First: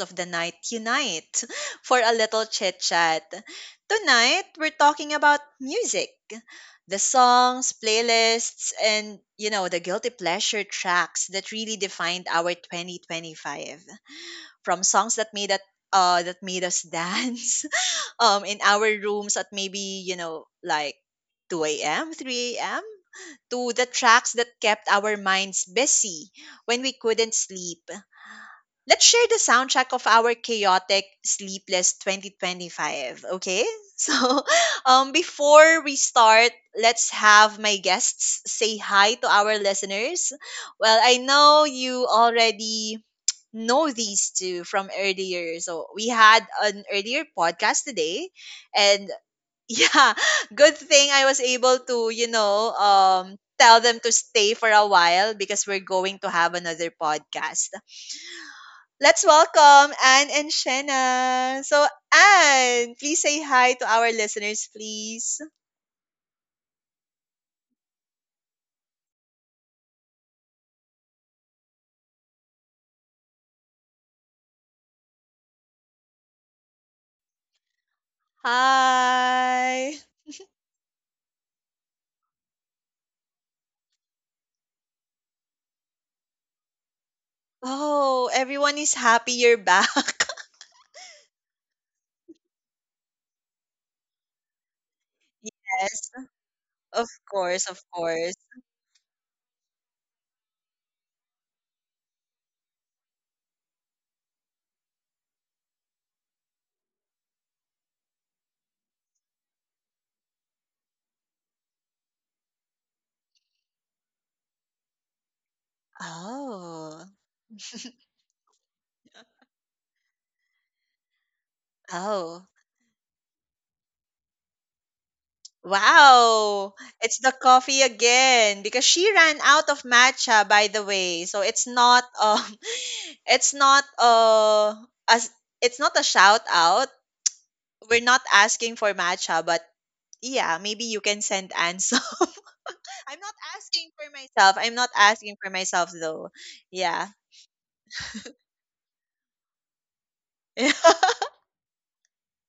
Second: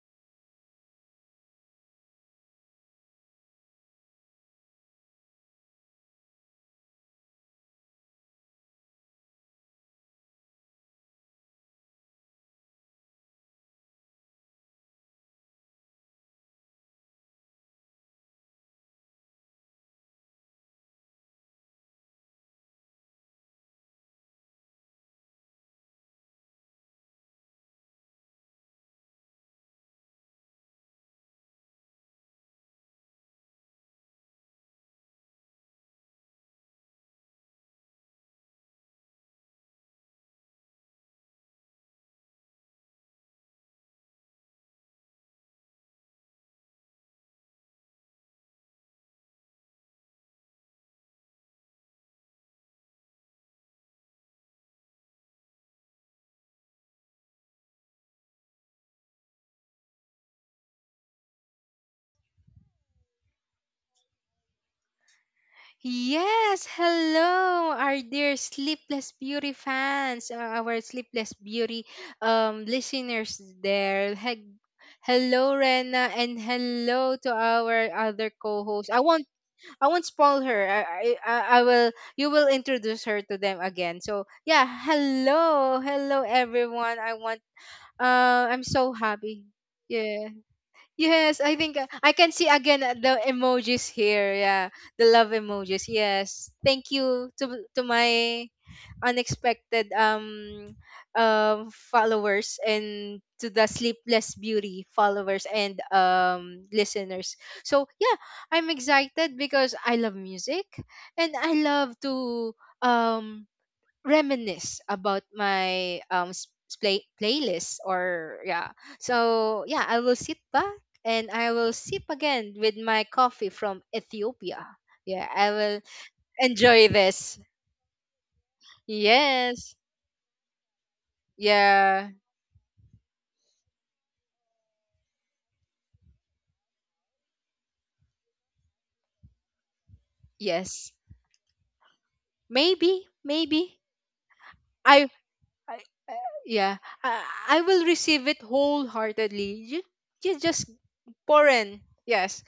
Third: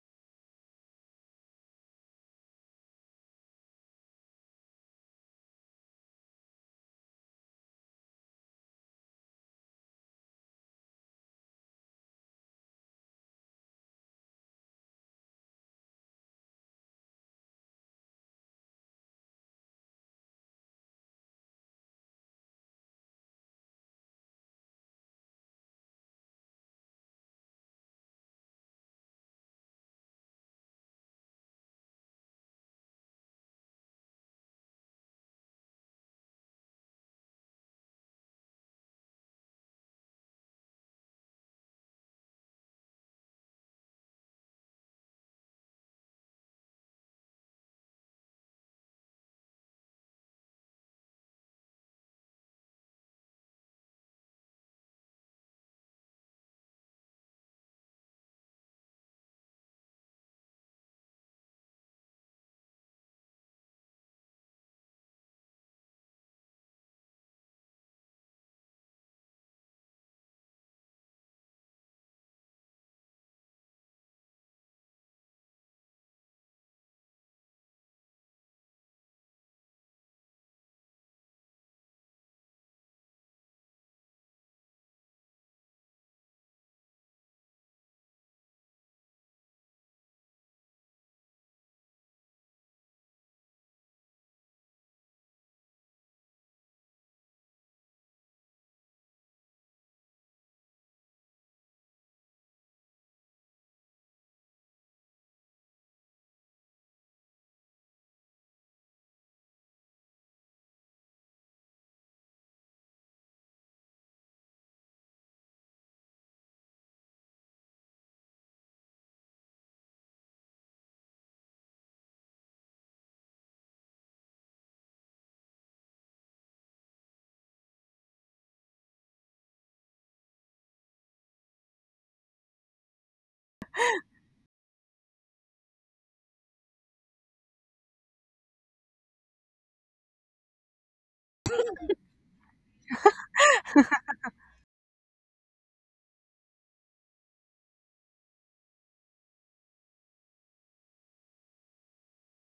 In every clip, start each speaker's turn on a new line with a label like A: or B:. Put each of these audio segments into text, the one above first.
A: of the night unite for a little chit chat. Tonight, we're talking about music, the songs, playlists, and the guilty pleasure tracks that really defined our 2025. From songs that made us dance in our rooms at maybe, like, 2 a.m., 3 a.m., to the tracks that kept our minds busy when we couldn't sleep. Let's share the soundtrack of our chaotic, sleepless 2025, okay? So, before we start, let's have my guests say hi to our listeners. Well, I know you already know these two from earlier. So, we had an earlier podcast today, and yeah, good thing I was able to, tell them to stay for a while because we're going to have another podcast. Let's welcome Anne and Shanna. So, Anne, please say hi to our listeners, please.
B: Yes, hello, our dear Sleepless Beauty fans, our Sleepless Beauty listeners there. Hello, Rena, and hello to our other co-host. I
A: Hi.
B: won't spoil her. I will. You will introduce her to them again. So yeah, hello, everyone. I want.
A: Oh,
B: I'm
A: everyone
B: so
A: is happy
B: happy.
A: you're back.
B: Yeah. Yes, I think I can see again, the emojis here. Yeah, the love emojis.
A: Yes,
B: Yes, thank
A: of
B: you to
A: course, of
B: to
A: course.
B: my unexpected followers and to the Sleepless Beauty followers and listeners. So yeah, I'm excited because I love music and I love to um reminisce about my
A: Oh,
B: playlist, or yeah. So yeah, I will sit back and I will sip
A: oh.
B: again with my coffee from Ethiopia. Yeah, I will
A: Wow,
B: enjoy
A: it's the
B: this.
A: coffee again because she ran out
B: Yes,
A: of matcha, by the way. So it's not
B: yeah,
A: it's not as it's not a shout out. We're not asking for matcha, but yeah, maybe
B: yes,
A: you can send Ansel. I'm not
B: maybe.
A: asking for myself. I'm not
B: i,
A: asking for
B: I
A: myself,
B: uh,
A: though.
B: yeah
A: Yeah.
B: I, I will receive it wholeheartedly. You you just pour in. Yes,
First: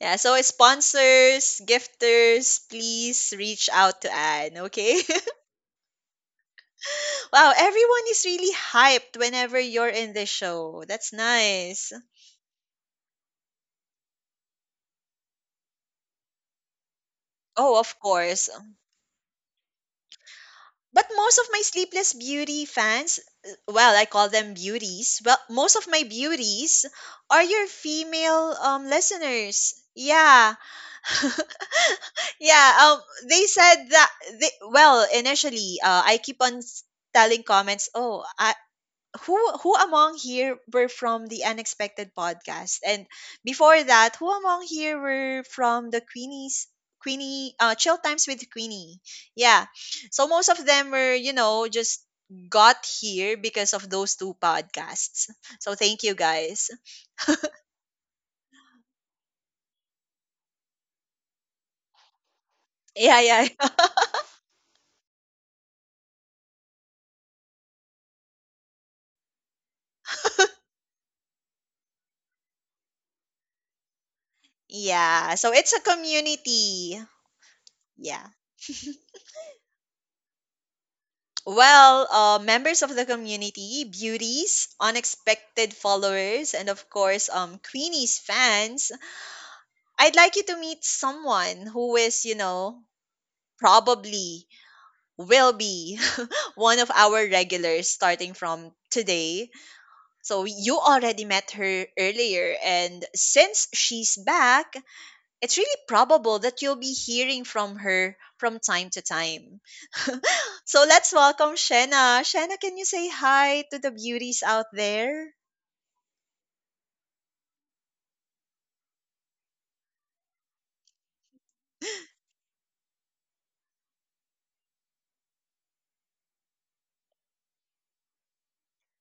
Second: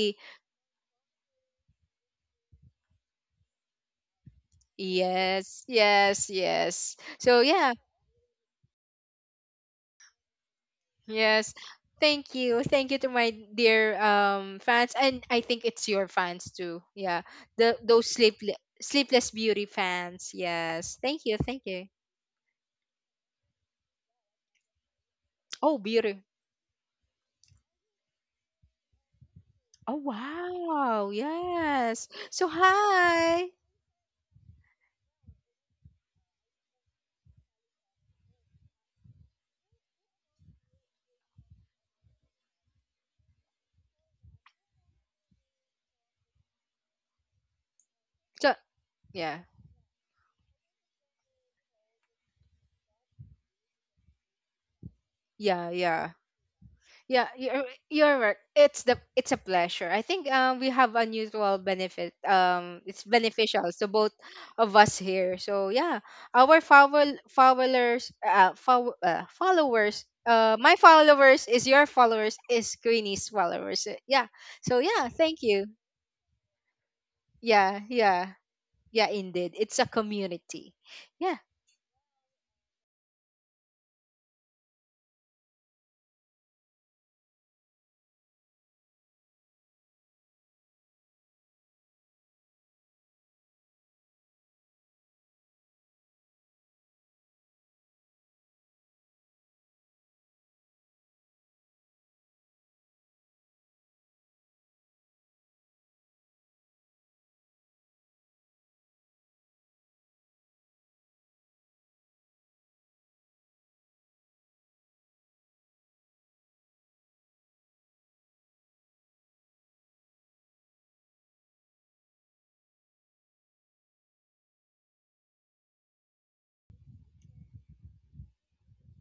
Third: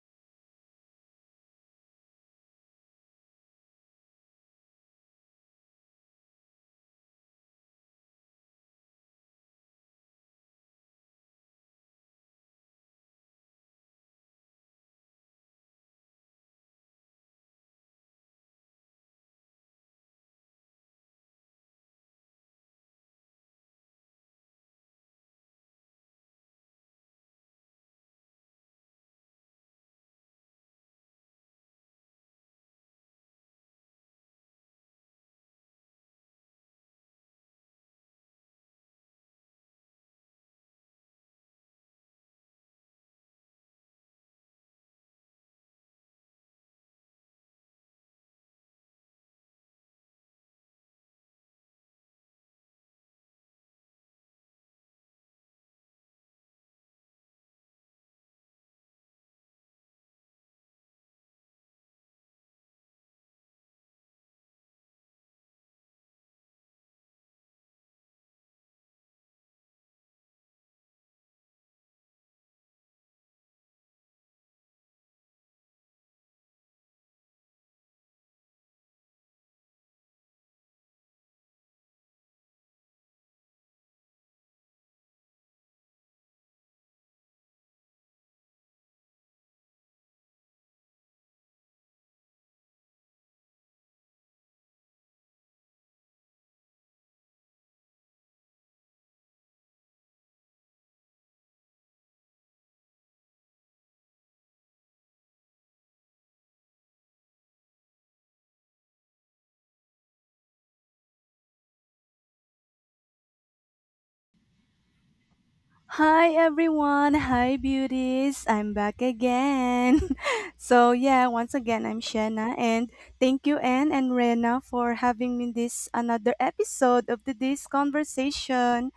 A: Yeah, so sponsors, gifters, please reach out to Anne, okay?
B: Yes, yes, yes, so
A: Wow,
B: yeah.
A: everyone is really hyped whenever you're in the show. That's
B: Yes.
A: nice.
B: Thank you. Thank you to my dear fans, and I think it's your fans too. Yeah. The
A: Oh, of
B: those sleep
A: course.
B: Sleepless Beauty fans. Yes.
A: But
B: Thank you.
A: most of
B: Thank
A: my
B: you.
A: Sleepless Beauty fans, well, I call them beauties. Well,
B: Oh,
A: most of my
B: beauty.
A: beauties are your female listeners.
B: Oh,
A: Yeah.
B: wow. Yes. So
A: Yeah,
B: hi.
A: they said that I keep on telling comments, "Oh, I who who among here were from the Unexpected podcast? And before that, who among here were from the Queenie's Queenie Chill Times with
B: So
A: Queenie?"
B: yeah.
A: Yeah. So most of them were, just got here because of those two podcasts.
B: Yeah,
A: So thank
B: yeah.
A: you, guys.
B: Yeah, you're right. It's a pleasure. I think we have unusual benefit. It's
A: Yeah, yeah.
B: beneficial to both of us here. So yeah, our followers, followers, my followers is your followers is Queenie's followers. Yeah. So yeah,
A: Yeah,
B: thank
A: so
B: you.
A: it's a community.
B: Yeah,
A: Yeah.
B: yeah, yeah. Indeed, it's a community. Yeah,
A: Well, members of the community, beauties, unexpected followers, and of course, Queenie's fans, I'd like you to meet someone who is, probably will be one of our regulars starting from today. So you already met her earlier, and since she's back, it's really probable that you'll be hearing from her from time to time. So let's welcome Shena. Shena, can you say hi to the beauties out there?
C: Hi everyone, hi beauties. I'm back again. so yeah, once again I'm Shanna, and thank you Anne and Rena for having me this another episode of the this conversation.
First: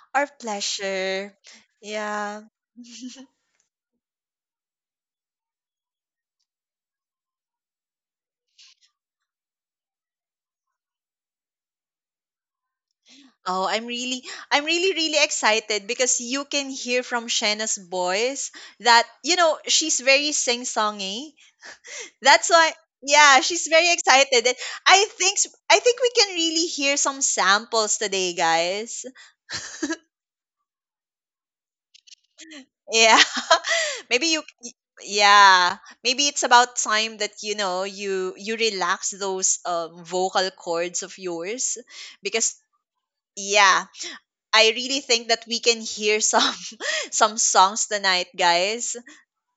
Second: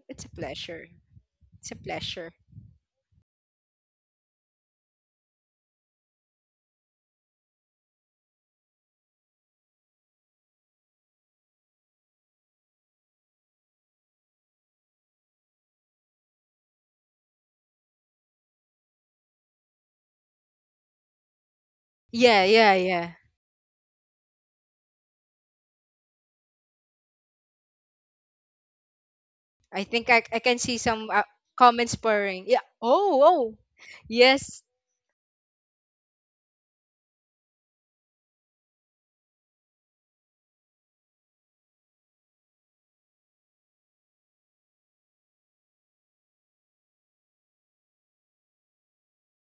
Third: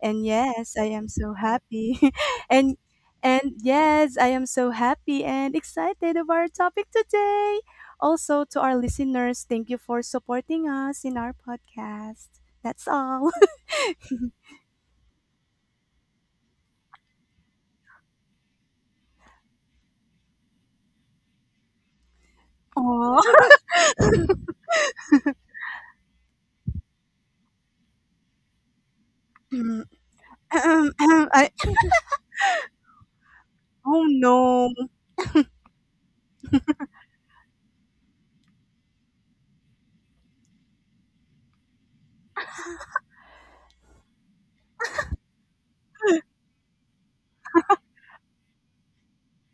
C: And
B: it's
A: Our
B: a
C: yes,
B: pleasure.
C: I am so
A: pleasure.
B: It's a
C: happy.
B: pleasure.
A: Yeah.
C: and and yes, I am so happy and excited of our topic today. Also to our listeners, thank you for supporting us in our podcast. That's all.
A: Oh, I'm really, really excited because you can hear from Shanna's voice that, she's very sing-songy.
B: Yeah,
A: That's why,
B: yeah, yeah.
A: yeah,
C: Oh.
A: she's very excited. And I think we can really hear some samples today, guys.
B: I think I can see some
C: I,
B: comments purring. Yeah.
A: Yeah.
B: Oh, oh.
C: Oh,
A: Maybe
B: Yes.
C: no.
A: yeah, maybe it's about time that, you know, you relax those vocal cords of yours because, yeah, I really think that we can hear some some songs tonight, guys.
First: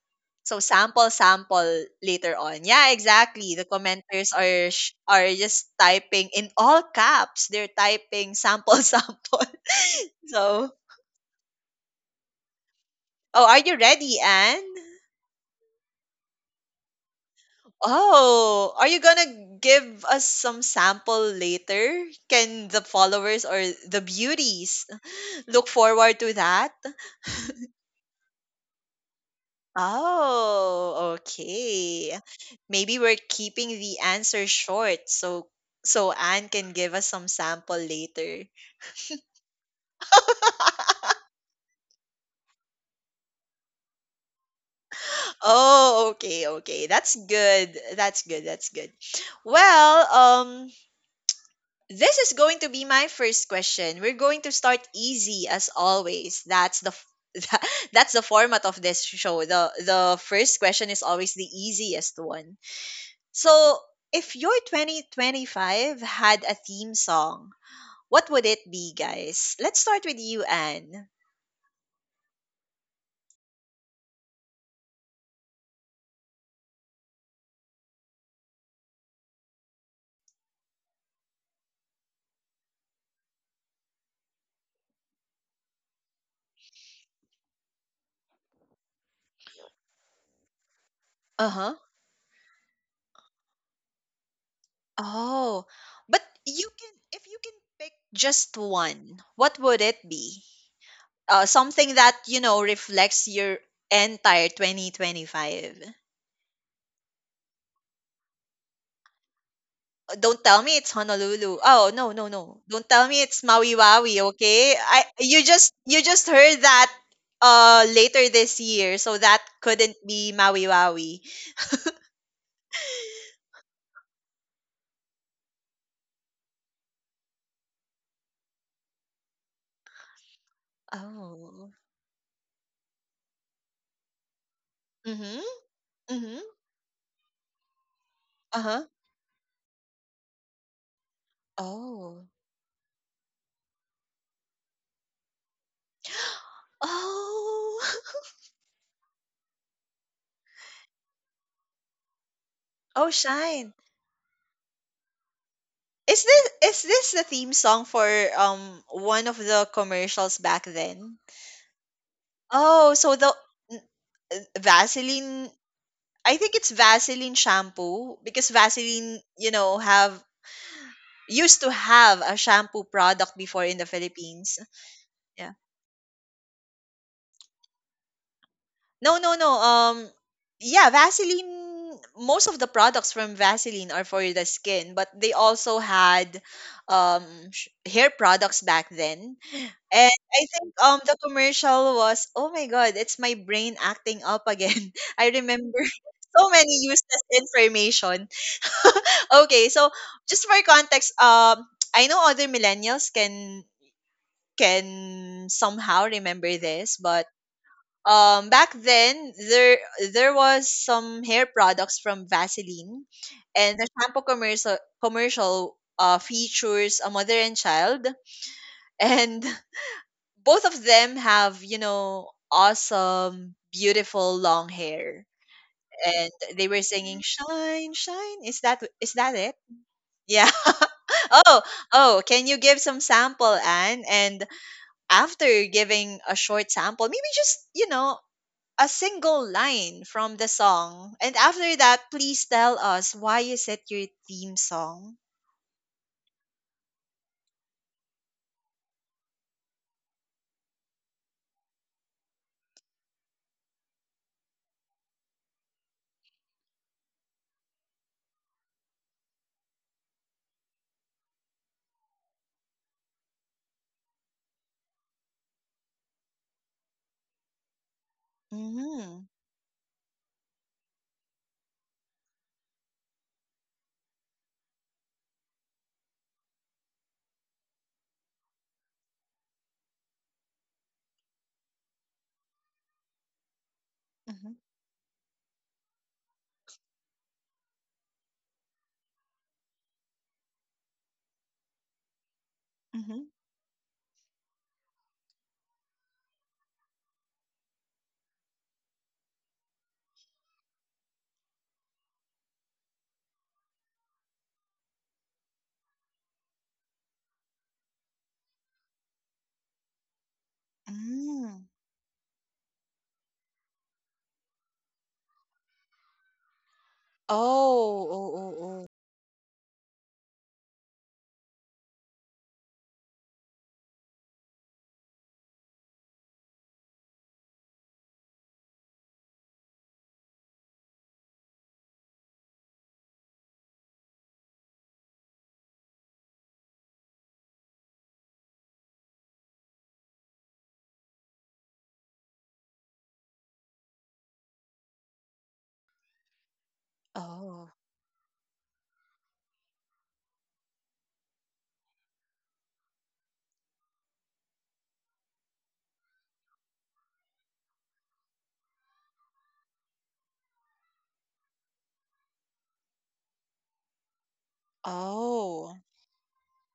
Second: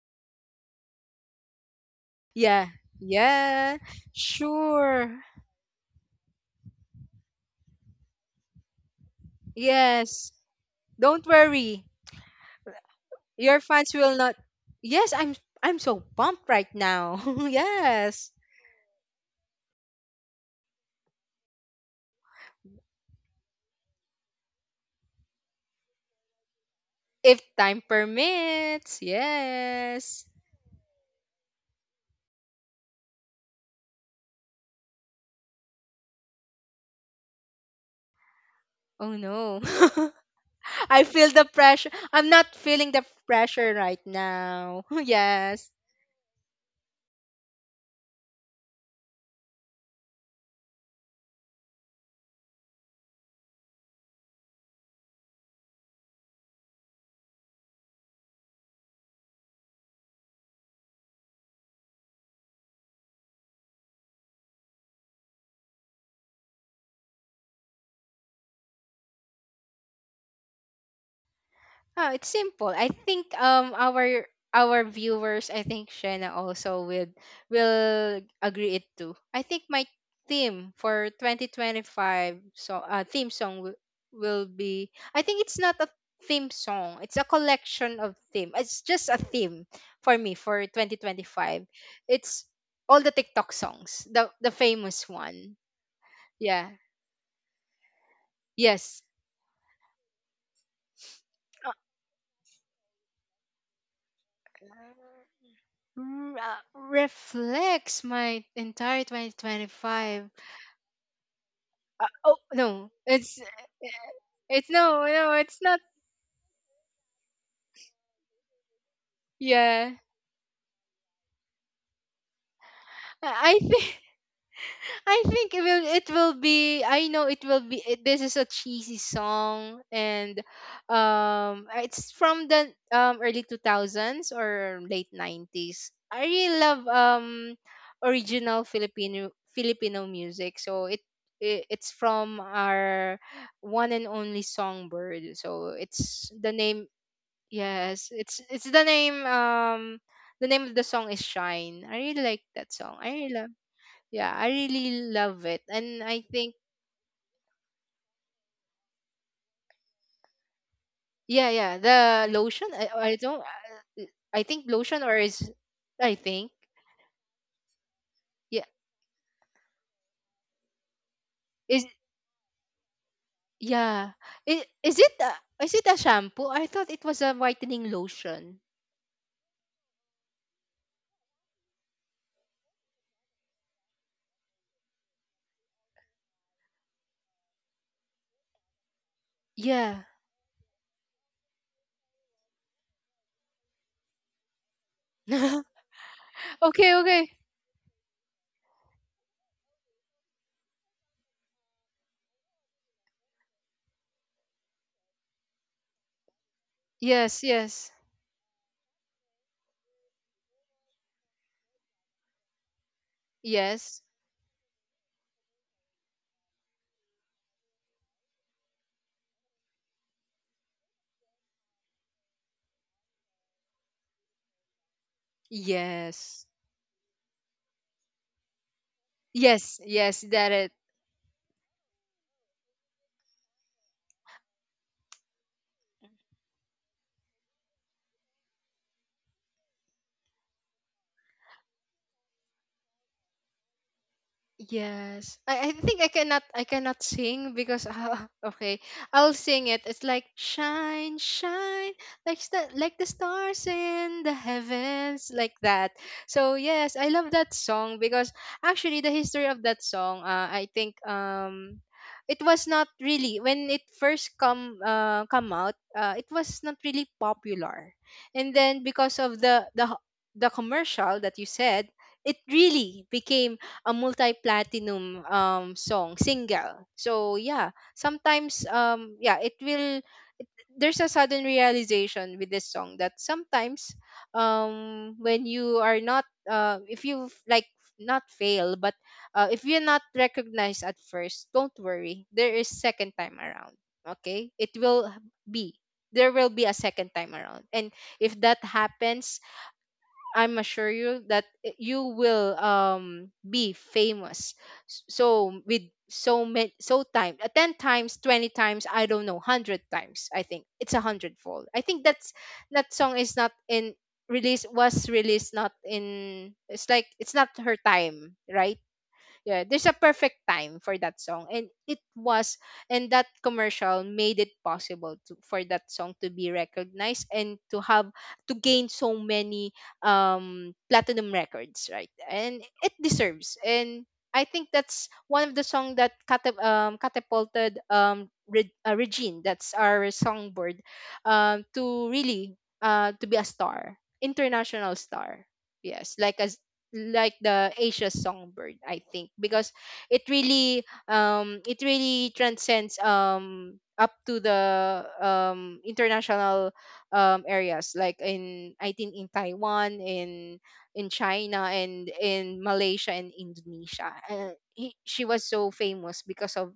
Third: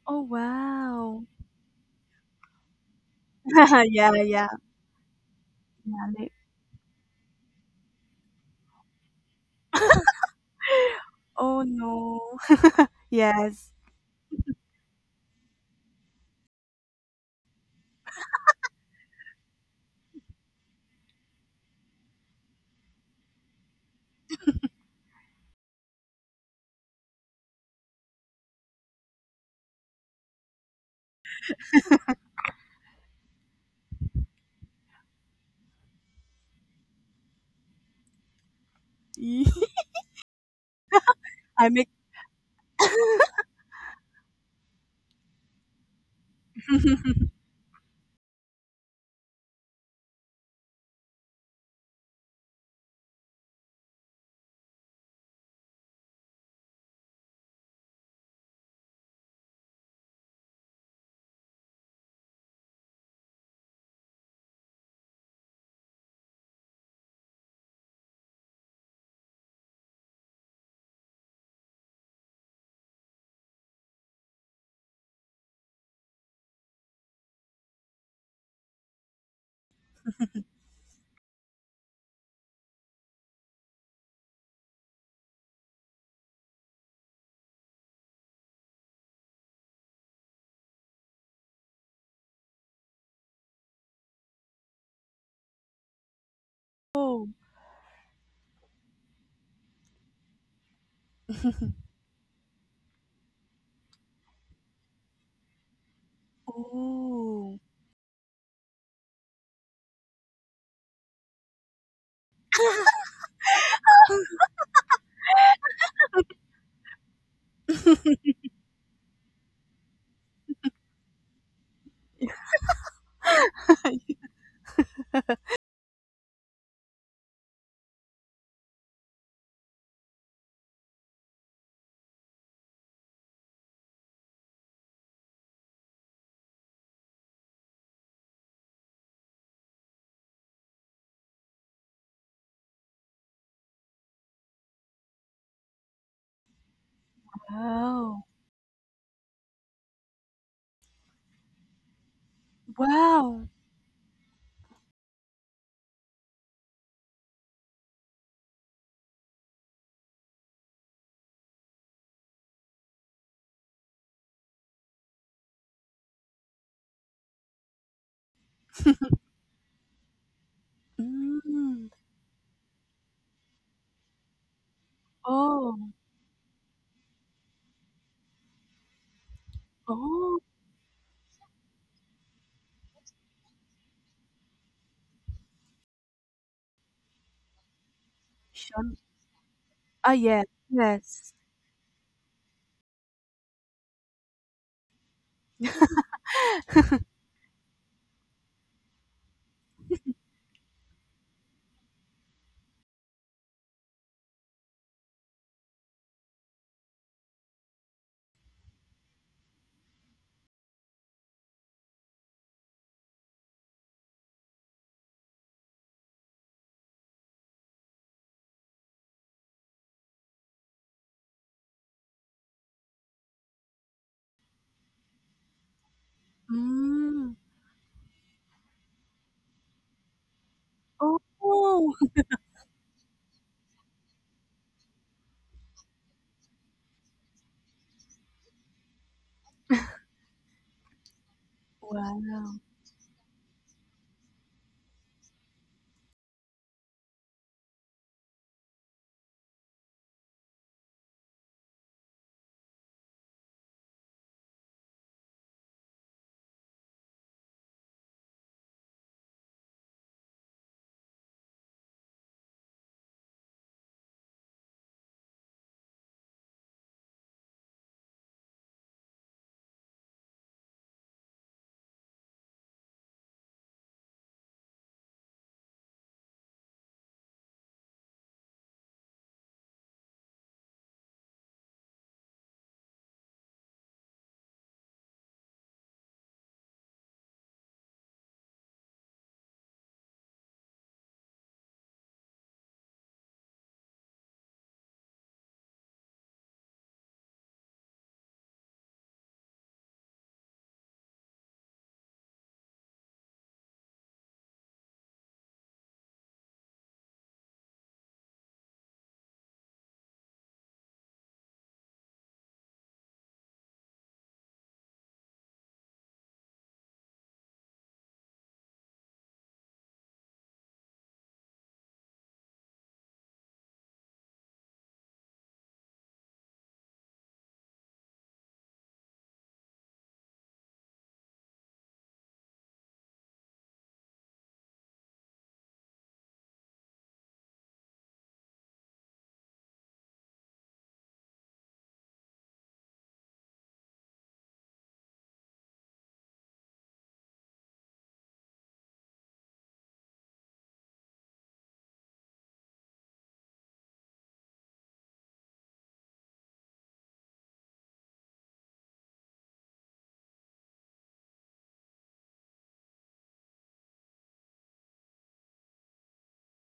C: Oh,
A: So sample,
C: wow.
A: sample later on.
B: Yeah.
A: Yeah, exactly. The
B: Yeah.
C: Yeah,
A: commenters
C: yeah.
A: are
B: Sure.
A: are just
C: Yeah,
A: typing
C: they
A: in all caps. They're typing sample, sample.
B: Yes.
A: So,
B: Don't
C: Oh,
B: worry.
C: no.
A: oh, are
B: Your
C: Yes.
A: you
B: fans will
A: ready,
B: not.
A: Anne?
B: Yes, I'm so pumped right now. yes.
A: Oh, are you gonna give us some sample later? Can the followers or the beauties look forward to that?
B: If time permits. Yes.
A: Oh, okay. Maybe we're keeping the answer short so Anne can give us some sample later.
B: Oh
C: Ee,
B: no. I feel the
C: I
B: pressure.
C: make
B: I'm not feeling the pressure right now. yes.
A: Oh, okay, okay. That's good. That's good. That's good. Well, um, this is going to be my first question. We're going to start easy as always. That's the format of this show. The first question is always the easiest one. So, if your 2025 had a theme song, what would it be, guys? Let's start with you, Anne.
B: Oh, it's simple. I think our viewers. I think Shena also will agree it too. I think my theme for 2025, theme song will be. I think it's not a theme song. It's a collection of theme. It's just a theme for me for
A: Uh
B: 2025.
A: huh.
B: It's all the TikTok songs, the famous one.
A: Oh, but you
B: Yeah.
A: can,
C: Oh.
A: if you can pick just
B: Yes.
A: one, what would it be? Something that, you know, reflects your entire 2025.
C: Oh.
B: Reflects my entire 2025.
A: Don't tell me it's Honolulu. Oh, no, no,
B: Oh
A: no. Don't
B: no,
A: tell me it's
B: it's,
A: Maui
B: eh,
A: Waui,
B: it's,
A: okay? I
B: no, no, it's not.
A: you just heard that later this year, so that
B: Yeah,
A: couldn't be Maui Waui.
B: I think. It will it will be. I know it will be. It — this is a cheesy song, and
A: Oh.
B: it's from the early 2000s or late
A: Mm-hmm.
B: 90s. I
A: Mm-hmm.
B: really love original
A: Uh-huh.
B: Filipino music. So it, it's
A: Oh.
B: from our one and only Songbird. So it's the name.
A: Oh.
B: Yes,
C: Wow.
B: it's the name, the name of the song is Shine. I really like that song.
A: Oh,
B: I
C: Wow.
B: really love.
A: Shine.
B: Yeah, I really love it. And
A: Is
B: I
A: this
B: think,
A: is this the theme song for one of the commercials back then?
B: yeah, yeah, the lotion.
A: Oh, so
B: I
A: the
B: don't.
A: n-
B: I I think lotion, or is,
A: Vaseline,
B: I
A: I think
B: think,
A: it's Vaseline shampoo because
B: yeah,
A: Vaseline, you know, have used to
C: Mm.
B: is,
A: have a shampoo product before in the
B: yeah.
A: Philippines. Yeah.
B: Is
C: Oh.
B: it a shampoo? I thought it was a whitening lotion.
A: No, no, no.
C: Oh.
A: Yeah, Vaseline. Most of the products from Vaseline are for the skin, but they also had um, hair products
C: Shun
A: back then.
C: ah,
B: Yeah.
A: And
C: yes,
A: I think um, the
C: yes.
A: commercial was, oh my god, it's my brain acting up again. I remember so many
B: okay,
A: useless
B: okay.
A: information. Okay, so just for context, I know other millennials can somehow remember this, but
B: Yes, yes.
A: um, back then there was some hair products from Vaseline, and the
B: Yes.
A: shampoo commercial features a mother and child, and both of them have, you know, awesome, beautiful long hair, and
B: Yes.
A: they were singing
C: Mm.
A: shine. Is that it?
B: Yes, yes,
A: Yeah.
B: that is.
A: Oh,
C: Oh.
A: oh, can you give some sample, Anne, and after giving a short sample, maybe just, you know, a single line from the song. And after that, please
C: Wow.
A: tell us why is it your theme song?
B: Yes. I think I cannot sing because, okay, I'll sing it. It's like shine, shine, like like the stars in the heavens, like that. So yes, I love that song because, actually, the history of that song, I think, it was not really — when it first come out, it was not really popular. And then, because
A: Mm.
B: of the commercial that you said, it really became a multi-platinum song single. So yeah, sometimes, yeah, it will. it, there's a sudden realization with this song that sometimes,
A: Mm-hmm.
B: when you are not, if you, like, not fail, but, if you're not recognized at first, don't worry, there is second
A: Mm-hmm.
B: time around. Okay, it will be — there will be a second time around, and if that happens, I'm assure you that, you will be famous. So with so many, so time, ten times, 20 times, I don't know, hundred times. I think it's a
A: Mm.
B: hundredfold. I think that song is not in release, was released, not in, it's like it's not her
A: Oh, oh,
B: time,
A: oh,
B: right?
A: oh.
B: Yeah, there's a perfect time for that song, and it was — and that commercial made it possible to — for that song to be recognized and to have — to gain so many platinum records, right? And it deserves, and I think that's one of the song that catapulted Regine, that's our Songbird, to really, to be a star, international star. Yes, like, as like
A: Oh.
B: the Asia Songbird, I think, because it really, it really transcends up to the international areas, like in, I think, in Taiwan, in China, and in Malaysia and Indonesia. She was so
A: Oh.
B: famous because of —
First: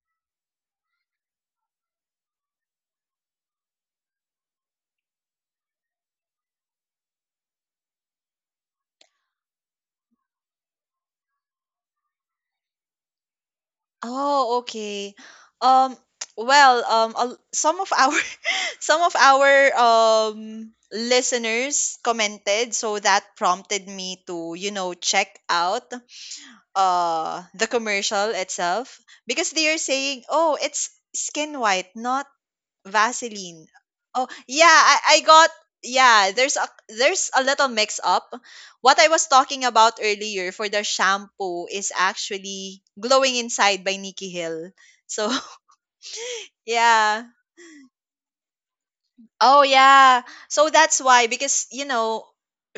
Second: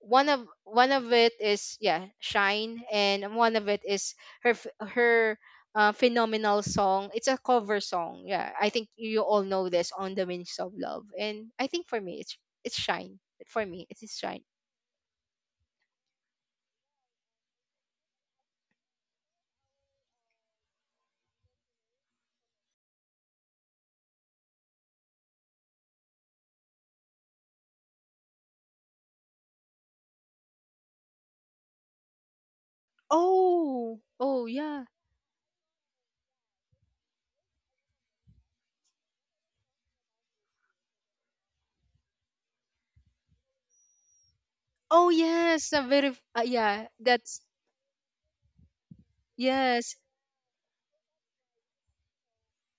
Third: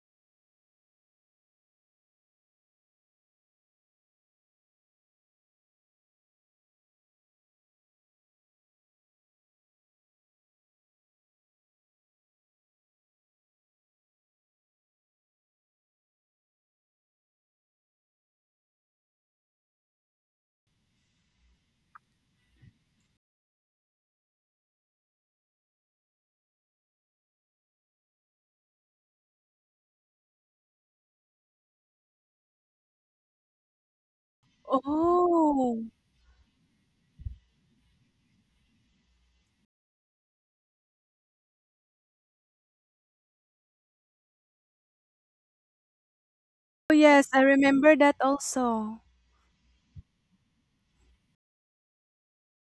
B: one of it is, yeah, Shine, and one of it is her, her, phenomenal song. It's a cover song. Yeah, I think you all know this, On the Wings of Love, and I think, for me, it's Shine. For me, it is Shine.
A: Oh, okay. Um, well, um, some of our some of our um, listeners commented, so that prompted me to, you know, check out uh, the commercial itself because they are saying, oh, it's Skin White, not Vaseline.
B: Oh,
A: Oh
B: oh
A: yeah,
B: yeah.
A: I got,
C: Oh.
A: yeah, there's a little mix up what I was talking about earlier for the shampoo is actually Glowing Inside by Nikki Hill.
B: Oh
A: So
B: yes, a very, yeah.
C: Oh,
A: yeah,
C: yes,
B: That's —
C: I remember that also.
A: oh
B: yes,
A: yeah, so that's why, because you know,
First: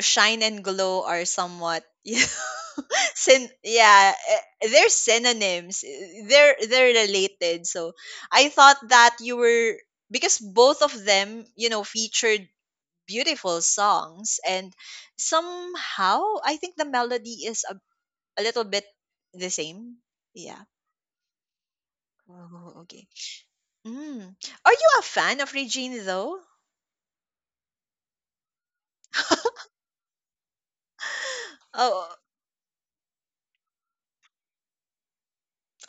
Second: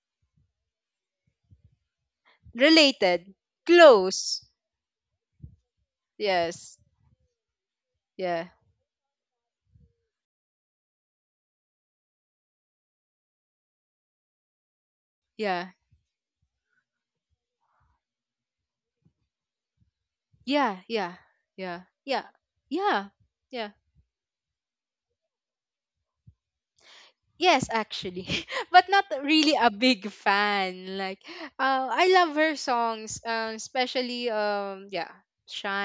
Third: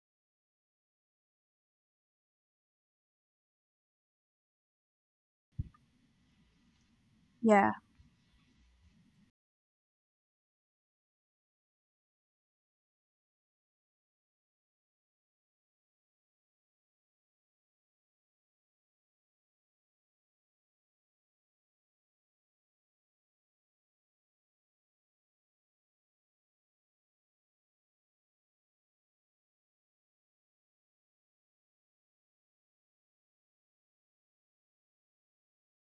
A: shine and glow are somewhat
B: related,
A: Syn- yeah,
B: close.
A: eh, they're synonyms. Eh,
B: Yes,
A: they're related.
C: Yeah.
A: So
B: yeah,
A: I thought that you were, because both of them, you know, featured beautiful songs, and
B: yeah,
A: somehow I think the melody is a little bit the same. Yeah.
B: yeah, yeah, yeah, yeah,
A: Oh, okay.
B: yeah, yeah.
A: Mm. Are you a fan of Regine, though?
B: Yes, actually, but not really a big fan. Like, I
A: Oh,
B: love her songs, especially, yeah,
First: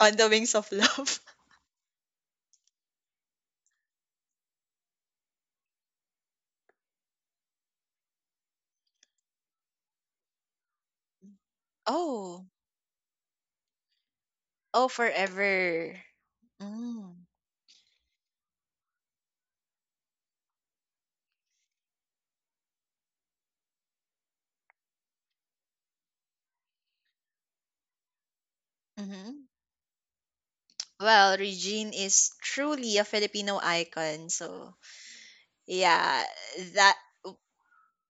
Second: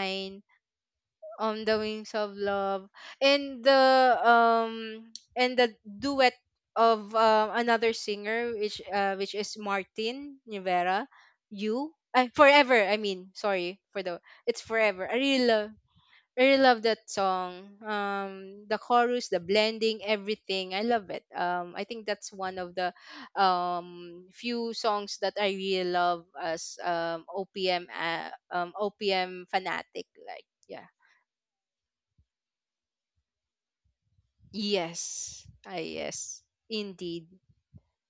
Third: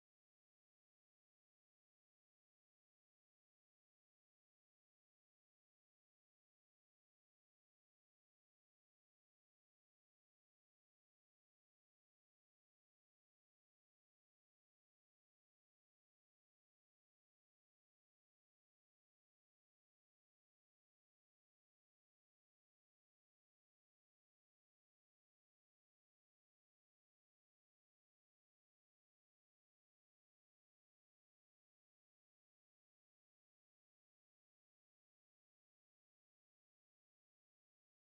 A: on the Wings of Love.
B: On the Wings of Love, and the um, and the duet of, another singer, which is Martin Rivera, You, I
A: Oh,
B: Forever. I mean, sorry for the, it's
A: oh,
B: Forever. I really love —
A: Forever.
B: I really love that
A: Mm.
B: song. The chorus, the blending, everything. I love it. I think that's one of the, few songs that I really love as, OPM,
A: Mm-hmm.
B: OPM fanatic. Like, yeah,
A: Well, Regine is truly a Filipino icon. So,
B: yes, ah
A: yeah,
B: yes,
A: that
B: indeed,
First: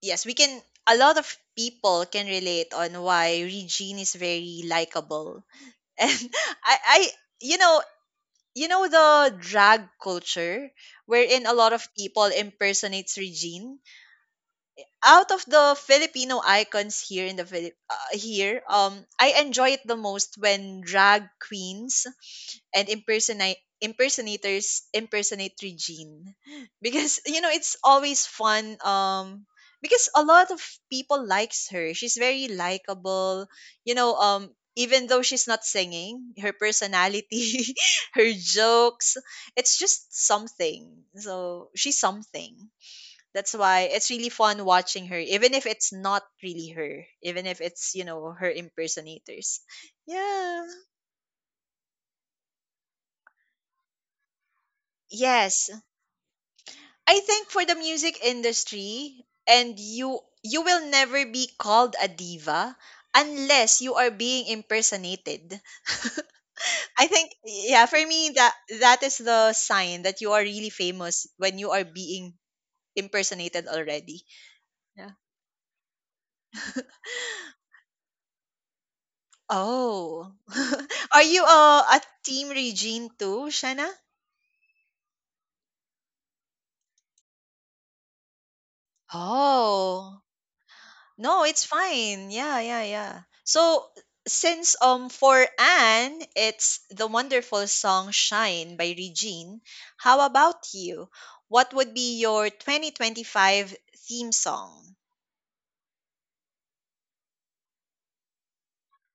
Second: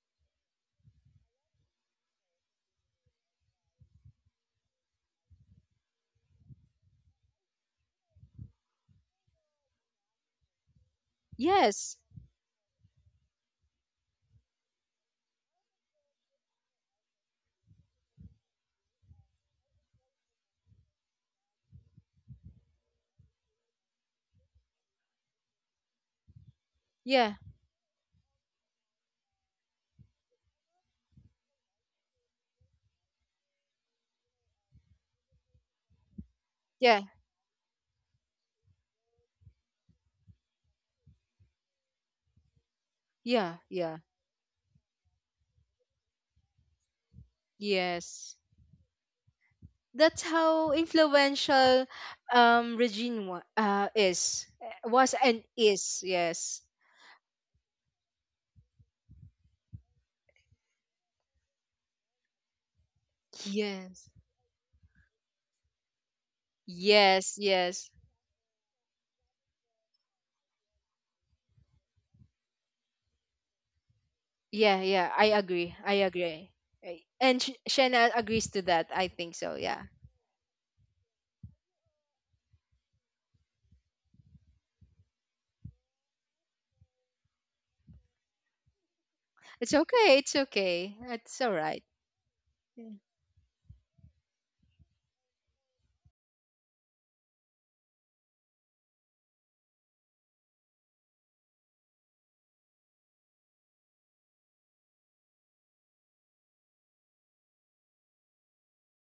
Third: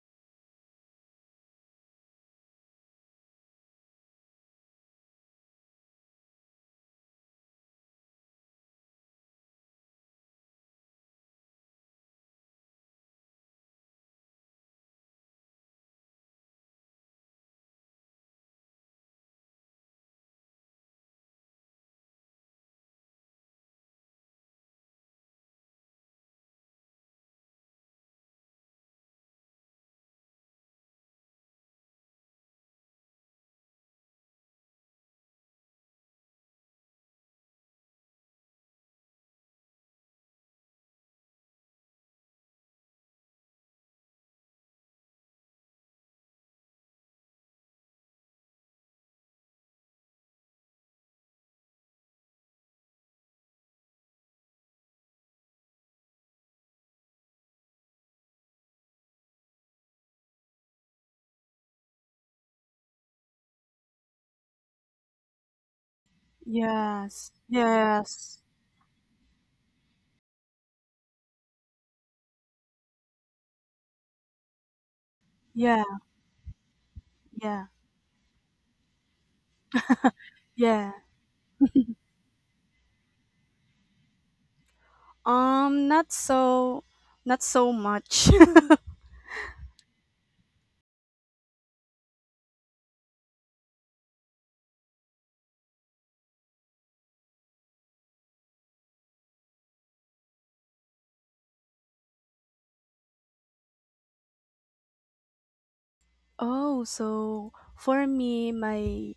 A: yes, we can a lot of people can relate on why Regine is very likable. And I you know, you know the drag culture wherein a lot of
B: yes,
A: people impersonates Regine. Out of the Filipino icons here in the Philip here, um, I enjoy it the most when drag queens and impersonate impersonators impersonate Regine because
B: yeah,
A: you know it's always fun, um, because a lot of people likes her, she's very likable, you know, um, even though she's not singing, her
B: yeah,
A: personality, her jokes, it's just something, so she's something. That's
B: yeah,
A: why
B: yeah,
A: it's really fun watching her even if it's not really her, even if it's, you know,
B: yes.
A: her impersonators.
B: That's
A: Yeah,
B: how influential, Regine is, was and
A: yes,
B: is. Yes,
A: I think for the music industry, and you will never be called a diva unless you
B: yes.
A: are being impersonated. I
C: Yes.
A: think
B: Yes,
A: yeah,
B: yes.
A: for me
C: Yes.
A: that that is the sign that you are really famous when you are being impersonated already.
B: Yeah, yeah.
A: Yeah.
B: I agree.
C: Yeah.
B: I agree. Right. And
C: Yeah.
B: Shanna agrees to that. I think so. Yeah.
A: Oh.
C: Yeah.
A: Are you a team Regine too, Shanna?
C: Um, not so, not so much.
B: It's okay.
A: Oh.
B: It's okay. It's
A: No,
B: all
A: it's
B: right.
A: fine. Yeah, yeah,
B: Yeah.
A: yeah. So since um, for Anne, it's the wonderful song Shine by Regine. How about you? What would be your 2025 theme song?
C: oh, so for me, my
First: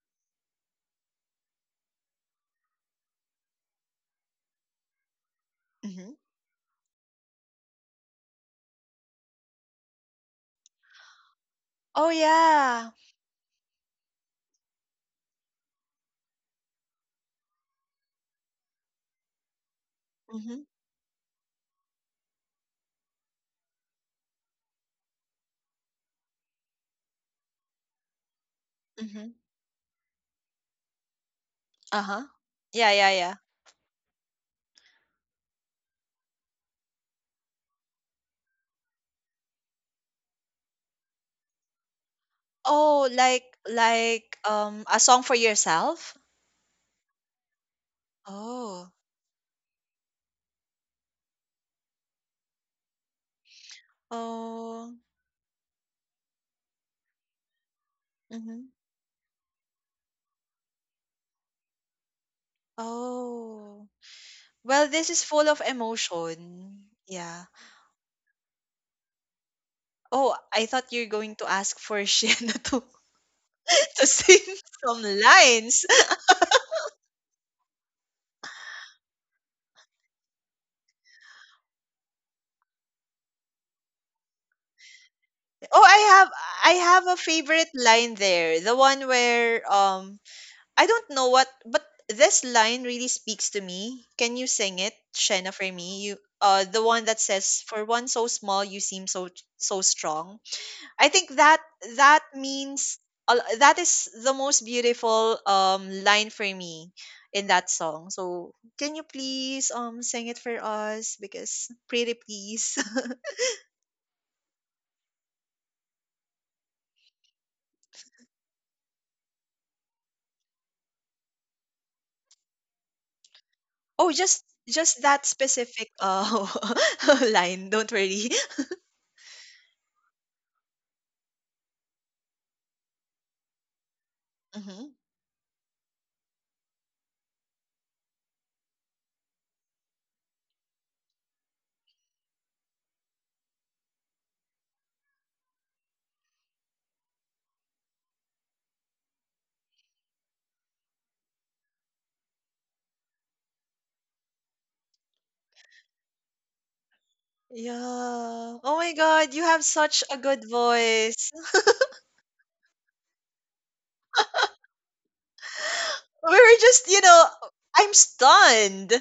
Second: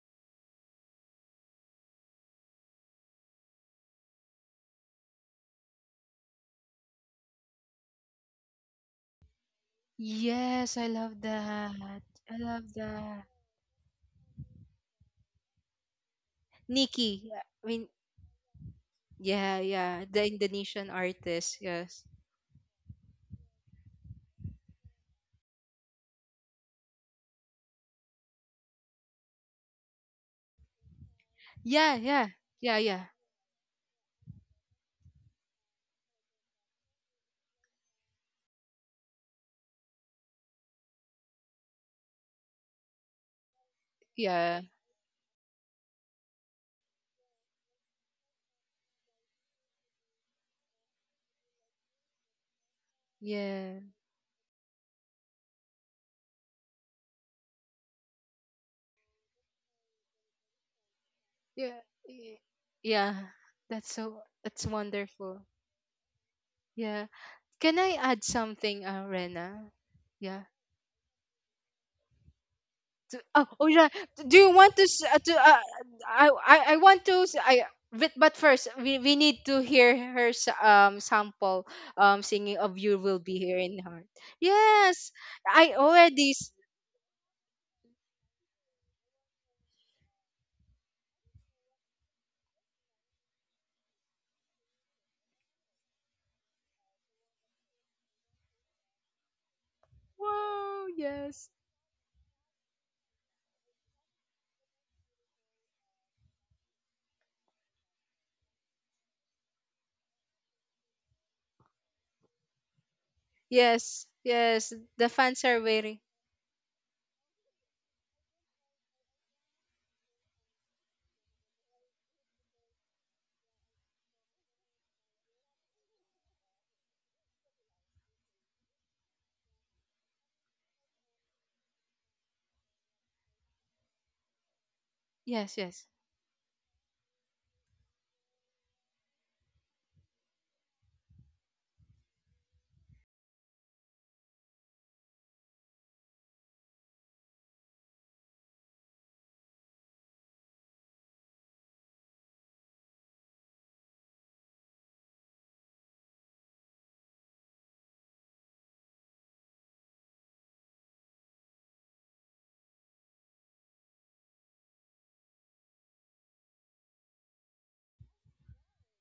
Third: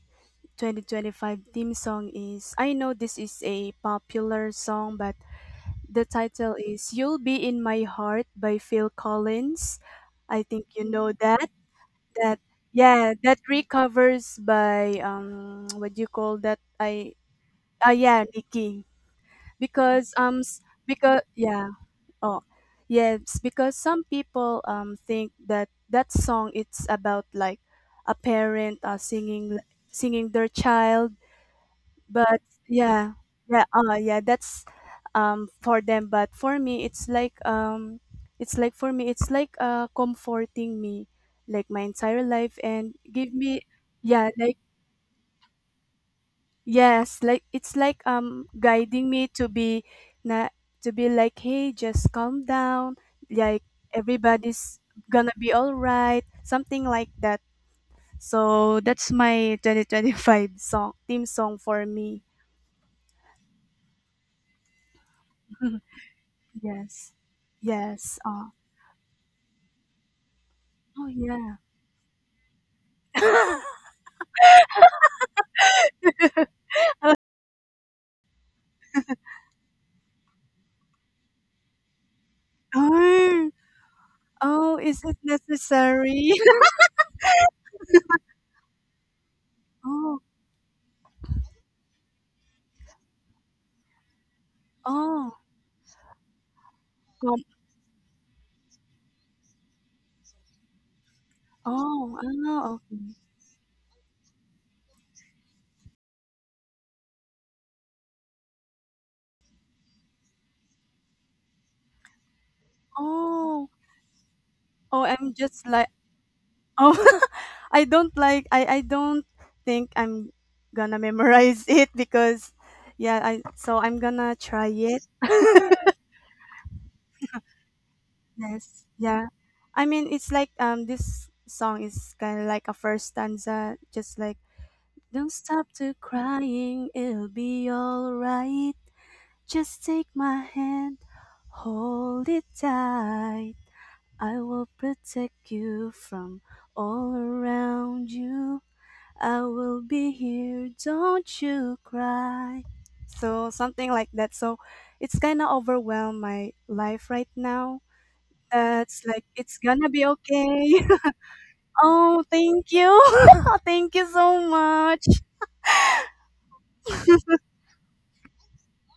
C: 2025 theme song, is I know this is a popular song, but the
A: Mm-hmm.
C: title is You'll Be in My Heart by Phil Collins. I think
B: Yes, I
C: you know
B: love
C: that.
B: that.
A: Oh
B: I
C: That
B: love
A: yeah.
C: yeah,
B: that.
C: that recovers by what do you call that? I
B: Nikki. Yeah, I
C: Ah,
B: mean,
C: yeah, Nikki.
B: yeah, yeah.
C: Because
B: The
C: um
A: Mm-hmm.
B: Indonesian
C: because
B: artist.
C: yeah.
B: Yes.
C: Oh, yes, because some people think that song, it's about like a parent
A: Mm-hmm.
C: singing singing their child,
B: Yeah,
A: Uh-huh.
B: yeah.
C: but
B: Yeah,
A: Yeah,
B: yeah.
A: yeah,
C: yeah,
A: yeah.
C: yeah, yeah, that's for them. But for me, it's like for me, it's like comforting me, like my entire life, and
A: Oh,
C: give
A: like
C: me yeah,
A: like
C: like,
B: Yeah.
A: um, a song for yourself?
C: yes, like it's like
A: Oh.
C: guiding me to be na to be like, hey, just calm down, like
B: Yeah.
C: everybody's
A: Oh.
C: gonna be all right, something like that.
A: Mm-hmm.
C: So that's my 2025 song, theme song
B: Yeah.
C: for me.
B: y- Yeah.
A: Oh.
B: That's
A: Well, this is
B: wonderful.
A: full of emotion.
B: Yeah.
C: Yes.
A: Yeah.
B: Can I
C: Yes.
B: add
C: Oh,
B: something, Rena?
A: Oh,
B: Yeah.
A: I thought you're
C: oh
A: going to
C: yeah.
A: ask for Shiana to,
B: To, oh, oh yeah.
A: to
B: Do
A: sing
B: you want to,
A: some
B: to,
A: lines.
B: I want to, I, but first, we need to hear her, sample, singing of You Will Be
C: Oh,
B: Here in Heart.
C: oh, is
B: Yes.
C: it
B: I
A: Oh,
B: already,
C: necessary?
A: I have a favorite line there. The one where um,
C: Oh,
A: I don't know what, but this line really speaks to me. Can you sing it,
C: oh,
A: Shena, for me? You uh, the one that
C: com-
A: says, "For one so small you seem so so strong."
B: wow,
A: I think
B: yes.
A: that
C: oh,
A: that
C: oh, oh,
A: means that is the most beautiful um, line for me in that song. So can you please um, sing it for us because pretty please.
C: oh,
B: Yes. Yes.
C: oh,
B: The
C: I'm
B: fans are
C: just like,
B: waiting.
C: oh, I don't like, I don't think I'm gonna memorize it because yeah, I'm
A: Oh,
C: gonna try
A: just
C: it.
A: that specific uh, line. Don't worry.
C: Yes, yeah. I mean, it's like this song is kind of like a first stanza just like,
A: Hmm.
C: don't
B: Yes,
C: stop
B: yes.
C: to crying, it'll be all right. Just take my hand, hold it tight. I will protect you from all around you. I will be here, don't you cry. So something like that. So it's kind of overwhelmed my life right
A: Yeah.
C: now.
A: Oh my
C: That's like,
A: God, you
C: it's
A: have
C: gonna
A: such
C: be
A: a good
C: okay.
A: voice.
C: Oh, thank you, thank you so much.
A: We were just, you know, I'm stunned.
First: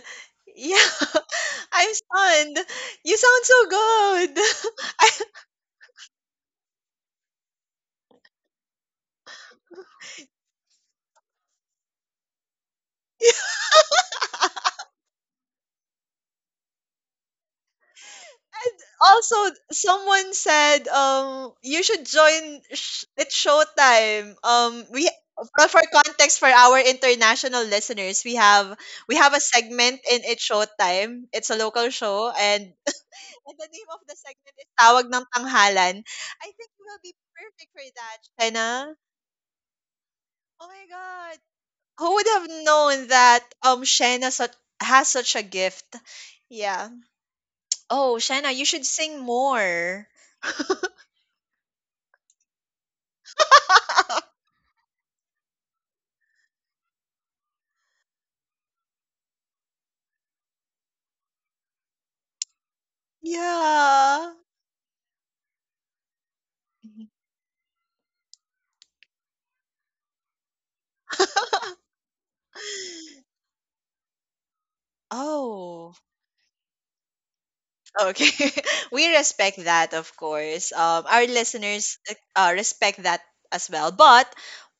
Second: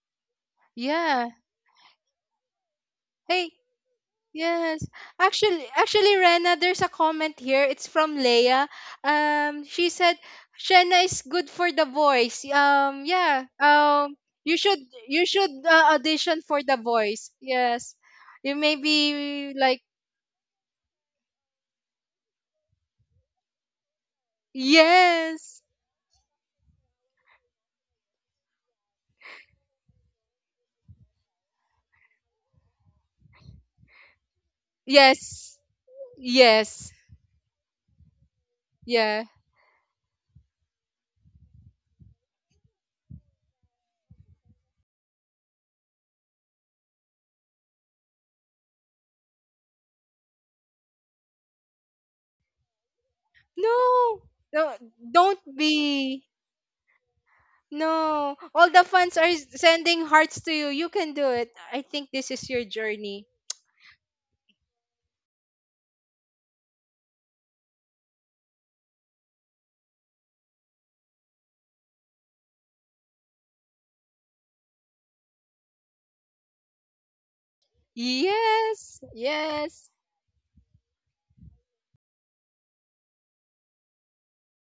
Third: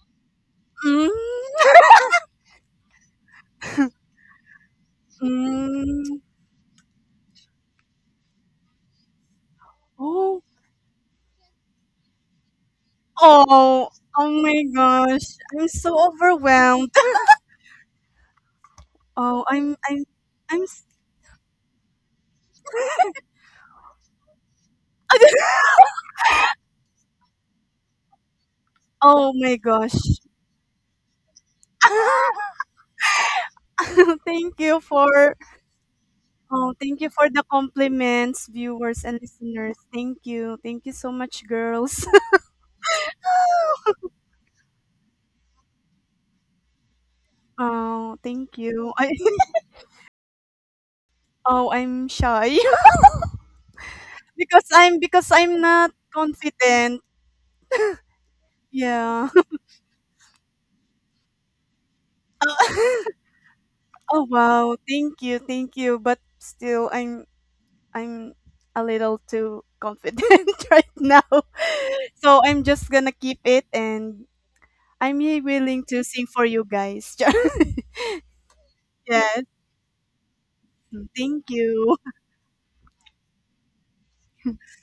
A: Yeah,
C: Mm.
B: Yeah.
A: I'm stunned. You sound
B: Hey,
A: so good.
B: yes. Actually,
C: Mm.
B: Rena, there's a comment here. It's from Leia. She said,
C: Oh,
B: "Shenna is good for the voice."
A: I,
B: Yeah.
C: oh, oh
B: You
C: my
B: should
C: gosh!
B: you should
C: I'm
B: uh,
C: so
B: audition for the
C: overwhelmed.
B: voice. Yes. You may
A: Also,
C: Oh,
B: be
C: I'm,
B: like,
C: I'm,
A: someone
C: I'm. s-
A: said, you should join It's Showtime. We,
B: yes,
A: well, for context for our international listeners, we
C: oh
A: have a
C: my gosh!
A: segment in It's Showtime. It's a local show, and, and the name of the
C: Thank
A: segment is
C: you
A: Tawag ng
C: for
B: yes,
A: Tanghalan. I
C: Oh,
A: think you
B: yes,
C: thank
A: will
C: you
A: be
C: for the
A: perfect for that,
C: compliments,
A: Shena.
C: viewers and
B: yeah.
C: listeners. Thank you.
A: Oh
C: Thank
A: my
C: you so
A: God,
C: much, girls.
A: who would have known that um, Shena such, has such a gift? Yeah.
C: Oh,
A: Oh,
C: thank
A: Shena, you should
C: you.
A: sing more.
C: Oh, I'm shy,
B: No,
C: because
B: no,
C: I'm because
B: don't
C: I'm not
B: be.
C: confident.
B: No, all the fans
C: Yeah.
B: are, sending hearts to you. You can do it. I think this is your journey.
C: Oh
A: Yeah.
C: wow. Thank you. Thank you. But still I'm a little too confident right now. So I'm just going to keep it, and I'm really willing
A: Oh,
C: to sing for you guys.
A: okay.
B: Yes,
A: We
C: Yes.
A: respect
B: yes,
A: that, of course. Our
C: Thank you.
A: listeners respect that as well. But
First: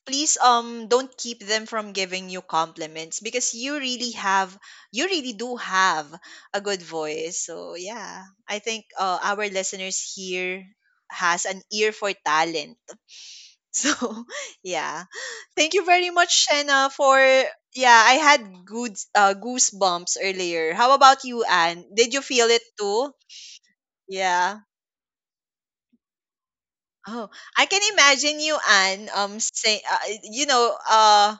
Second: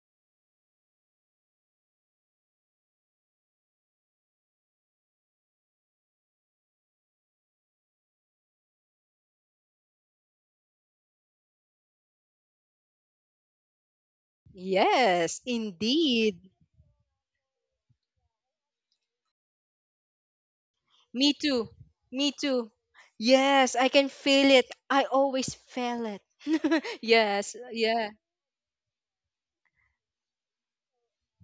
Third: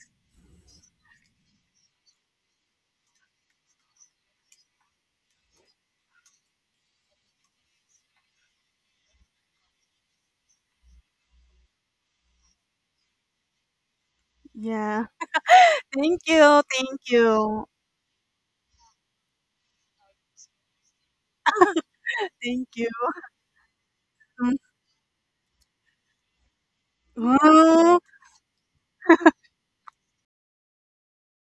A: please don't keep them from giving you compliments because you really do have a good voice. So yeah, I think our listeners here has an ear for talent. So, yeah.
C: Yeah.
B: yes,
A: Thank you very
C: Thank
B: indeed.
A: much,
C: you,
A: Shena,
C: thank
A: for
C: you,
A: yeah, I had good goosebumps earlier. How about
B: Me
A: you,
B: too.
A: Anne? Did you
B: Me
A: feel it
B: too.
C: thank you.
A: too?
B: Yes, I can feel
C: Mm.
A: Yeah.
B: it. I always feel it.
A: Oh,
B: yes,
A: I can
C: Oh,
B: yeah.
A: imagine you, Anne,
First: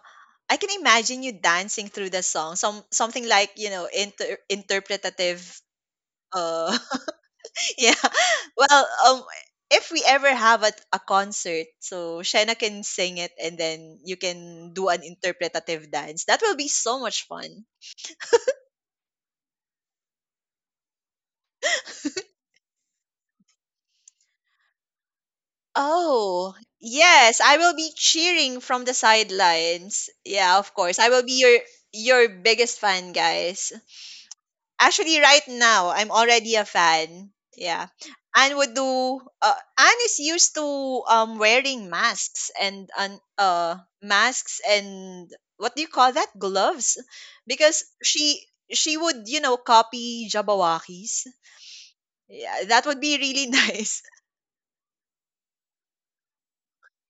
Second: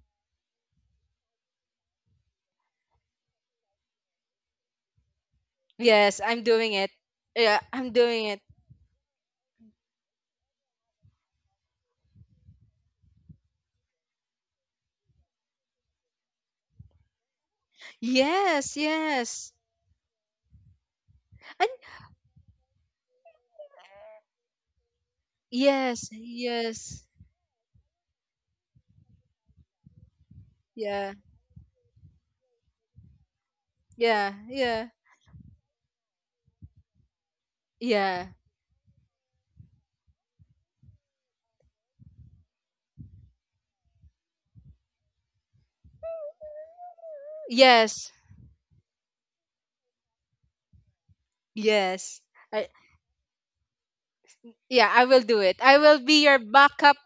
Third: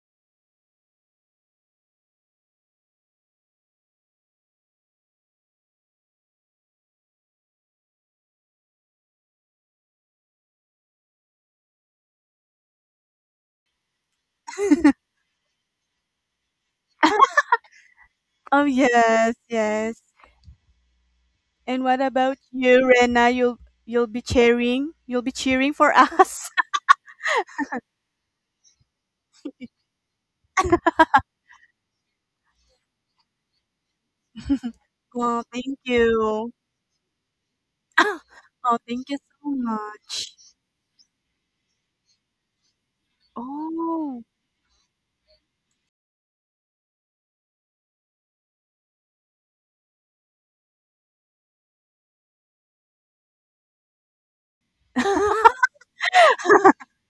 A: I can imagine you dancing through the song. Some something like, you know, inter- interpretative
B: Yes, I'm
A: uh
B: doing it. Yeah, I'm
A: Yeah.
B: doing it.
A: Well, um, if we ever have a concert, so Shena can sing it and then you can do an interpretative dance. That will be so much fun.
C: oh
B: Yes,
C: yes,
B: yes.
C: yes.
B: And
C: And what about you, Rena? You'll be cheering. You'll be cheering for
B: yes,
C: us.
A: Oh,
B: yes.
A: yes, I will be cheering from the sidelines. Yeah, of course. I
B: Yeah.
A: will be your biggest fan, guys.
B: Yeah, yeah.
A: Actually, right
C: Oh, thank
A: now, I'm
C: you.
A: already a fan. Yeah.
C: Ah,
B: Yeah.
A: Anne would
C: oh, thank you
A: do.
C: so
A: Anne is used
C: much.
A: to wearing masks and
C: Oh,
A: masks and what do you call that? Gloves, because
B: Yes.
A: she would you know copy Jabawaki's.
B: Yes.
A: Yeah,
B: I,
A: that would be really nice.
B: yeah, I will do it. I will be your backup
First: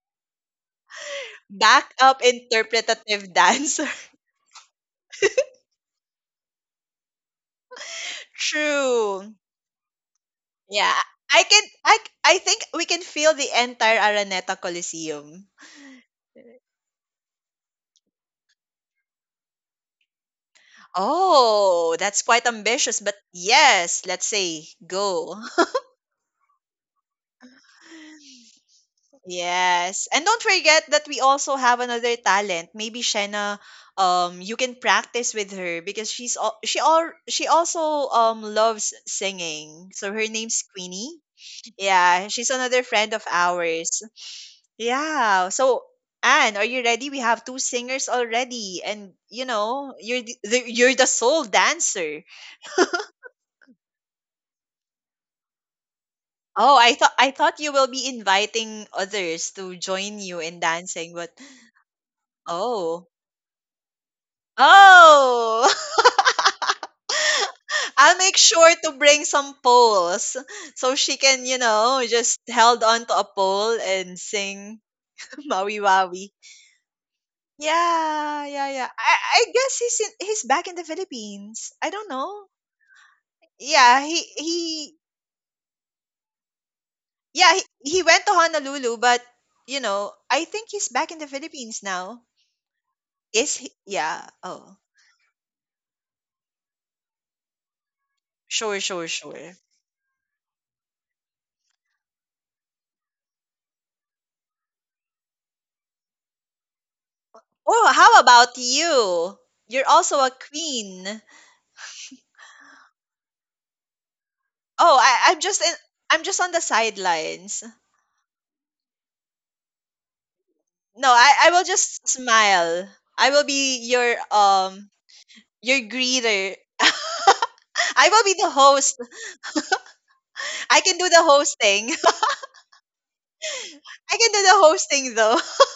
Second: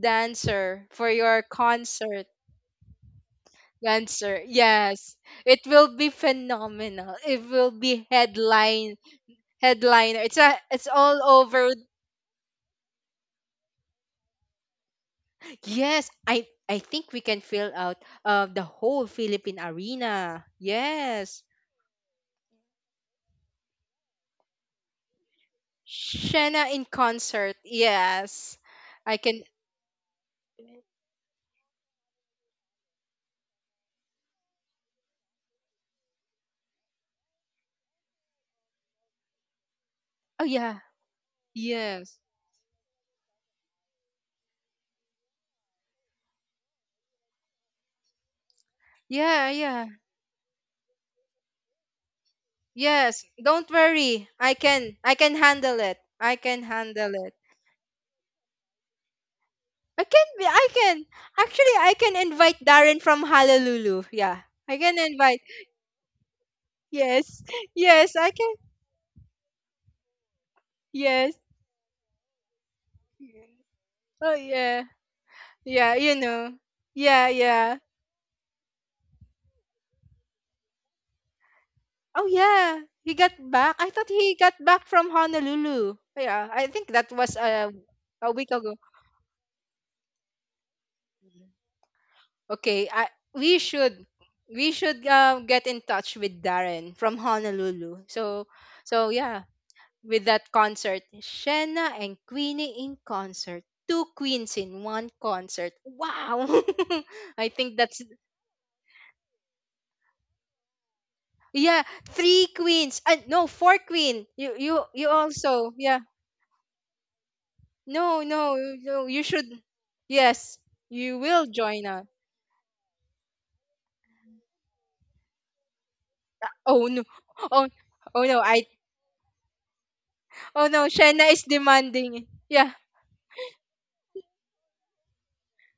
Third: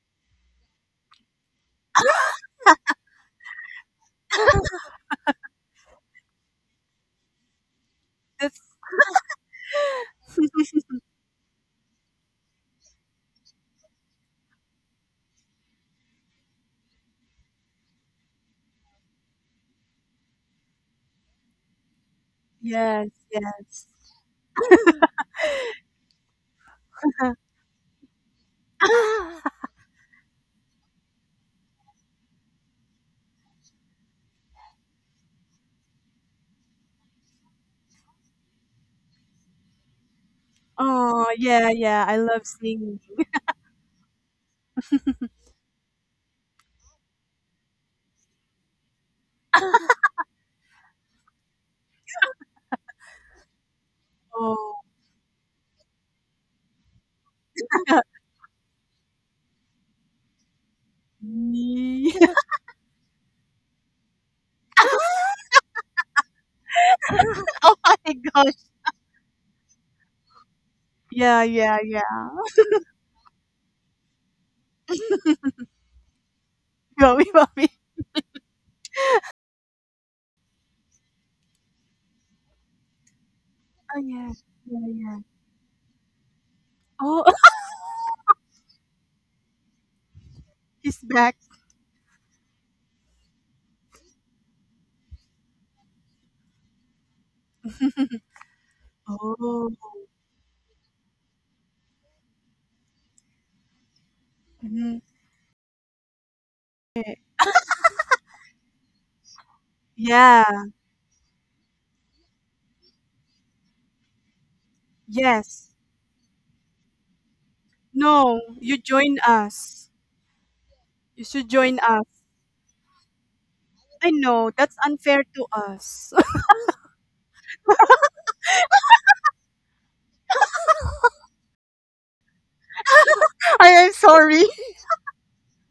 B: dancer for your
A: Back up
B: concert.
A: interpretative dancer.
B: Answer. Yes. It will be phenomenal. It will be
C: that's
A: True.
B: headliner. It's
A: Yeah.
B: all
A: I can
B: over.
A: I I think we can feel the entire Araneta Coliseum.
B: Yes, I think we can fill out, the whole Philippine Arena. Yes.
A: Oh, that's quite ambitious,
C: yes,
A: but
C: yes.
A: yes, let's say go.
B: Shena in concert. Yes. I can.
A: Yes. And don't forget that we also have another talent. Maybe Shenna, you can practice with her because she's all she also loves singing. So her
B: Oh
A: name's
B: yeah.
A: Queenie.
C: Oh, yeah, yeah. I
B: Yes.
A: Yeah,
C: love
A: she's another
C: singing.
A: friend of ours. Yeah. So Anne, are you ready? We have two singers already, and you
B: Yeah, yeah.
A: know, you're you're the soul dancer.
B: Yes. Don't worry.
C: Oh,
B: I can handle it. I can
A: Oh,
B: handle
A: I
B: it.
A: thought you will be inviting others to join you in
B: I can.
A: dancing, but
B: Actually, I
C: me.
B: can invite Darren
A: oh.
B: from Honolulu. Yeah. I can invite.
A: Oh.
B: Yes.
C: Oh
B: Yes,
C: my
A: I'll
B: I
A: make
B: can.
C: gosh.
A: sure to bring some poles so she
B: Yes.
C: Yeah,
A: can, you
C: yeah,
A: know, just
C: yeah.
A: held on to a pole and
B: Oh yeah.
A: sing Maui
B: Yeah, you
A: Wawi.
B: know. Yeah,
C: Bobby, Bobby.
B: yeah.
A: Yeah, yeah, yeah. I guess he's back in the Philippines. I don't
B: Oh
A: know.
B: yeah. He got back. I
C: Oh
A: Yeah,
B: thought
A: he
C: yeah,
B: he got back
C: yeah,
A: he
B: from
C: yeah.
B: Honolulu. Yeah, I think that
C: Oh,
B: was
A: yeah, he went
B: a
A: to
B: week ago.
A: Honolulu, but you know, I think he's
C: he's
A: back in the
C: back.
A: Philippines now.
B: Okay, I
A: Is
B: we
A: he?
B: should
A: Yeah.
B: we
A: Oh,
B: should, get in touch with Darren from Honolulu.
A: sure, sure,
B: So, yeah,
A: sure.
C: Oh.
B: with that concert. Shenna and Queenie in concert. Two queens in
C: Mhm.
B: one concert. Wow. I think
A: Oh,
B: that's,
A: how about you? You're also a
C: Yeah.
A: queen.
B: yeah, three queens. No, four queen.
A: Oh,
B: You
A: I'm just
B: also.
A: in,
C: Yes.
B: Yeah.
A: I'm just on the sidelines.
B: No,
C: No,
B: no,
C: you
B: no, you
C: join
B: should —
C: us.
B: yes,
A: No,
B: you
C: You
B: will
A: I
C: should
A: will
B: join
C: join
B: us.
A: just
C: us.
A: smile. I will be
C: I know that's unfair to
A: your
C: us.
A: greeter.
B: Oh no. Oh,
A: I
B: oh
A: will be
B: no,
A: the
B: I —
A: host.
B: oh
A: I
B: no,
A: can do the
B: Shenna is
A: hosting.
B: demanding. Yeah.
C: I am
A: I can do
C: sorry.
A: the hosting though.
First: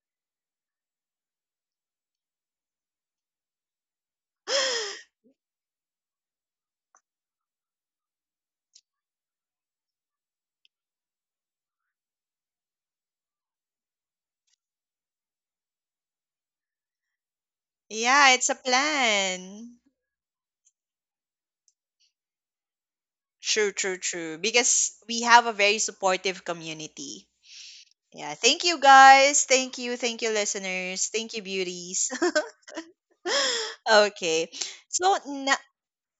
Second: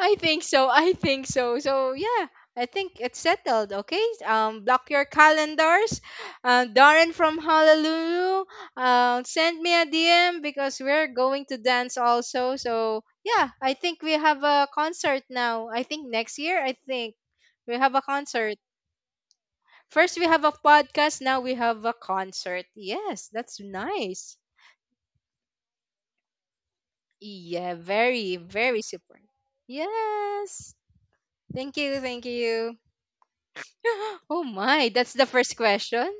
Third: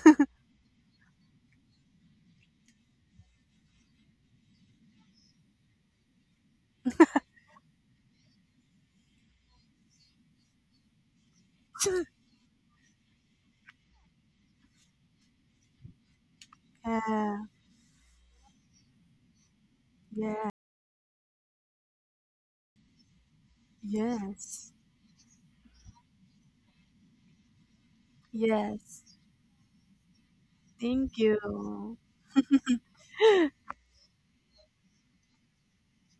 B: I think so. I think so. So yeah, I think it's settled. Okay. Block your calendars. Darren from Honolulu, send me a DM because we're going to dance also. So yeah, I think we have a concert now. I think next year. I think
C: Yeah.
B: we have a
A: Yeah, it's a
B: concert.
A: plan.
B: First we have
C: Yeah.
B: a podcast. Now we have a concert. Yes, that's
A: True, true, true.
B: nice.
C: Yes.
A: Because we have a very supportive community.
B: Yeah,
A: Yeah,
B: very,
A: thank you
B: very
C: Yes.
B: super.
A: guys. Thank you. Thank you,
B: Yes.
A: listeners.
C: Thank
A: Thank you,
B: Thank
C: you.
B: you.
A: beauties.
B: Thank you. Oh
A: Okay.
B: my, that's
A: So,
B: the
A: na-
B: first question?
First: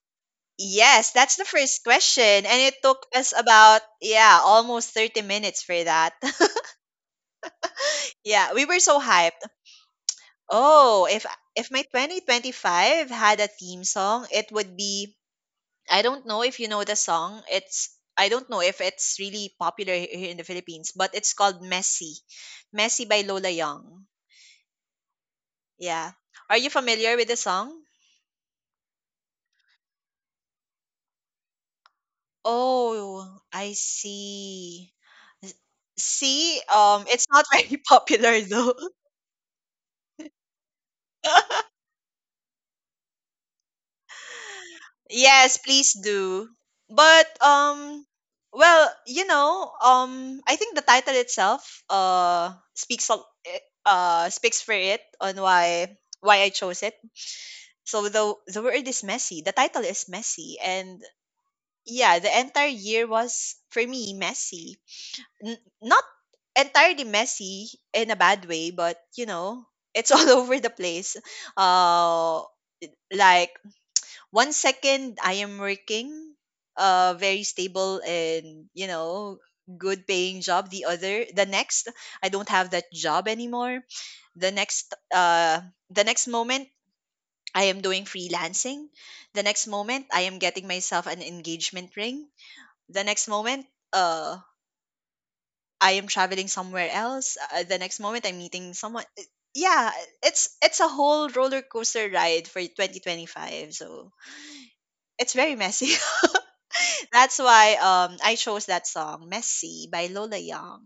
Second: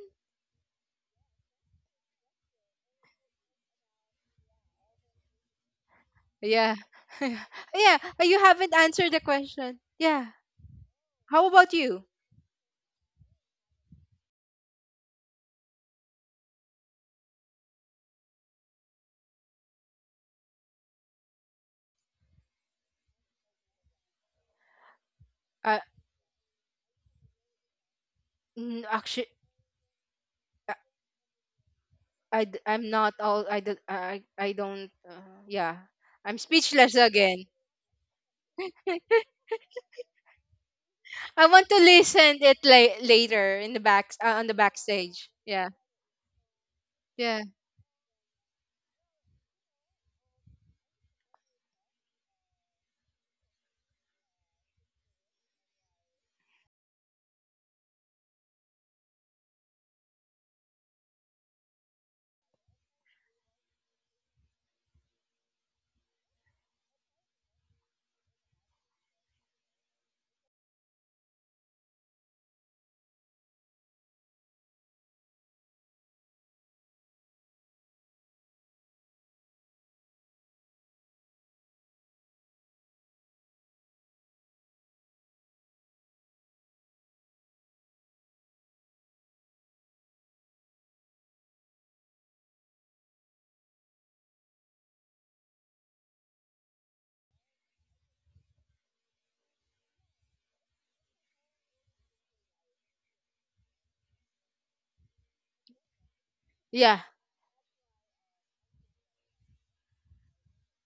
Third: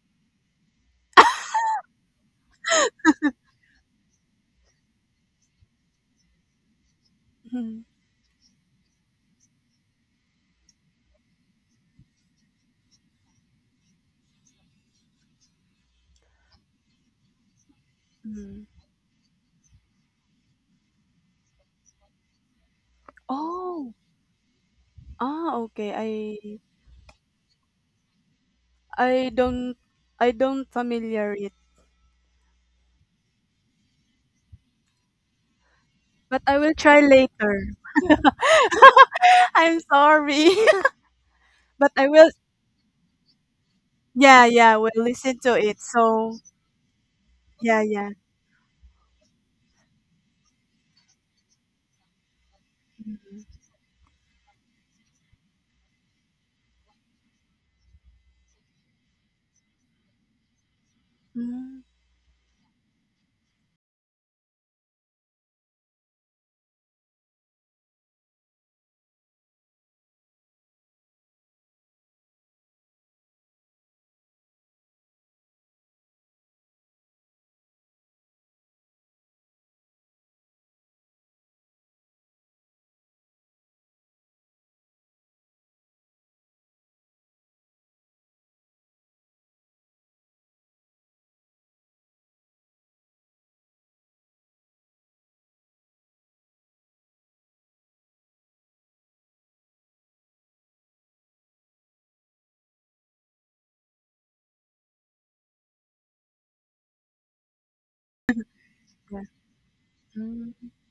A: yes, that's the first question. And it took us about, yeah, almost 30 minutes for that.
B: Yeah.
C: Mhm.
B: Yeah, you
A: Yeah, we
B: haven't
A: were so
B: answered the
A: hyped.
B: question. Yeah.
A: Oh,
B: How
A: if
B: about
A: my
B: you?
A: 2025 had a theme song, it would be I don't know if you know the song. It's I don't know
C: Mhm.
A: if it's really popular here in the Philippines, but it's called Messy. Messy by Lola
C: Oh.
A: Young.
C: Ah,
B: Uh,
C: okay.
A: Yeah. Are you familiar with the song?
B: actually,
C: I don't I don't
B: I,
C: familiar it,
B: I'm not
A: Oh,
B: all,
A: I
B: I don't,
A: see.
B: yeah. I'm
C: but I
A: See,
C: will
B: speechless
C: try
A: it's
B: again.
A: not
C: later.
A: very popular though.
C: I'm sorry.
B: I want to
C: but I will
B: listen it later
C: Yeah,
B: on the
C: yeah, we
B: backstage.
C: listen to
A: Yes,
B: Yeah.
C: it.
A: please
C: So,
A: do. But
B: Yeah.
C: yeah, yeah.
A: well, you know, I think the title itself
C: Mhm.
A: speaks for it on why I chose it. So the word is messy. The title is messy and
C: Mm.
A: yeah, the entire year was for me messy not entirely messy in a bad way, but you know, it's all over the place. Uh, like one second I am working, a very stable and you know, good paying job. The next, I don't have that job anymore. The next, uh, the next moment. I am doing freelancing. The next moment, I am getting myself an engagement ring. The next moment, uh, I am traveling somewhere else. The next moment, I'm meeting someone. Yeah, it's a whole roller coaster ride for 2025. So it's very messy.
B: Yeah.
A: That's why I chose that
C: Yeah.
A: song "Messy" by Lola
C: Mm.
A: Young.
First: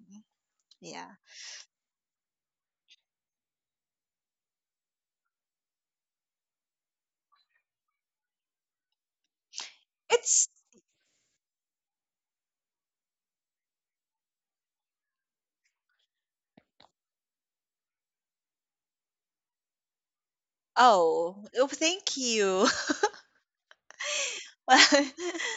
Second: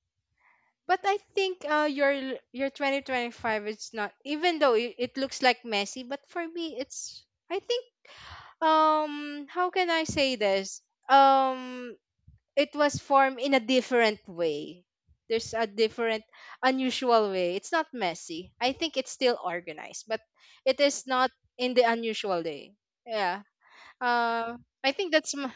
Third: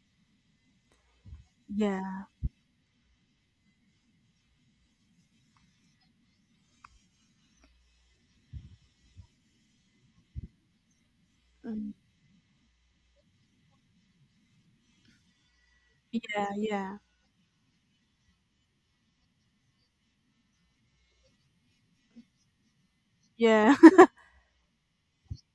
B: But
A: Yeah,
B: I think
C: Yeah.
B: your 2025 is not, even though it looks like messy, but for me it's, I think, how can I say
A: it's
B: this,
C: Mm.
B: um it was formed in a different way. There's a different
C: Yeah, yeah.
B: unusual way. It's not messy. I think it's still organized, but it is not
A: oh oh
B: in the
A: thank
B: unusual
A: you.
B: day. Yeah.
C: Yeah.
B: uh I
A: oh
B: think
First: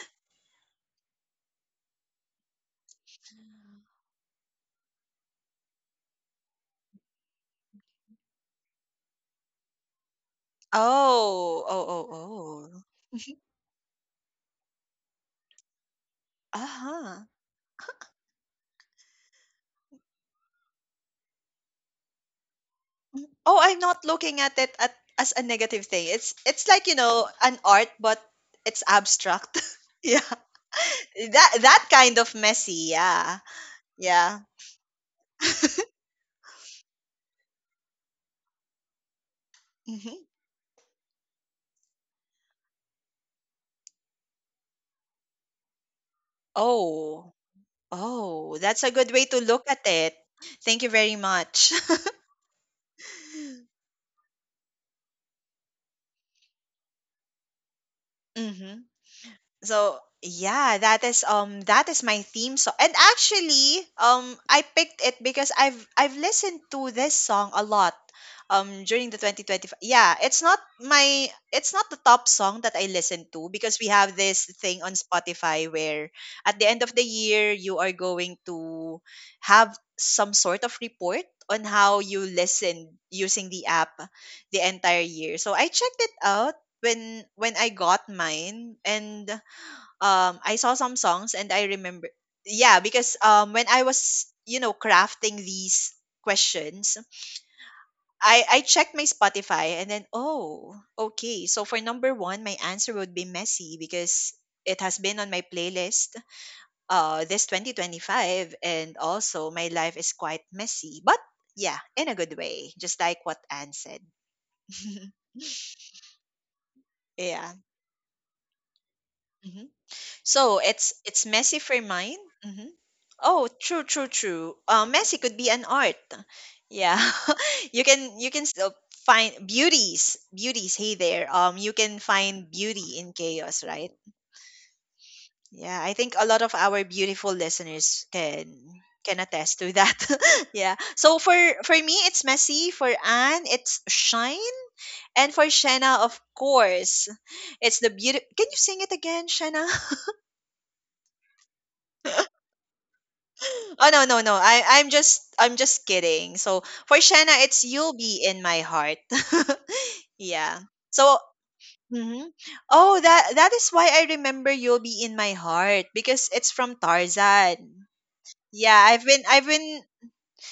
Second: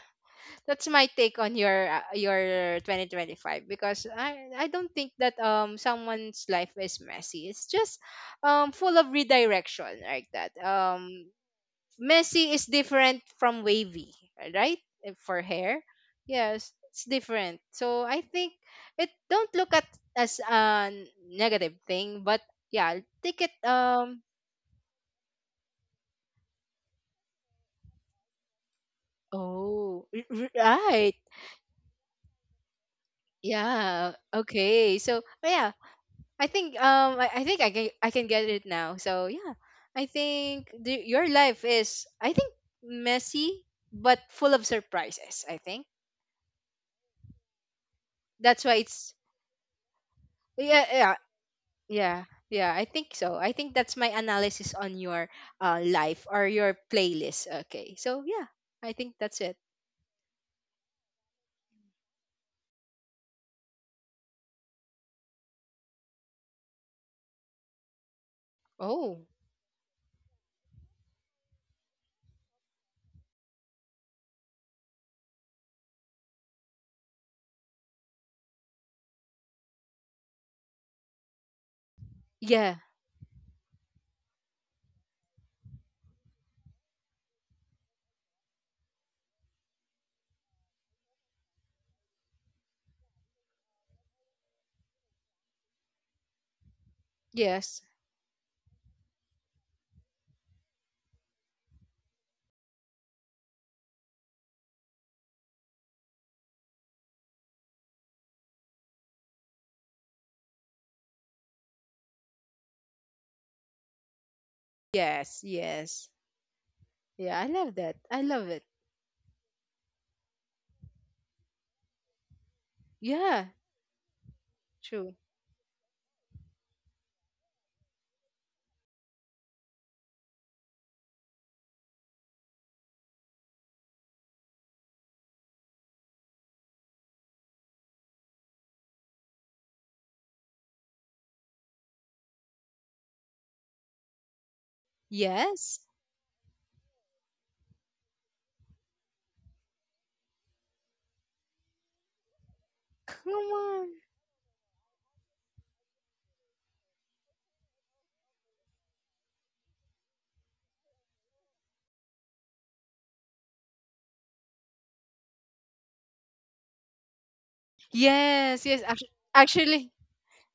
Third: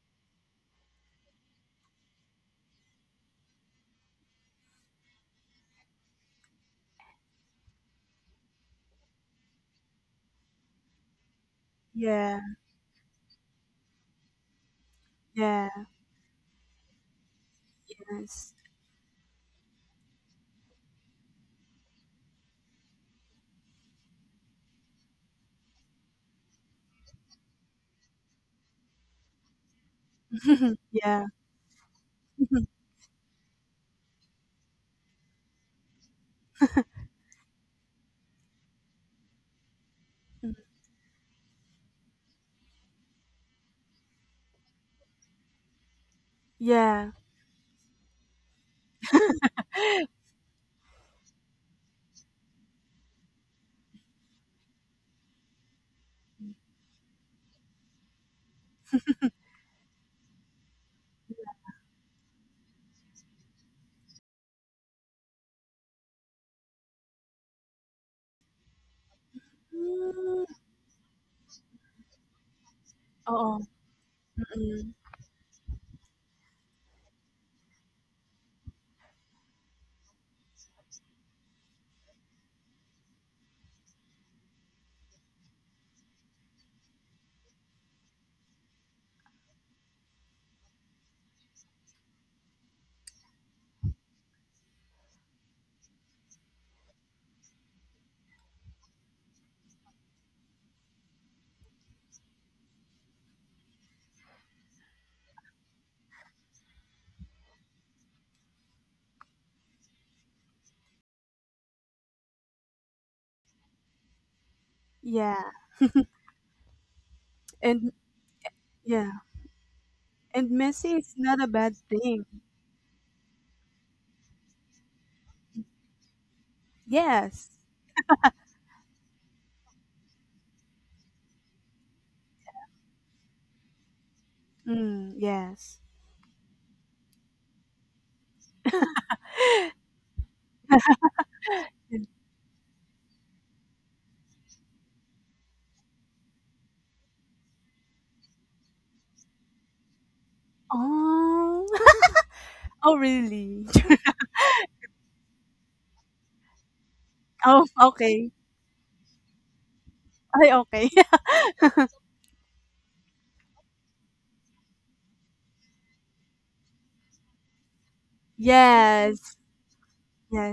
B: that's my take on your 2025 because I don't think that someone's life is messy. It's just full of redirection like that.
A: oh oh
C: Yeah.
B: Messy is
A: oh.
B: different from wavy, right? And for hair,
C: Yeah.
A: Uh
B: yes, it's
A: huh.
B: different. So I think,
C: Yes.
B: it don't look at as a negative thing, but yeah, take it.
A: Oh, I'm not looking at it at, as a negative thing. It's like you know an art, but it's abstract.
B: Oh,
A: Yeah,
B: right.
C: Yeah.
A: that that kind of messy. Yeah,
B: Yeah.
A: yeah.
B: Okay. So yeah, I think I think I can get it now. So yeah, I
A: Hmm.
B: think your life is, I think, messy but full of surprises. I think
C: Yeah.
A: Oh, oh,
B: that's why
A: that's a good
B: it's,
A: way to look at it. Thank
B: yeah,
A: you
B: yeah.
A: very much.
B: Yeah, yeah, I think so. I think that's my analysis on your life or your playlist. Okay. So yeah,
A: Hmm.
B: I think that's it.
A: So yeah, that is my theme song. And actually, I picked it because I've listened to this song a lot during the
B: Oh.
A: 2025. Yeah,
C: Mm.
A: it's not the top song that I listen to
C: Oh.
A: because we have this thing on
C: Mm.
A: Spotify where at the end of the year you are going to have some sort of report on how you
B: Yeah.
A: listen using the app the entire year. So I checked it out when I got mine and I saw some songs and I remember yeah because when I was you know crafting these questions
B: Yes.
A: I checked my Spotify and then oh okay so for number 1 my answer would be messy because it has been on my playlist this 2025 and also my life is quite messy but yeah in a good way just like what Anne said.
B: Yes,
C: Yeah.
B: yes. Yeah, I
A: Yeah.
B: love
C: And
B: that. I love it.
C: yeah.
A: Mm-hmm.
C: And
A: So
C: messy is
A: it's
C: not a
A: messy for
C: bad
A: mine.
C: thing.
A: Hmm. Oh,
B: Yeah,
A: true, true, true.
B: true.
A: Messy could be an art. Yeah,
C: Yes.
A: you can still find beauties, beauties. Hey there. You can find beauty in chaos, right?
C: Mm,
A: Yeah,
C: yes.
A: I think a lot of our beautiful listeners can attest to that. Yeah. So for me,
C: And,
A: it's messy. For Anne, it's shine, and for
B: Yes.
A: Shanna, of course, it's the beauty. Can you sing it again, Shanna?
C: oh. Oh,
B: Come
C: really?
B: on.
A: Oh no no no. I'm just kidding. So for Shanna, it's
C: Oh,
A: you'll be
C: okay.
A: in my heart.
C: Oh,
A: Yeah.
C: okay.
A: So mhm. Oh that that is why I remember you'll be in my heart because it's from Tarzan.
B: Yes,
A: Yeah,
B: yes. Actually,
C: Yes.
A: I've been
B: actually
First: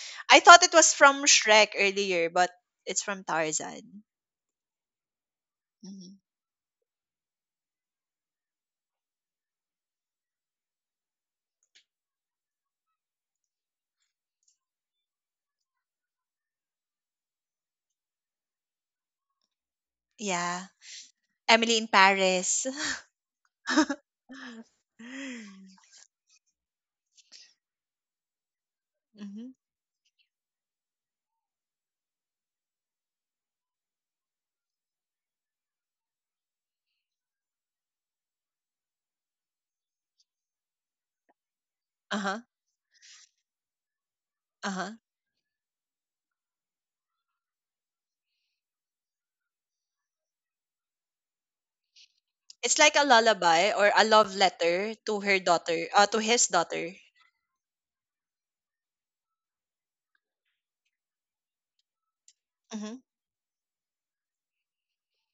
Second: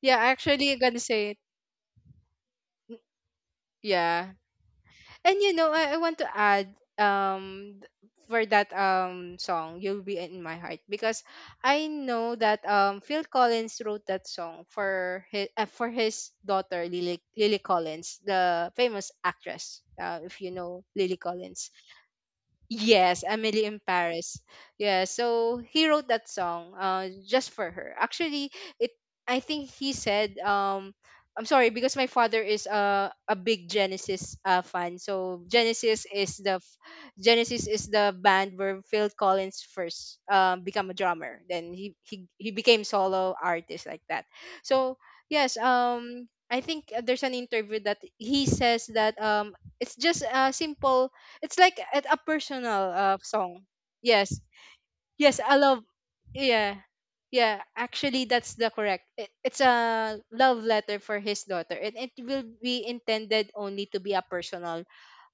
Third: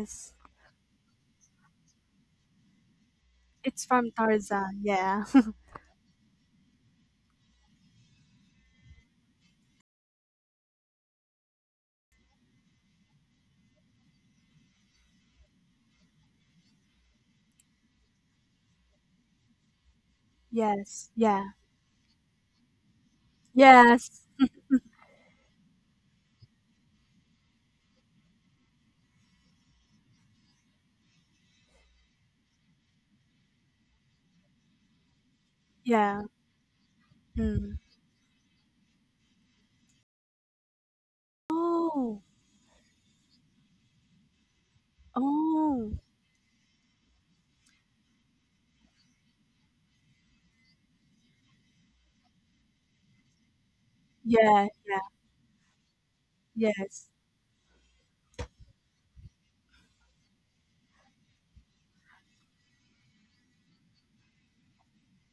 B: yeah,
A: I thought
B: actually
A: it
B: I'm
A: was
B: gonna
A: from
B: say it.
A: Shrek earlier, but it's from
C: It's
A: Tarzan.
C: from
B: Yeah.
C: Tarzan. Yeah.
B: And you know, I want
A: Mhm.
B: to add for that song, You'll Be in My Heart, because I know that Phil Collins wrote that song for his daughter, Lily Collins, the famous actress. If you
A: Yeah.
B: know
C: Yes.
B: Lily
C: Yeah.
B: Collins.
A: Emily in Paris.
B: Yes, Emily in
C: Yes.
B: Paris. Yeah, so he wrote that song just for her. Actually, it, I
A: Hmm.
B: think he said, I'm sorry, because my father is a big Genesis fan. So Genesis
C: Yeah.
B: is the
C: Mm.
B: band where Phil Collins first become a drummer. Then he
C: Oh.
B: he
A: Uh-huh.
B: he became solo artist like that.
A: Uh-huh.
B: So yes,
C: Oh.
B: I think there's an interview that he says that it's just a simple, it's like a
A: It's
B: personal
A: like a
B: song.
A: lullaby or a
B: Yes.
A: love
C: Yeah.
A: letter
C: Yeah.
A: to her
B: Yes, I love,
A: daughter, to his
B: yeah.
A: daughter.
C: Yes.
B: Yeah, actually that's the correct. It's a love letter for his daughter, and it will be
A: Mm-hmm.
B: intended only to be a personal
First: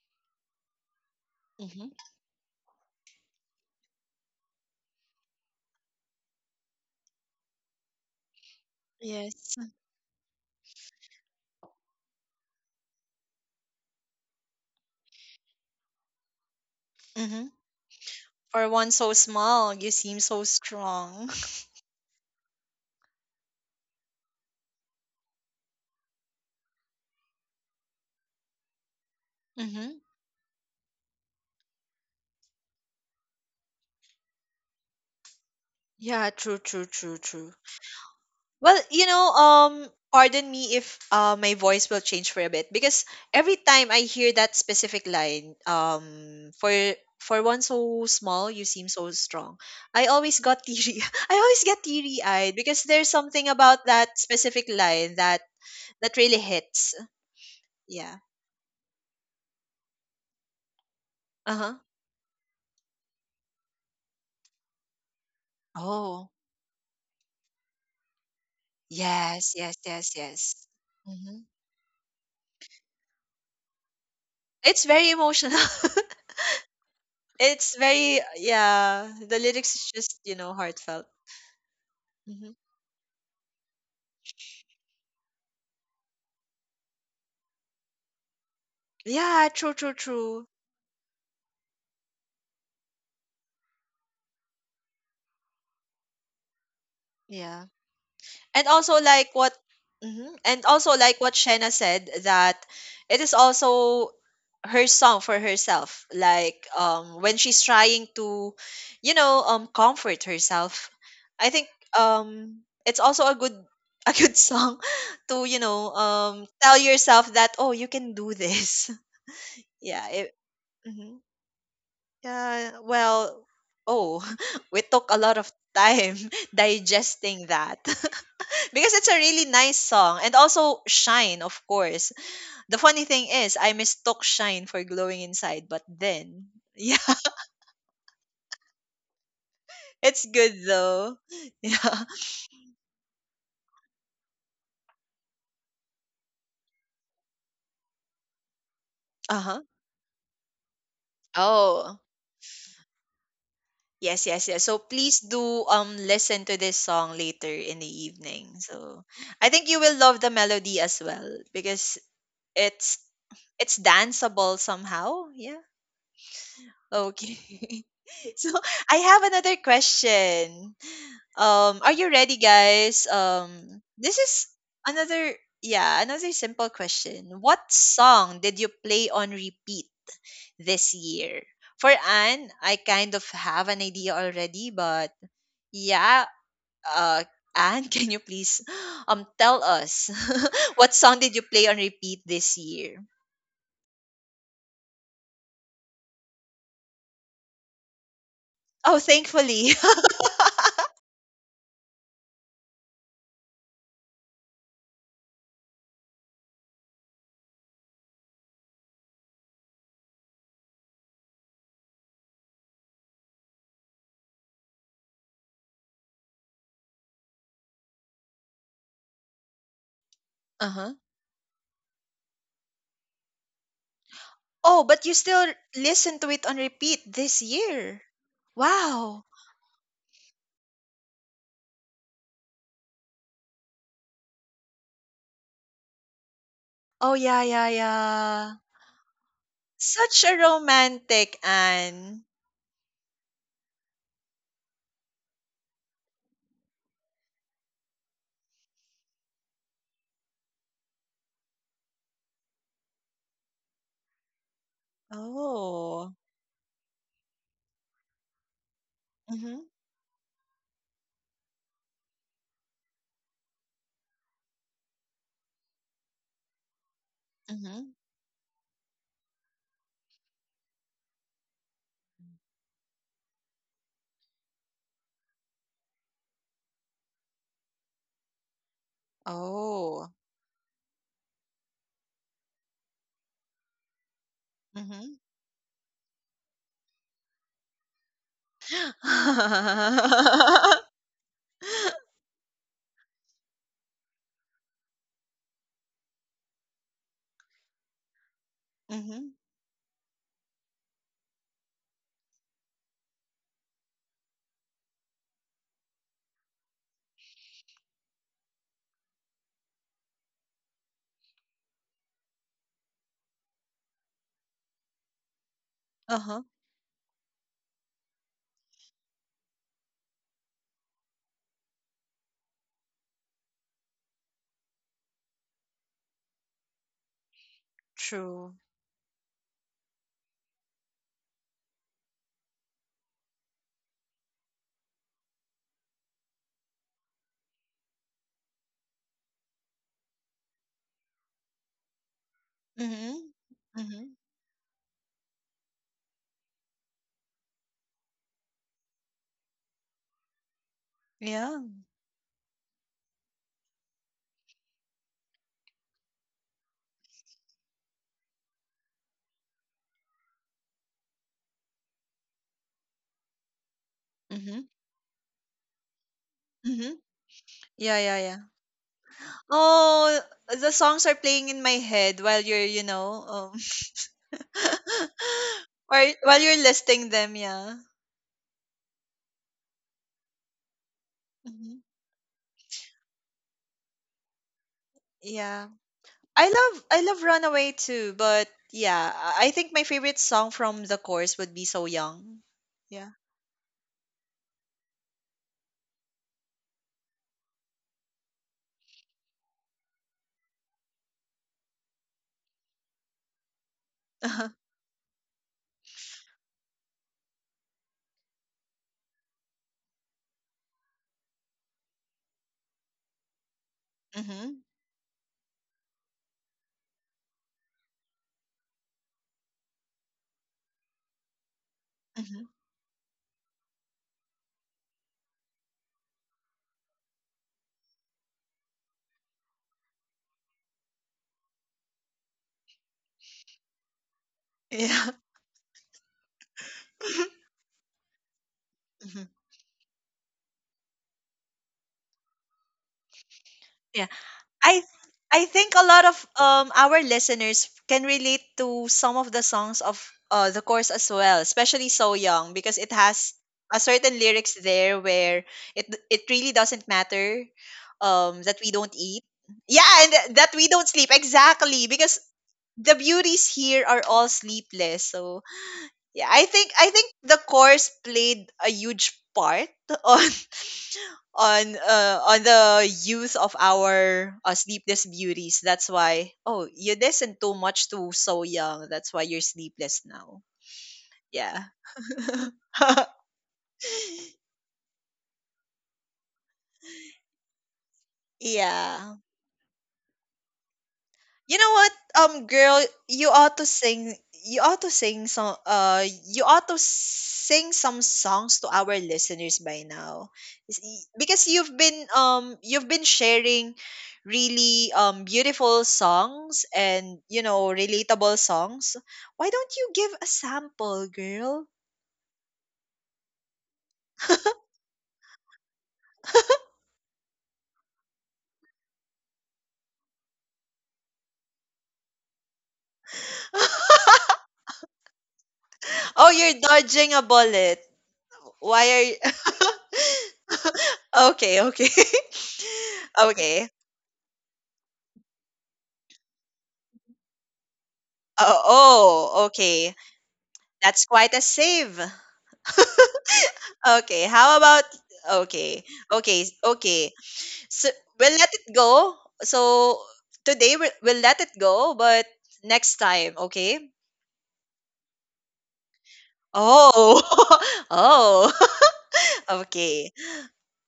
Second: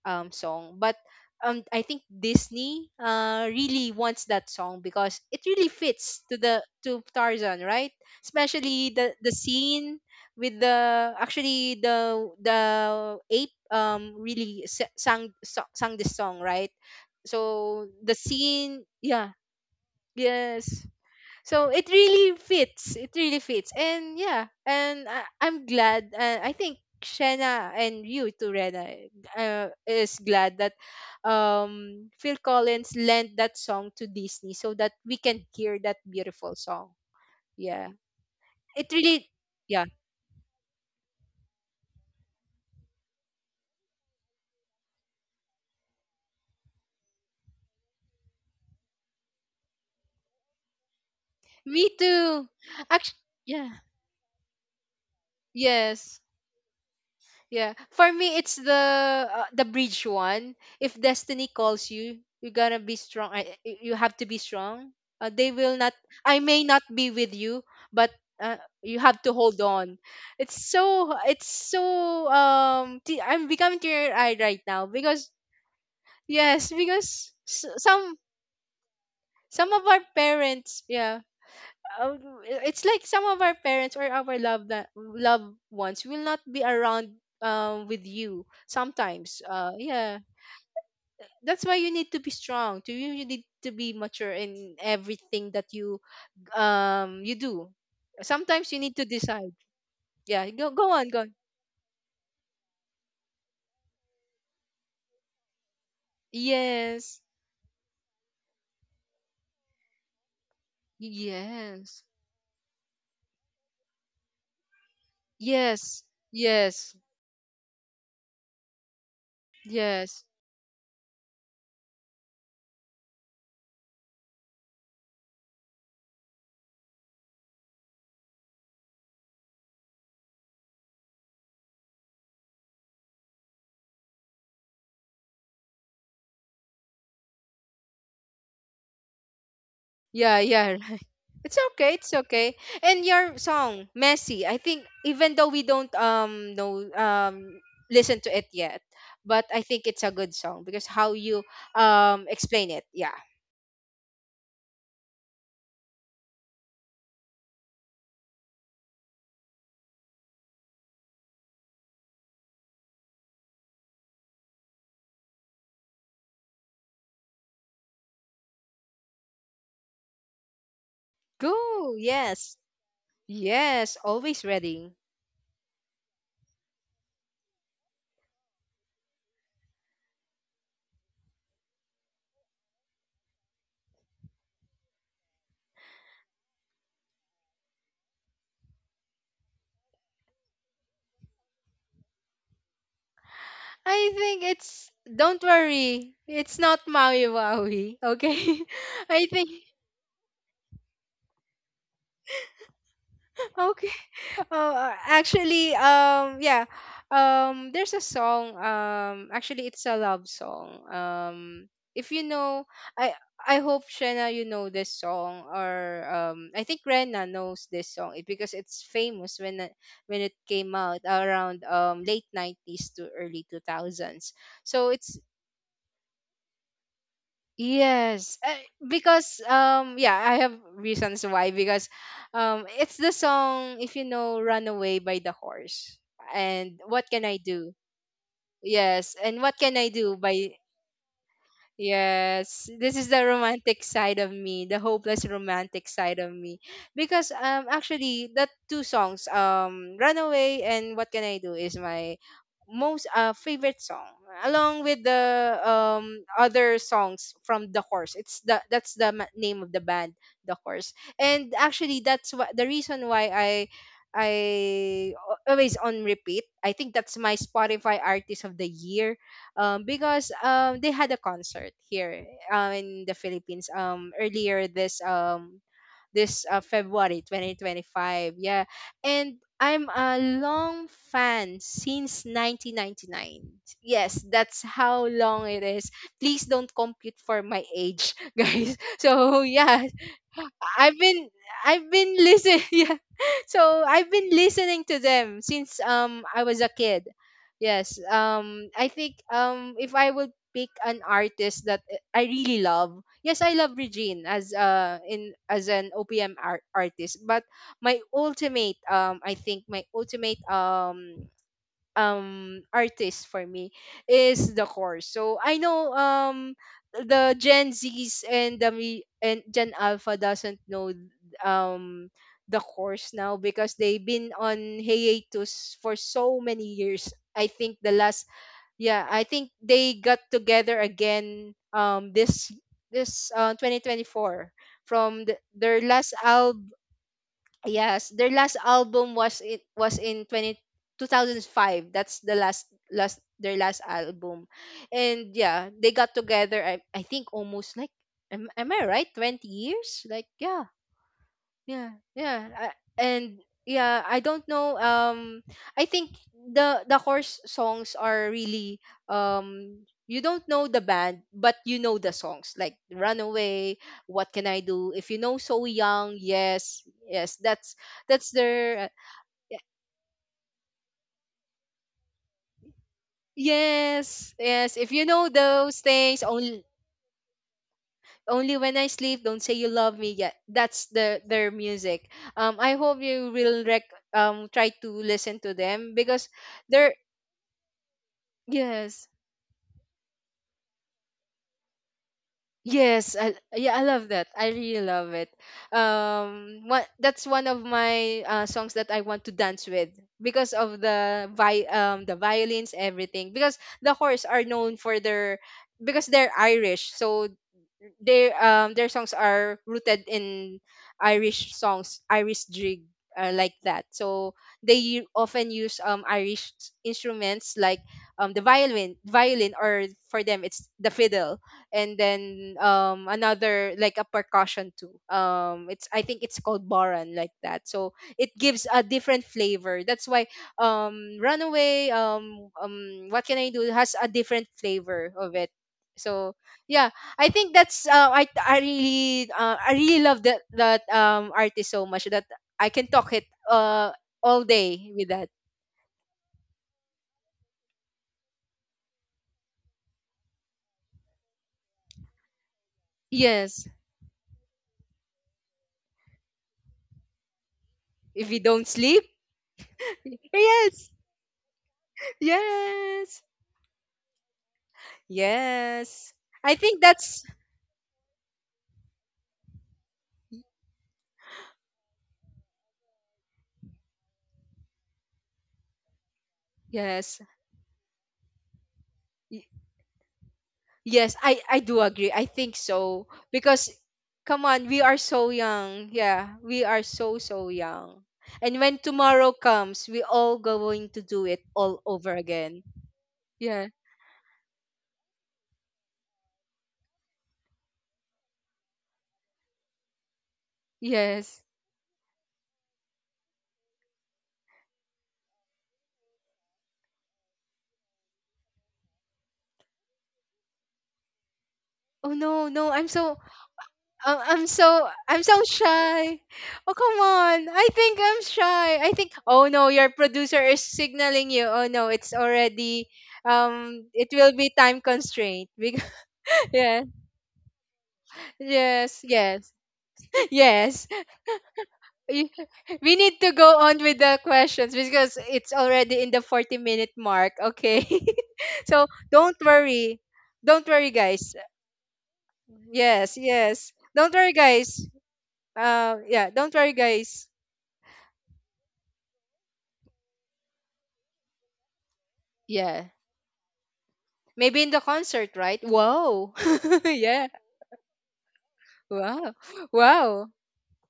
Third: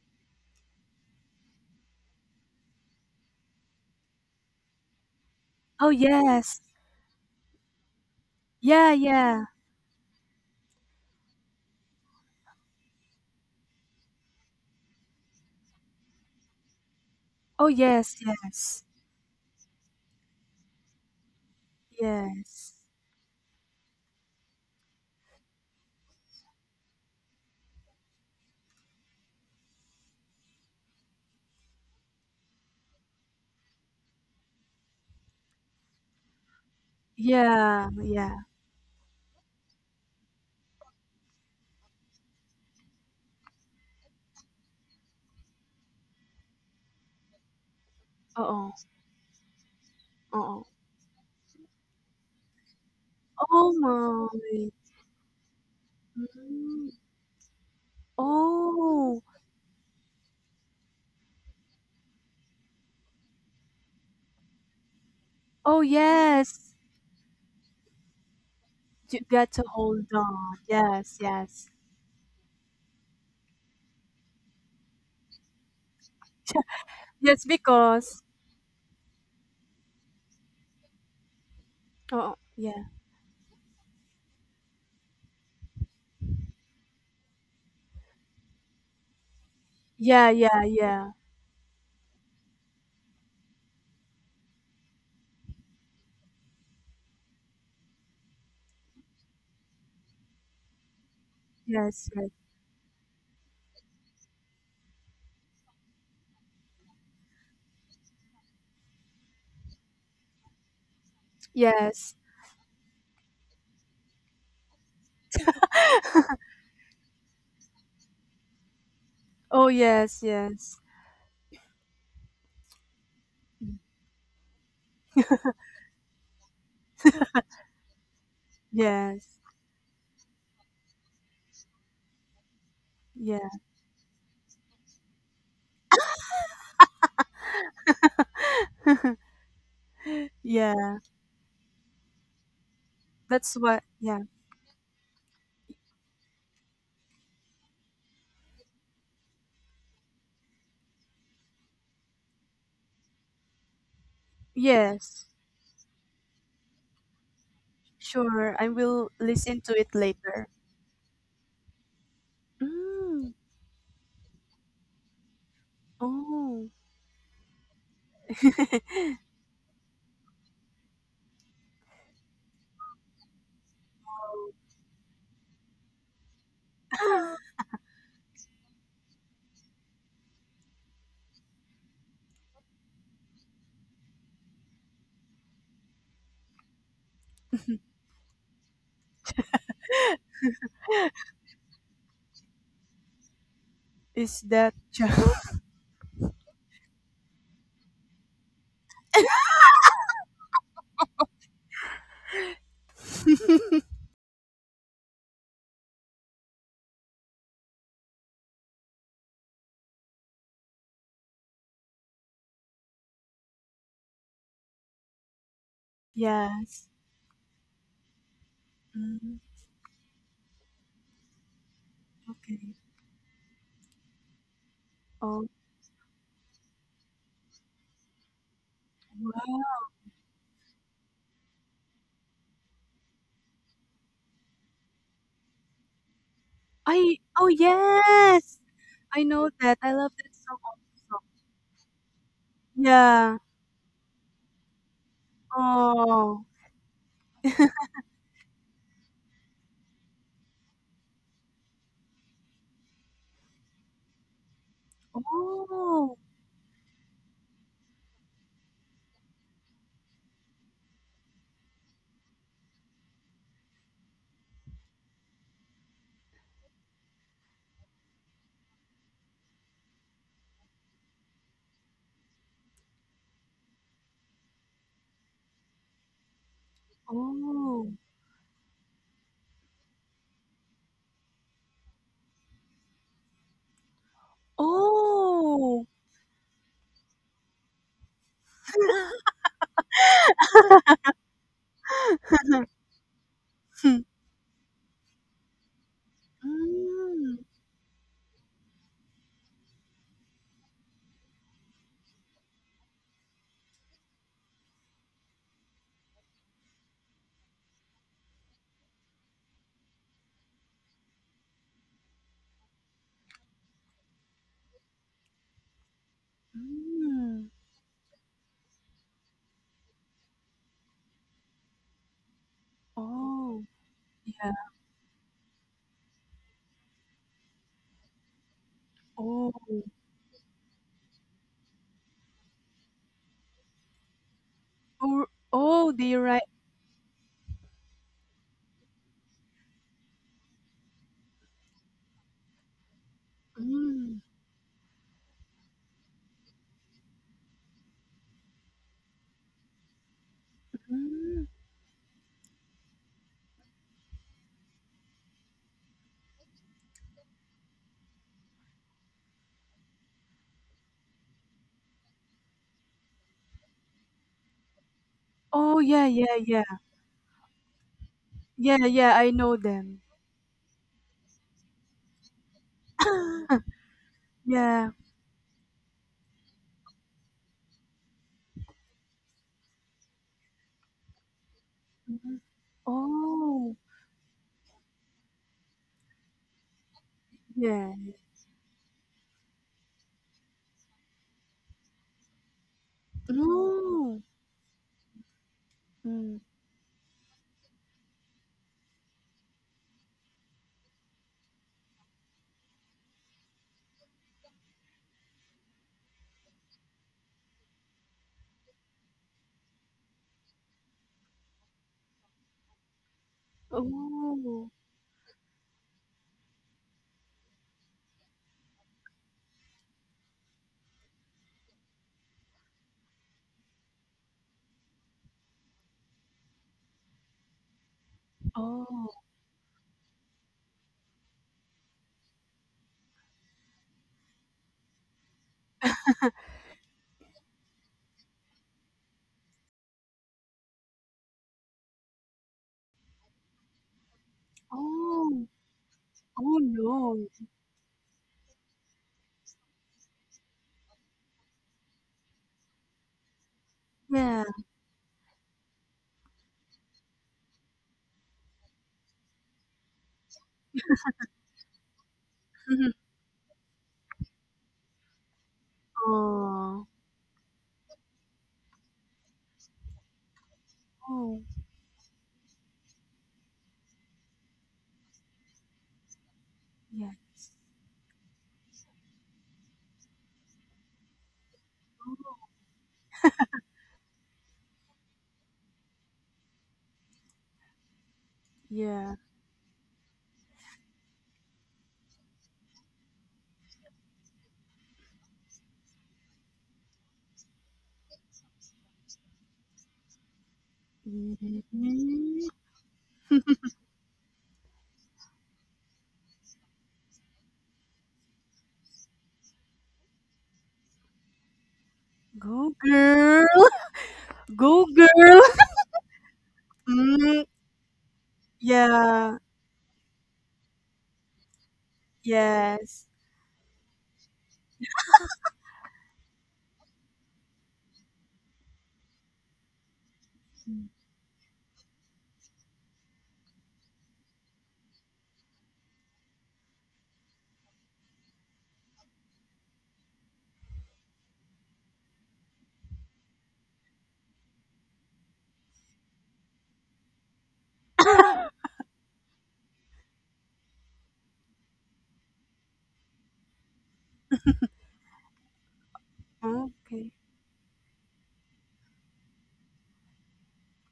B: song. But I
A: Mm-hmm.
B: think Disney really wants that song because it really
C: Oh
B: fits to
C: yes.
B: the to Tarzan, right? Especially
C: Yeah.
B: the
C: Yeah.
A: Yes.
B: scene with the, actually, the ape really sang this song, right?
A: Mm-hmm.
C: Oh
B: So the
C: yes.
A: For
B: scene,
C: Yes.
A: one so
B: yeah,
A: small, you seem so
B: yes,
A: strong.
B: so it really
C: Yes.
B: fits, it really fits. And yeah, and I'm glad, I think Shanna and you too, Rena,
A: Mm-hmm.
B: is glad that Phil Collins lent that song to Disney so that we can hear that
A: Yeah,
B: beautiful
A: true, true,
B: song.
A: true, true.
B: Yeah,
C: Yeah. Yeah.
A: Well,
B: it
A: you
B: really,
A: know,
B: yeah.
A: pardon me if my voice will change for a bit because every time I hear that specific line, for one so
C: Uh
A: small, you
C: oh.
A: seem so strong. I
C: Uh
A: always got
C: oh.
A: teary. I always get
B: Me
A: teary
B: too,
A: eyed because there's
B: actually,
A: something
C: Oh
B: yeah.
A: about that specific
C: my.
A: line that that
B: Yes.
A: really
C: Mm.
A: hits.
B: Yeah, for
A: Yeah.
B: me it's
C: Oh.
B: the bridge one. If destiny
A: Uh huh.
B: calls you, you gotta be strong. You have to be strong. They will
C: Oh
B: not.
A: Oh.
B: I may
C: yes.
B: not be with you, but you have
C: You
B: to
A: Yes,
C: got
B: hold
C: to
A: yes,
B: on.
C: hold
A: yes,
B: It's
C: on.
A: yes.
B: so.
C: Yes.
A: Hmm.
B: It's
C: Yes.
B: so. I'm becoming teary-eyed right
A: It's
B: now
A: very
B: because,
A: emotional.
B: yes, because
C: Yes.
A: It's
B: some
A: very
C: Because.
A: yeah. The
B: some
A: lyrics
B: of
A: is
B: our
A: just you know
B: parents,
A: heartfelt.
B: yeah, uh,
C: Oh.
A: Hmm.
B: it's
C: Yeah.
B: like some of our parents or our loved, that loved ones will not be around with you sometimes,
A: Yeah, true, true,
B: yeah.
C: Yeah.
A: true.
C: Yeah. Yeah.
B: That's why you need to be strong, to you you need to be mature in everything that you
A: Yeah.
B: do.
A: and
B: Sometimes you need
A: also
B: to
A: like
B: decide,
A: what Mhm.
B: yeah.
A: And
B: Go, go
A: also
B: on, go
A: like
B: on.
A: what Shena said
C: Yes. Yes.
A: that it is also her song for herself like
B: Yes,
A: when she's trying to you know comfort herself I think
B: yes,
C: Yes.
A: it's also a good a good song to you know
B: yes,
A: tell
B: yes,
A: yourself that oh you can do this.
C: Oh,
B: yes,
A: Yeah
B: yes,
C: yes, yes.
A: mhm. Yeah well oh we took a lot of time digesting that because it's a
C: Yes.
A: really nice song and also shine of course the funny thing
C: Yeah.
A: is I mistook shine for glowing inside but then yeah it's
B: yeah,
A: good
B: yeah.
C: Yeah.
A: though.
B: It's okay,
A: Yeah.
B: it's okay. And your
C: That's what,
B: song,
C: yeah.
B: Messy, I think even though we don't know, listen to it yet, but
A: Uh-huh.
B: I think it's a good song because how you
A: Oh
B: explain it. Yeah.
A: yes yes yes so please
C: Yes.
A: do listen to this song later in the evening
C: Sure. I
A: so
C: will
A: I
C: listen
A: think you
C: to
A: will
C: it
A: love the
C: later.
A: melody as well because it's
C: Mm.
A: it's danceable somehow. Yeah.
C: Oh.
A: Okay. So I have another question.
B: Go.
A: Are you ready,
B: Yes.
A: guys?
B: Yes,
A: This
B: always
A: is
B: ready.
A: another, yeah, another simple question. What song did you play on repeat this year? For Anne, I kind of have an idea already, but yeah, uh, Anne, can you please tell us what song did you play on repeat this year?
B: I
C: Is
B: think
C: that
B: it's, don't
C: just?
B: worry, it's not Maui Waui, okay?
A: Oh,
B: I think
A: thankfully.
B: okay. Oh, actually, yeah, there's a song. Actually, it's a love song. If you know, I hope, Shena, you know this song, or I think
C: Yes.
B: Rena knows this song, it, because it's
C: Mm,
B: famous when when it came
A: Uh-huh.
B: out around late
C: okay.
B: nineties to early 2000s.
A: Oh,
B: So
A: but you
B: it's,
C: Oh,
A: still listen to it on repeat this year.
B: yes,
A: Wow.
B: because
C: wow.
B: yeah, I have reasons why, because it's the song, if you know Runaway by the Horse and What
A: Oh
B: Can I
A: yeah,
C: Oh,
A: yeah,
B: Do?
A: yeah.
C: yes.
B: Yes,
C: I
B: and
C: know
B: What
C: that.
B: Can
C: I
B: I
C: love
B: Do
A: Such
C: that
A: a
C: song
B: by,
C: also.
A: romantic Anne.
B: yes, this is the
C: Yeah.
B: romantic side of me, the hopeless romantic side of
C: Oh.
B: me, because actually that two songs, Runaway and What Can I Do, is my most favorite song, along with the
C: Oh.
A: Oh.
B: other songs from the horse. It's the, that's the name
A: Mhm.
B: of the band, the horse. And actually that's what the reason why always on repeat. I think that's my
A: Mhm.
B: Spotify artist of the year, because they had a concert here, in the Philippines, earlier this February
C: Oh.
B: 2025. Yeah. And I'm
A: Oh.
B: a long fan since 1999. Yes, that's how
A: Mhm.
B: long it
C: Oh.
B: is. Please don't compute for my age, guys. So, yeah,
A: Mhm.
B: I've been I've been listening, yeah. So I've been listening to them since I was a kid.
C: Mm,
B: Yes. I think if I would pick an artist that I really love. Yes, I love Regine as in as an OPM art- artist, but my ultimate I think my ultimate artist for me is the course. So I know
A: Uh-huh.
B: the
C: mm.
B: Gen Zs and and Gen Alpha doesn't know um the course now
C: Oh,
B: because they've been
C: yeah.
B: on hiatus for so many years. I think the last,
A: True.
B: yeah, I
C: Oh,
B: think they got together again this, 2024
C: oh,
B: from their
C: oh, they
B: last
C: right.
B: album. Yes, their last album was, it was in 20 2005. That's the last last
A: Mhm.
B: their last
A: Mhm.
C: Mm,
B: album. And yeah, they got together, I think almost like, am I right, 20 years? Like yeah,
C: mm.
A: Yeah.
B: yeah, yeah, and yeah, I don't know. I think the horse songs are really You don't know the band, but you know the songs like "Runaway," "What Can I
A: Mhm.
B: Do." If you know "So
C: Oh, yeah,
B: Young,"
C: yeah, yeah,
B: yes,
A: Mhm.
B: yes, that's
A: Yeah, yeah, yeah.
C: yeah,
B: their,
C: yeah. I know them.
A: Oh, the songs are playing in my head while you're, you know,
B: yes, yes.
C: Yeah.
B: If you know those
A: or
B: things,
A: while you're listing them, yeah.
B: only when I sleep, don't say you love me yet. That's their
A: Mhm.
B: music.
C: Mhm.
B: I hope you will
C: Oh,
B: try to listen to
A: Yeah.
B: them because they're,
A: I love Runaway
C: yeah.
A: too, but
B: yes.
A: yeah, I think my favorite song from the course would be So Young. Yeah.
B: Yes, yeah, I love
C: Oh,
B: that. I really love it.
C: mm.
B: What that's one of my songs that I want to dance with because of the violins, everything. Because the horse are known for their, because they're Irish, so their songs are rooted in Irish songs, Irish jig, like that. So
A: Mhm.
C: Oh,
B: they often use Irish instruments like the violin, or for them it's the fiddle, and
A: Mhm.
B: then another, like a percussion too. It's, I think, it's called baran, like that. So it gives a
C: oh,
B: different flavor. That's why Runaway, What Can I Do has a different flavor
A: Yeah.
B: of it. So yeah, I think that's
A: Mhm.
B: I really love that artist so much that I can talk it uh
A: Yeah.
B: all
A: I
B: day with that.
C: oh,
A: I think a lot of
C: oh, no.
A: our listeners can relate to some of the songs of the course as well, especially So Young because it has
B: Yes,
A: a certain
C: Yeah.
A: lyrics there where it really doesn't matter
B: if you
A: that
B: don't
A: we don't
B: sleep.
A: eat. Yeah, and th- that we don't
B: yes,
A: sleep exactly because the
B: yes,
A: beauties here are all sleepless. So
B: yes.
A: yeah, I
B: I
A: think
B: think
C: Oh,
A: I think
B: that's,
A: the course played a huge part on
C: oh,
A: on the use of our sleepless beauties. That's why. Oh, you
C: yeah,
B: yes,
A: listen too much to So Young. That's why you're
B: Y-
A: sleepless now.
B: yes. I
A: Yeah.
B: do agree. I think so because, come on, we are so young. Yeah, we are so, so young. And when
C: yeah.
A: yeah.
B: tomorrow comes, we all going to do it
A: You know
B: all
A: what,
B: over again.
A: girl, you ought to
B: Yeah.
A: sing. You ought to sing some. You ought to sing some songs to our listeners by now,
B: Yes.
A: because
C: Mhm.
A: you've been sharing really beautiful songs and, you know, relatable songs. Why don't you give a sample, girl?
B: Oh no, no,
C: Go
B: I'm
C: girl, go girl.
B: so shy. Oh come
C: Mm,
B: on. I think I'm shy. I think,
C: yeah.
B: oh no, your producer is signaling you. Oh no, it's already
C: Yes.
B: it will be time constraint. Because,
A: Oh, you're
B: yeah.
A: dodging a bullet. Why
B: Yes,
A: are you?
B: yes. Yes.
A: Okay, okay,
B: Y- We need to go
A: okay.
B: on with the questions because it's already in the 40-minute mark, okay?
A: Oh,
B: So, don't
A: oh, okay.
B: worry. Don't worry,
A: That's quite
B: guys.
A: a save.
B: Yes, yes. Don't
A: okay,
B: worry,
A: how about
B: guys.
A: okay,
B: Yeah,
A: okay,
B: don't worry,
A: okay.
B: guys.
A: So we'll let it go. So today we'll let it go, but
B: Yeah,
A: next time, okay?
B: maybe in the concert, right? Wow.
C: Okay.
A: Oh,
B: yeah.
A: oh,
B: Wow.
A: okay.
B: Wow.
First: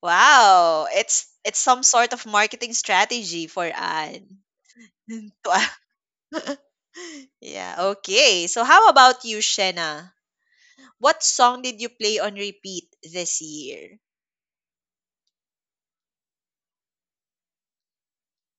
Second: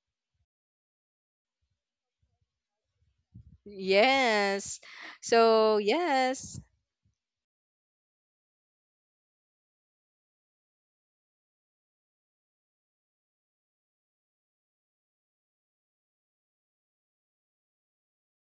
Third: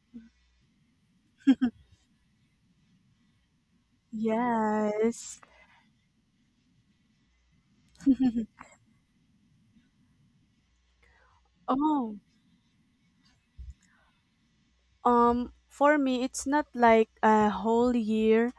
A: Wow, it's some sort of marketing strategy for Anne.
B: Yes.
C: Yes.
A: To a-
B: So yes,
A: yeah. Okay. So how about you, Shena? What song did you
C: Oh,
A: play on repeat this year?
C: for me, it's not like a whole year,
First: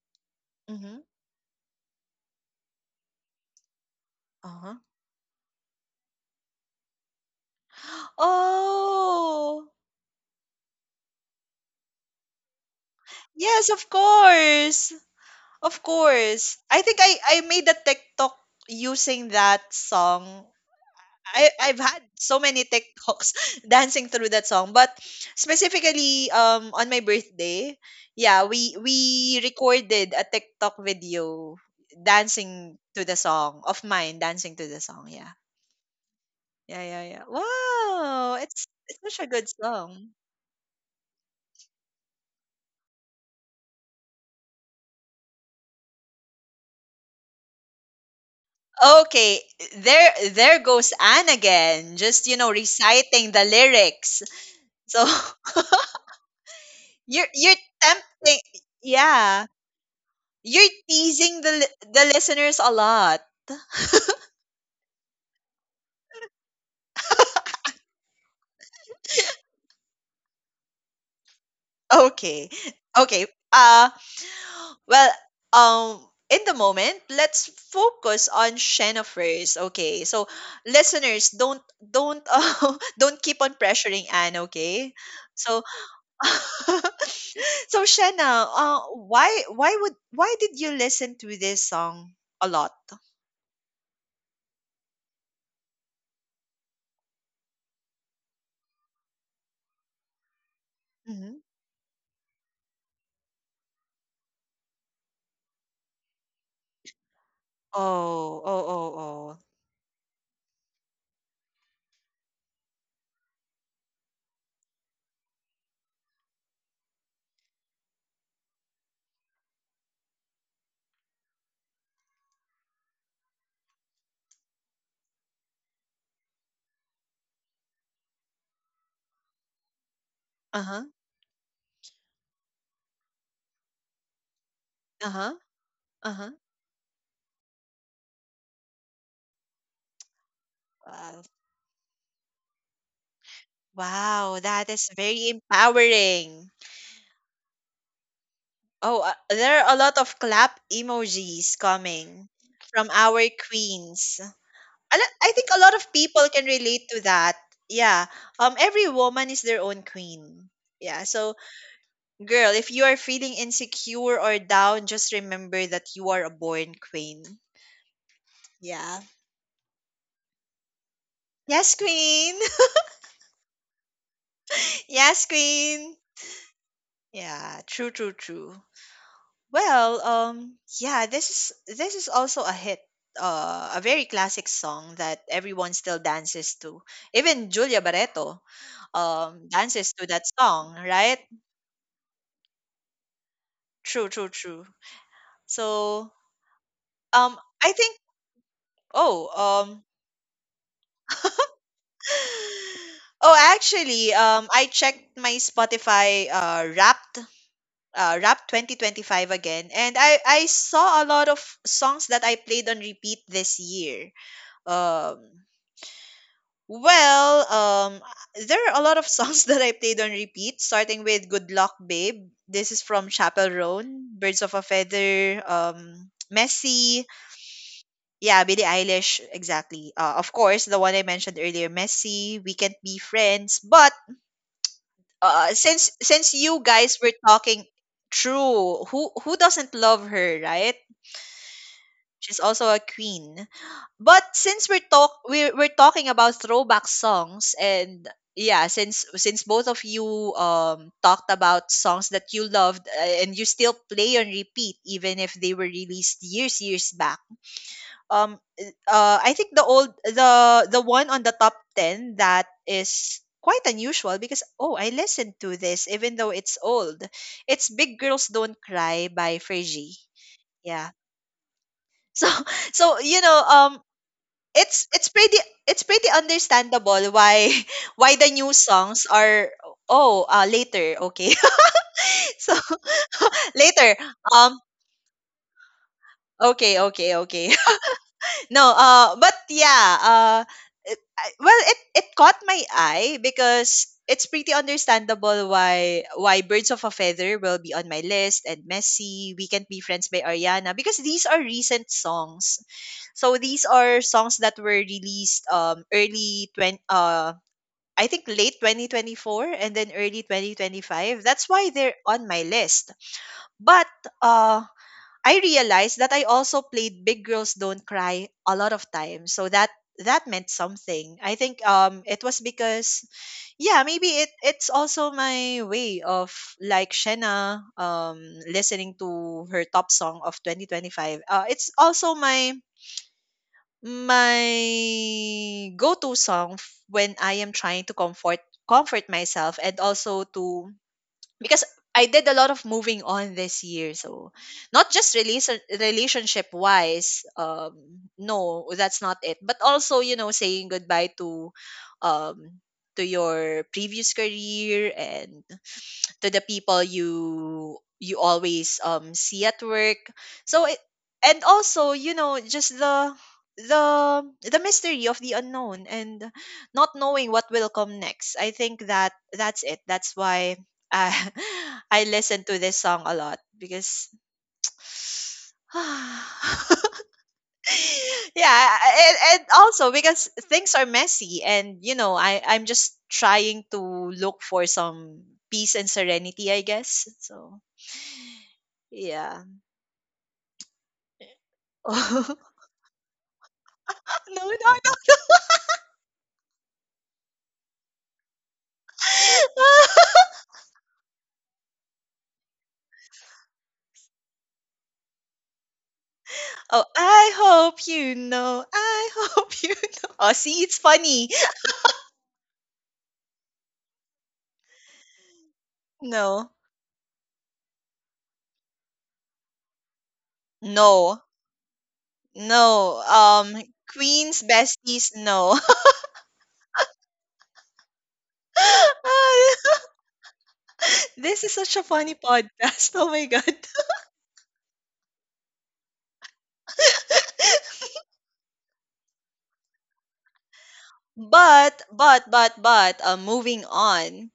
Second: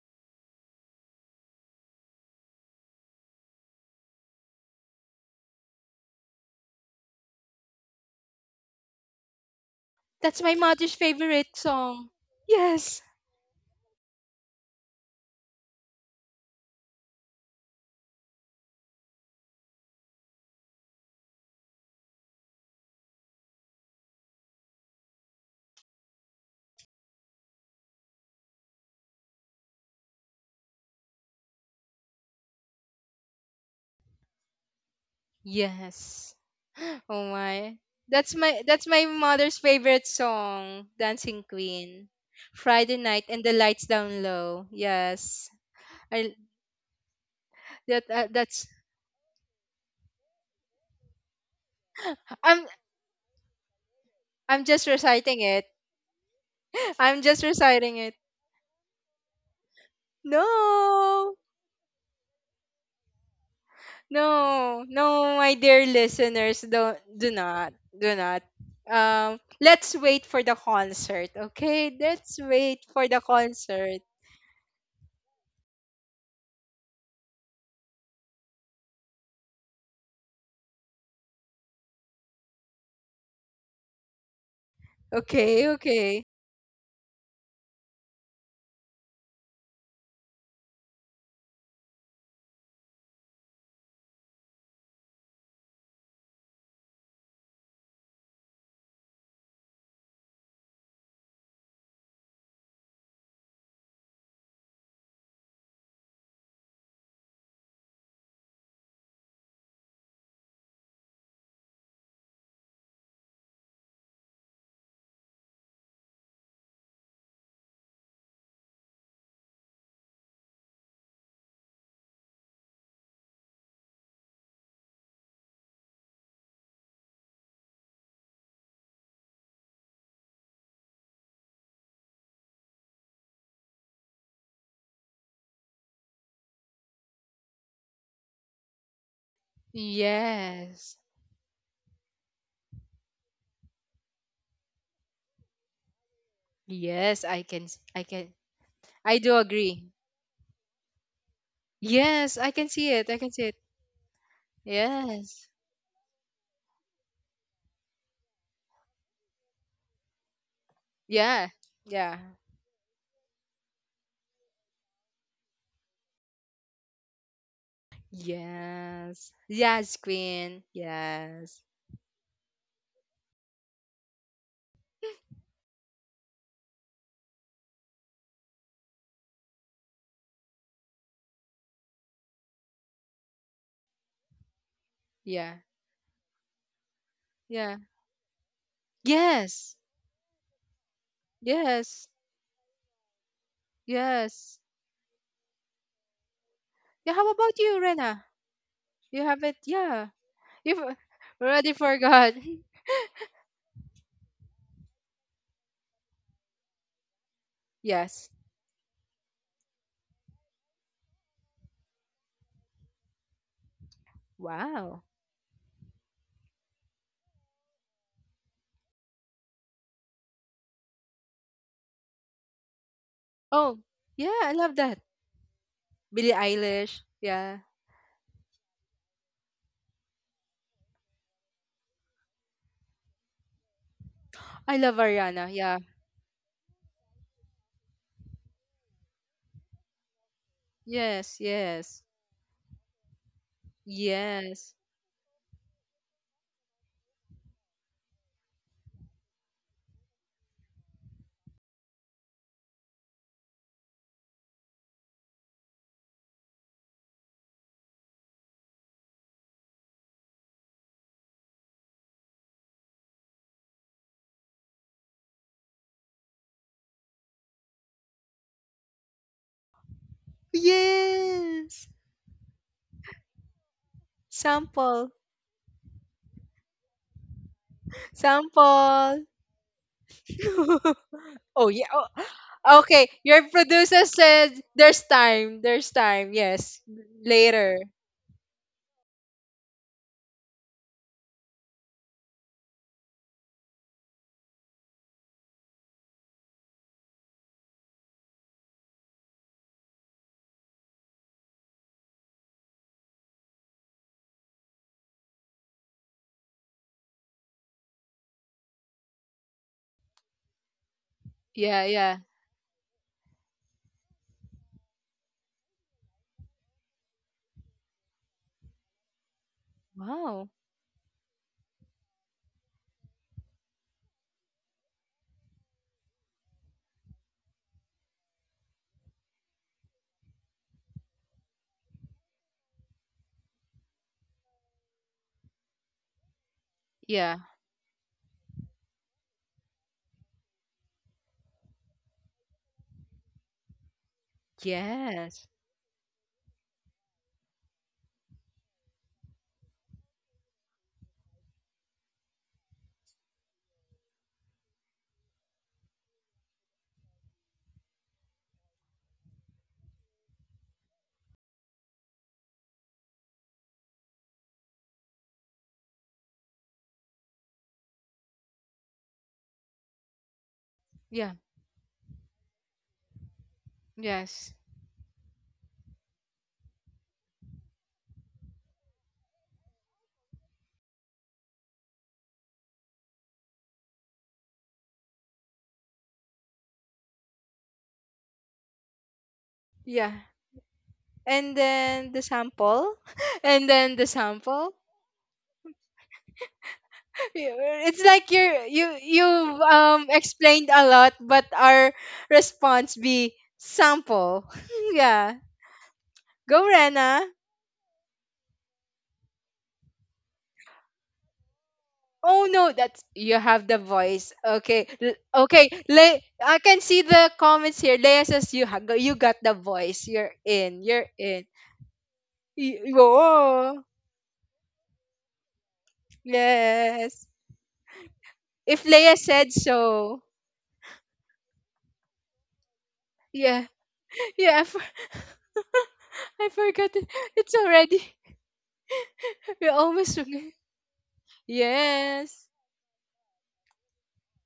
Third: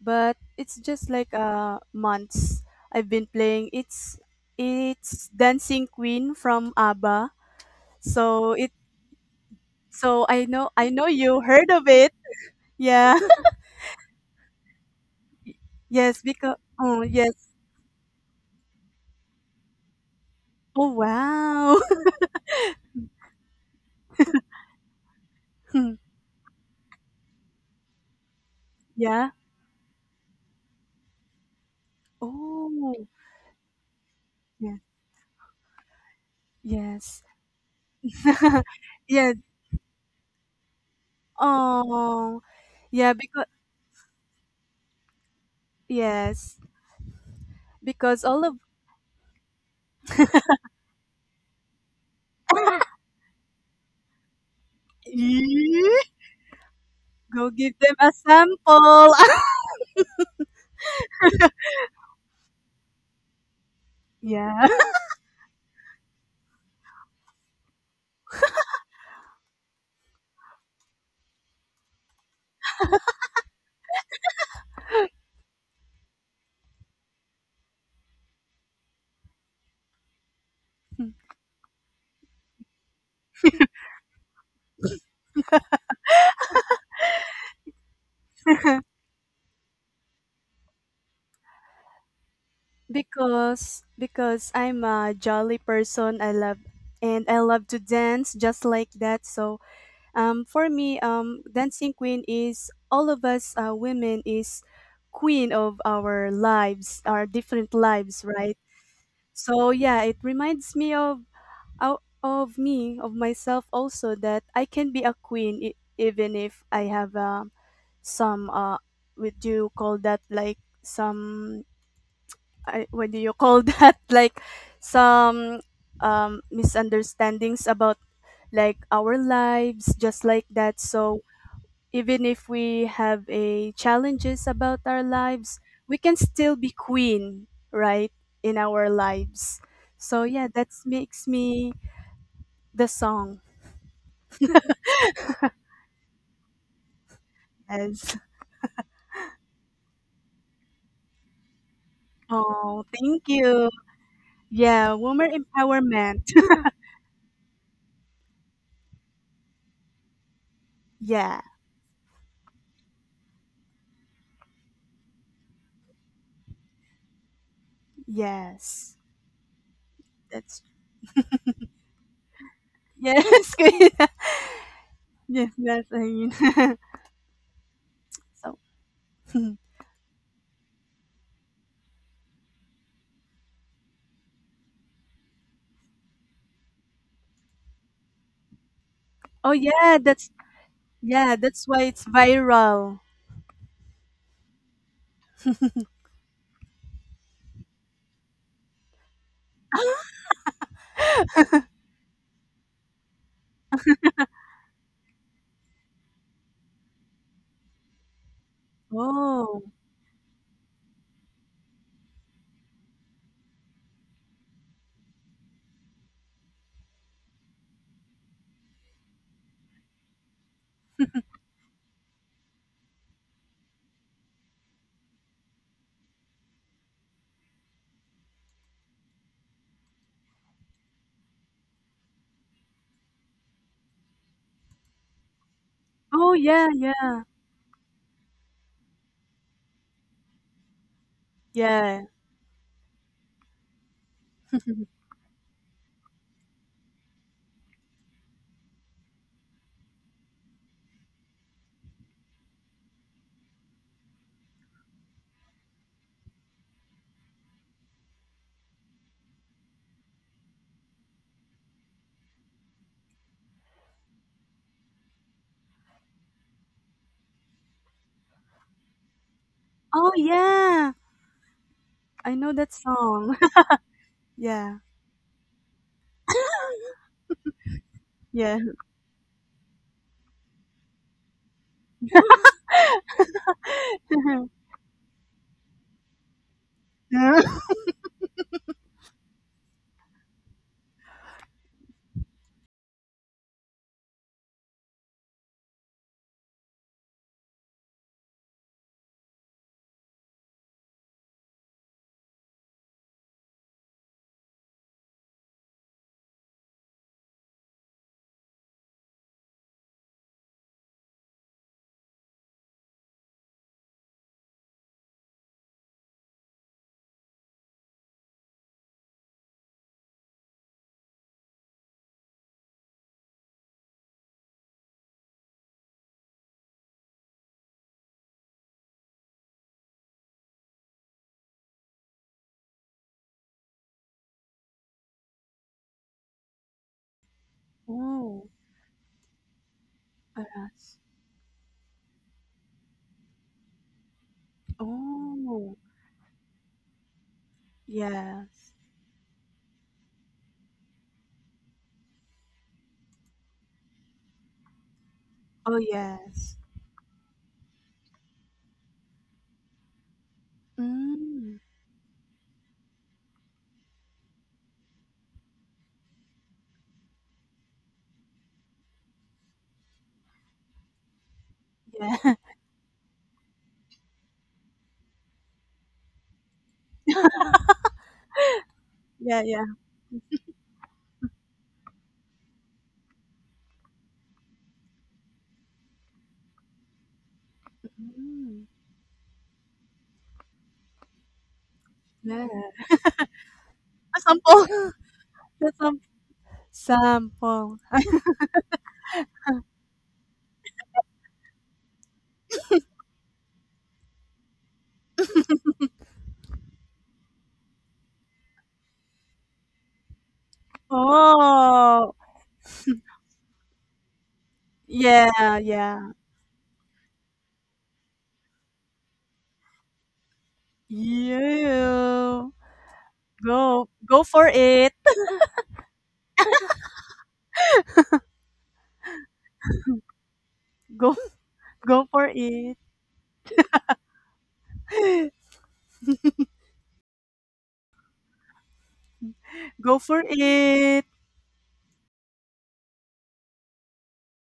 C: but it's
A: Mm-hmm.
C: just like months I've been playing. It's
A: Uh-huh.
C: it's Dancing Queen from ABBA. So it
A: Oh!
C: so
B: that's
C: I
B: my
C: know, I
B: mother's
C: know you
B: favorite
C: heard of
B: song.
C: it.
B: Yes.
C: Yeah.
A: Yes, of course. Of
C: Yes,
A: course.
C: because
A: I think
C: oh yes.
A: I made a TikTok using that song.
C: Oh
A: I've
C: wow.
A: had so many TikToks dancing through that song, but specifically on my birthday, yeah, we
C: Yeah.
A: recorded a TikTok video dancing to
C: Oh
A: the song of mine dancing to
C: yeah.
A: the song. Yeah.
B: Yes.
A: Yeah, yeah,
C: Yes.
A: yeah.
B: Oh my.
A: Wow,
B: That's my
A: it's
B: that's my
A: it's such a
C: Yes.
A: good
B: mother's favorite
A: song.
B: song, Dancing Queen.
C: Oh,
B: Friday
C: yeah,
B: night and
C: because
B: the lights down low. Yes. I
C: yes,
B: that
C: because all of
B: that's
A: Okay, there goes Anne again, just, you know,
B: I'm
A: reciting the lyrics.
B: I'm just
A: So
B: reciting it.
C: Eee,
B: I'm
A: you're
B: just
C: go
A: you're
C: give them
B: reciting
C: a
B: it.
A: tempting,
C: sample.
A: yeah, you're
B: No,
A: teasing the listeners a lot.
C: Yeah.
B: no, no, my dear listeners, don't, do not, do not. Let's wait for the concert, okay? Let's
A: Okay,
B: wait for the
A: okay. Uh,
B: concert,
A: well, in the moment, let's focus on Shena first. Okay, so listeners, don't don't keep on pressuring Anne. Okay, so
B: okay? Okay.
A: So Shanna, why did you listen to this song a lot?
C: Because I'm a jolly person. I love and I love to dance just like that. So for me,
A: Hmm.
C: dancing queen is all of us, women, is queen of our lives, our different lives,
A: Oh,
C: right?
A: oh, oh, oh.
C: So yeah, it reminds me of, out of me, of myself also that I can be a queen, e- even if I have some what do you call that like, some, what do you call that like, some misunderstandings about like our lives, just like that.
A: Uh-huh.
C: So even if we have a challenges about our
A: Uh-huh.
C: lives, we can
A: Uh-huh.
C: still be queen, right, in our lives. So yeah, that
B: Yes,
A: Wow.
C: makes me the song.
A: Wow, that is very empowering.
B: yes, I can, s- I
C: Yes.
B: can,
A: Oh,
B: I do
A: there are a
B: agree.
A: lot of clap emojis coming
B: Yes, I can
C: Oh,
A: from
B: see it. I
C: thank
A: our
B: can see it.
C: you.
A: queens.
C: Yeah,
A: A lot-
C: woman
A: I
B: Yes,
A: think a lot of people
C: empowerment.
A: can relate to that. Yeah. Um, every woman is their own queen. Yeah. So
C: Yeah.
B: yeah, yeah,
A: girl, if you are feeling insecure or down, just remember that you are a born queen.
C: Yes.
A: Yeah.
B: yes, yes,
C: That's
B: Queen. Yes,
A: Yes, queen.
C: yes. Good.
A: Yes,
C: Yes, that's
A: queen.
C: I mean.
A: Yeah, true, true,
C: So.
A: true. Well, yeah, this is also a hit. A very classic song that
B: yeah,
A: everyone still dances to. Even Julia
B: yeah,
A: Barreto
C: Oh
B: yes,
A: dances to that song, right?
C: yeah, that's why it's
B: yes.
C: viral.
A: True, true,
B: Yes.
A: true. So,
B: Yeah, how
A: um,
B: about
A: I
B: you,
A: think
B: Rena? You
A: oh,
B: have it? Yeah. You've already forgot.
A: oh, actually, I checked my Spotify Wrapped, uh,
B: Yes.
A: Wrapped 2025
C: Oh.
A: again, and I saw a lot of songs that I played on repeat this year.
B: Wow.
A: Um, well, there are a lot of songs that I played on repeat, starting with "Good Luck, Babe." This is from Chapel
B: Oh,
A: Roan.
B: yeah,
A: "Birds of
B: I
A: a
B: love that.
A: Feather,"
B: Billie Eilish.
A: "Messy,"
B: Yeah.
A: yeah, Billie Eilish, exactly. Of course, the one I mentioned earlier, "Messy," "We Can't Be Friends," but
B: I love Ariana. Yeah.
A: since
C: Oh
A: you
C: yeah,
A: guys were
C: yeah.
A: talking true, who doesn't love her, right?
B: Yes, yes.
C: Yeah.
A: She's also a queen, but since
B: Yes.
A: we're talk we're, we're talking about throwback songs and yeah, since both of you talked about songs that you loved and you still play on repeat even if they were released years years back, um, I think the one on the top 10 that is quite unusual because oh, I listened to this even though it's old. It's Big Girls Don't Cry by Fergie.
C: Oh
A: Yeah.
C: yeah.
B: Yes.
A: So
C: I know that
A: so, you know,
C: song.
A: um,
C: Yeah.
A: it's
B: Sample.
A: pretty, it's pretty understandable why why the new
C: Yeah.
A: songs
B: Sample.
A: are oh later okay
B: Oh, yeah. Oh,
A: so
B: okay. Your
A: later
B: producer said
A: um
B: there's time. There's time.
A: okay
B: Yes.
A: okay
C: Yeah.
A: okay
B: Later.
A: No, but yeah, well, it caught my eye because it's pretty understandable why Birds of a Feather will be on my list and Messy, We Can't Be Friends by Ariana because these are recent songs. So these are songs that were released I think late 2024 and then early 2025. That's why
B: Yeah,
A: they're
B: yeah.
A: on my list. But uh I realized that I also played Big Girls Don't Cry a lot of times. So that
B: Wow.
A: meant something. I think it was because yeah, maybe it's also my way of, like Shena, um, listening to her top song of 2025. Uh, it's also my go-to song when
B: Yeah.
A: I am trying to comfort
C: Oh.
A: comfort myself, and also to
C: Yes.
A: because I did a lot of moving on this year. So not just release
B: Yes.
C: Oh.
A: relationship wise, no,
C: Yes.
A: that's not it. But also, you know, saying goodbye um to your previous career and
C: Oh
A: to the
C: yes.
A: people you always see at work so it, and
C: Mm.
A: also you know just the the mystery of the unknown and not knowing what will come next. I think that's it, that's why, uh,
B: Yeah.
A: I
C: Yeah.
A: listen to this song a lot because
B: Yes.
A: yeah,
C: Yeah,
A: and
C: yeah.
A: also because things are messy and, you know, I'm just trying to look for some peace and serenity, I guess. So
C: Hmm,
A: yeah.
B: Yeah. And then the
A: Oh,
C: yeah.
B: sample, and then the
C: Ah,
A: no,
C: sampol.
B: sample.
A: no, no,
C: Sa sam
B: Y-
C: Sample.
B: It's like you're you you
A: no.
B: um explained a lot, but our response be sample. Yeah. Go
A: Oh,
B: Rena.
A: I hope you know. I hope you know. Oh, see, it's funny.
C: Oh,
B: Oh no, that's, you have the voice. Okay,
C: yeah,
B: Okay.
C: yeah.
A: No,
B: I can see the comments here. Leia says you got the voice. You're in. You're
A: no,
B: in.
C: You
A: no.
B: Whoa.
C: go, go
A: Queen's
C: for it.
A: besties, no.
B: Yes. If Leia said so.
C: Go,
A: This is such a
C: go
A: funny
C: for it.
A: podcast. Oh my God.
B: Yeah. Yeah. I forgot it. It's already. We
C: Go
B: almost
C: for
B: forget.
C: it.
B: Yes.
A: But Moving on,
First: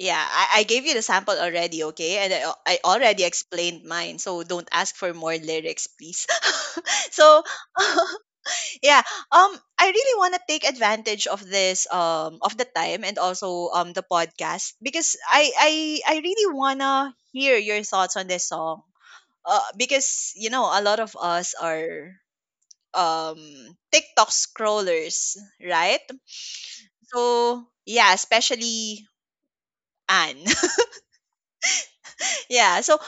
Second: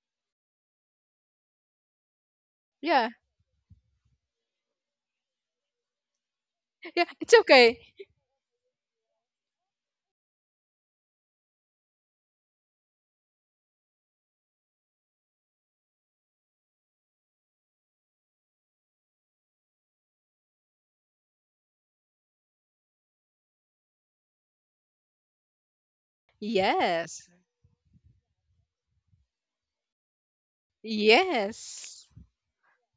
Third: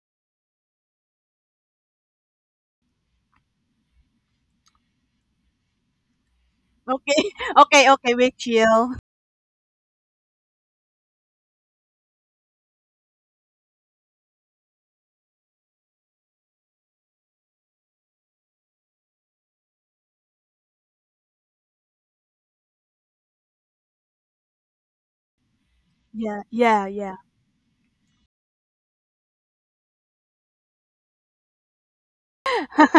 A: yeah, I gave you the sample already, okay, and I
B: Yeah.
A: already explained mine, so don't ask for more lyrics, please.
B: Yeah.
C: Okay,
B: It's
A: So
B: okay.
C: okay, okay. We
A: yeah,
C: chill.
A: um, I really want to take advantage of this of the time and also the podcast because I really wanna hear your thoughts on this song. Because, you know, a lot of us are um TikTok scrollers, right?
C: Yeah, yeah, yeah.
B: Yes.
A: So, yeah, especially Anne.
B: Yes.
A: Yeah, so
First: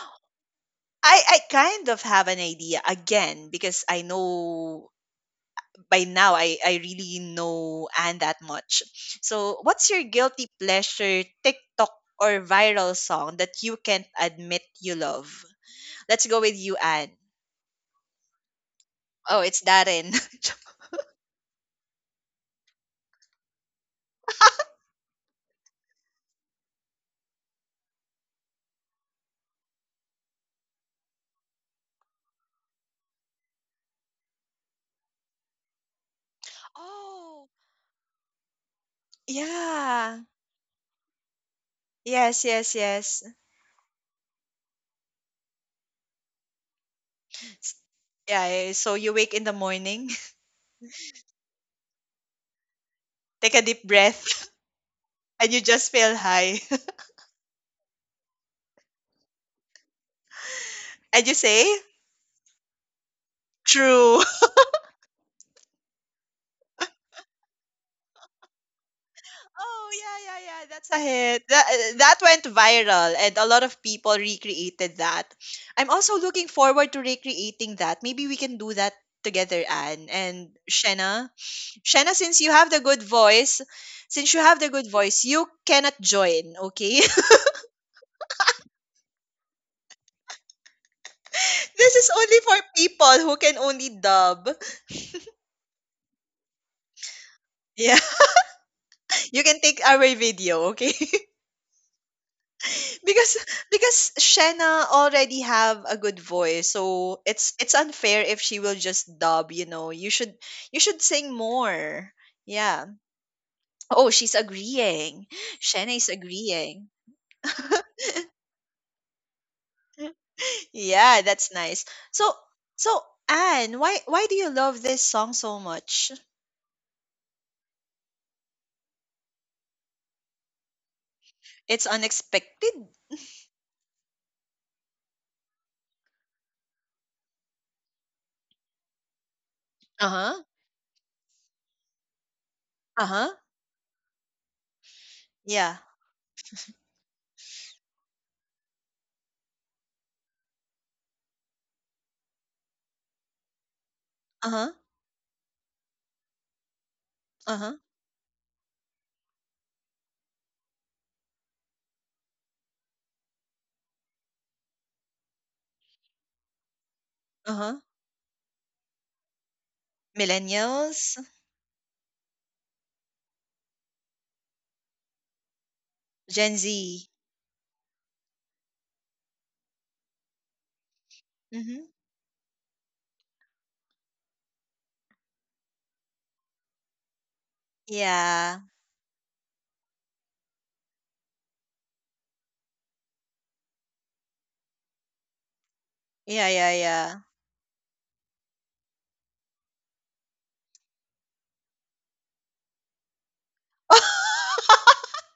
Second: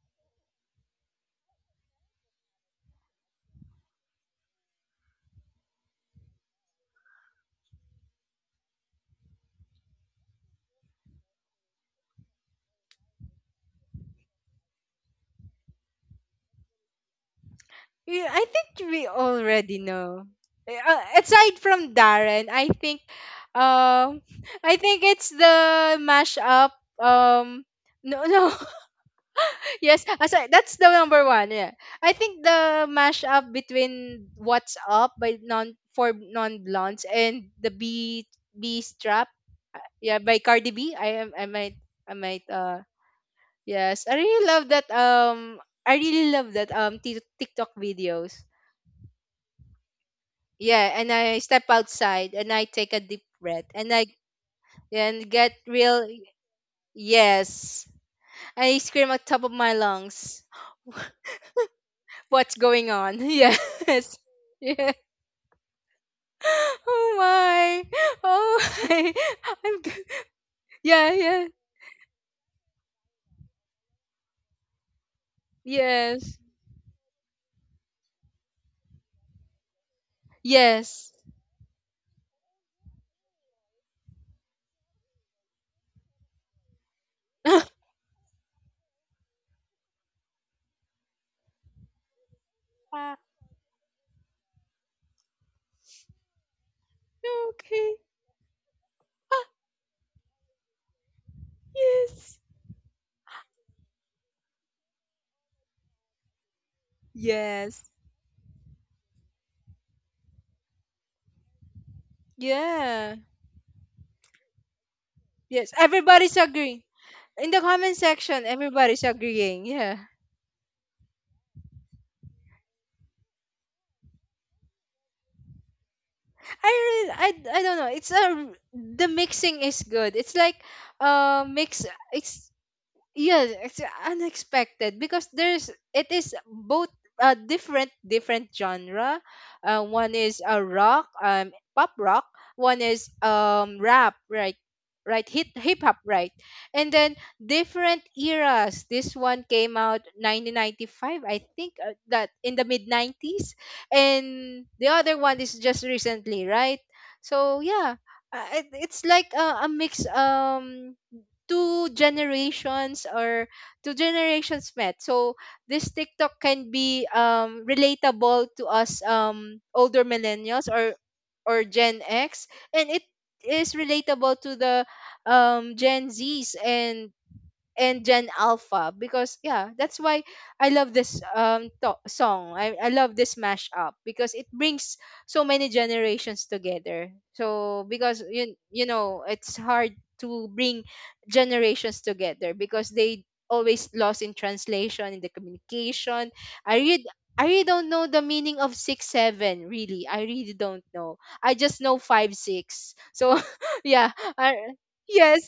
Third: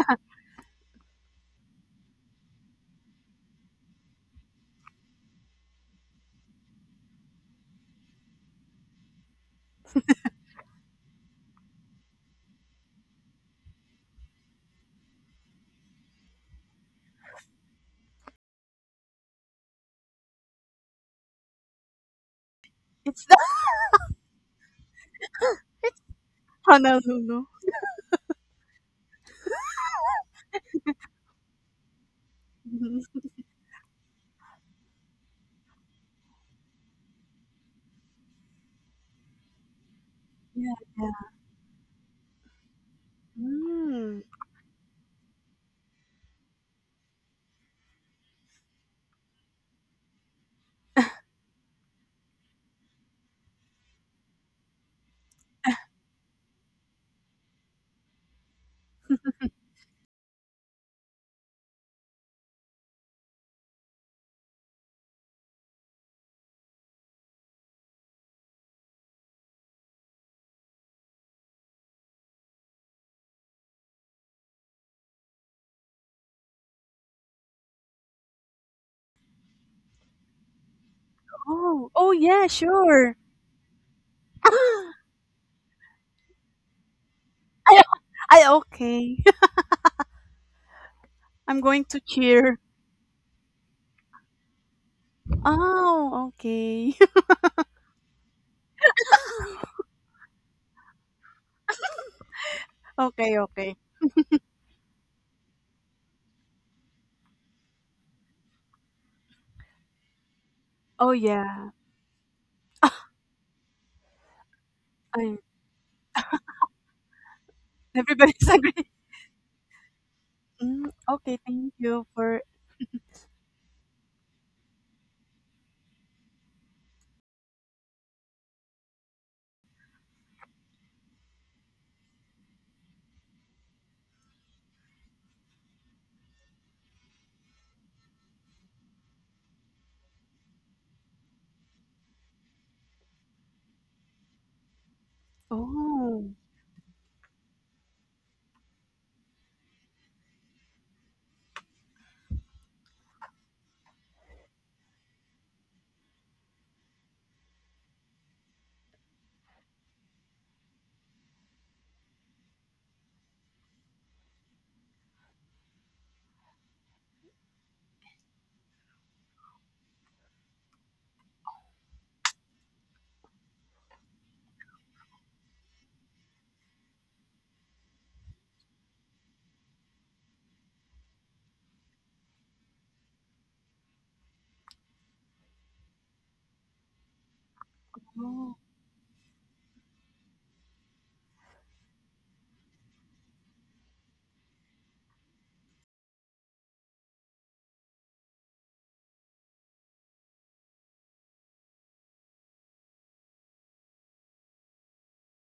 A: I kind of have an idea again because I know by now I really know Anne that much. So, what's your guilty pleasure TikTok or viral song that you can't admit you love? Let's go with you, Anne.
B: Yeah, I think we
A: Oh, it's
B: already
A: Darren.
B: know. Aside from Darren, I think,
C: It's the
B: um, I think it's the
C: it's
B: mashup.
C: Honolulu.
B: Um, no, no. Yes. Aside, that's the number one. Yeah. I think the
C: Mhm.
B: mashup between "What's Up" by non for non blondes
A: Oh,
B: and the B strap,
A: yeah.
B: yeah, by Cardi
C: Yeah,
B: B.
C: yeah.
B: I am I might I might
A: Yes, yes,
B: uh
A: yes.
B: yes.
C: Mm.
B: I really love that TikTok videos.
A: Yeah, eh, so you wake in the morning,
B: Yeah, and I step outside and I take a deep
A: take a
B: breath,
A: deep
B: and I
A: breath,
B: and get
A: and you just
B: real.
A: feel high.
B: Yes. I scream at top of my lungs.
A: And you say?
B: What's going on? Yes.
A: True.
B: Yeah. Oh my. Oh my. I'm
A: Oh,
B: g-
A: yeah, yeah, yeah. That's a
B: yeah, yeah.
A: hit. That, that went viral, and a lot of people recreated that. I'm also
B: Yes.
A: looking forward to recreating that. Maybe we can do that together, Anne and
B: Yes.
A: Shenna.
C: Oh,
A: Shenna,
C: oh
A: since you
C: yeah,
A: have the good
C: sure.
A: voice, since you have the good voice, you cannot join, okay?
C: I, I okay. I'm going
A: This
C: to
A: is only for
C: cheer.
A: people
B: Ah,
A: who can only dub.
C: Oh, okay.
B: okay.
A: Yeah, you can take our video, okay?
B: Yes.
C: Okay,
A: because
C: okay.
A: because Shanna already have a good voice, so it's
B: Yes.
A: unfair if she will just dub. You know, you should
C: Oh,
A: sing
C: yeah.
A: more. Yeah.
B: Yeah.
A: Oh, she's agreeing.
C: I
B: Yes.
A: Shanna is
B: Everybody's agreeing.
A: agreeing.
B: In the comment section,
C: everybody's agree.
B: everybody's agreeing. Yeah.
C: Mm,
A: Yeah,
C: okay,
A: that's
C: thank
A: nice.
C: you
A: So
C: for.
A: so Anne, why do you love this song so much?
B: I don't know. It's a the mixing is good. It's like mix.
A: It's
B: It's
A: unexpected.
B: Yes, it's unexpected because there's it is both different genre.
A: Uh
B: One is
A: huh.
B: a rock, pop rock. One is
A: Uh huh.
B: rap, right? Right, hip
A: Yeah.
B: hop, right?
C: Oh,
B: And then different eras. This one came out 1995, I think, that in the mid 90s,
A: Uh
B: and
A: huh.
B: the other one is just recently, right? So
A: Uh huh.
B: yeah, it's like a mix. Two generations or two generations met. So this TikTok can be
A: Uh huh.
B: relatable to us older millennials, or
A: Millennials,
B: Gen X, and it is relatable to the Gen Zs
A: Gen
B: and
A: Z.
B: Gen Alpha, because yeah, that's why I love this
A: Mm-hmm.
B: song. I love this mashup because it brings so many generations together. So because you
C: oh.
A: Yeah.
B: you know, it's hard to bring generations together because they always lost in translation in the communication.
A: Yeah,
B: I
A: yeah,
B: read.
A: yeah.
B: I really don't know the meaning of 6-7. Really, I really don't know. I just know 5-6. So yeah, yes,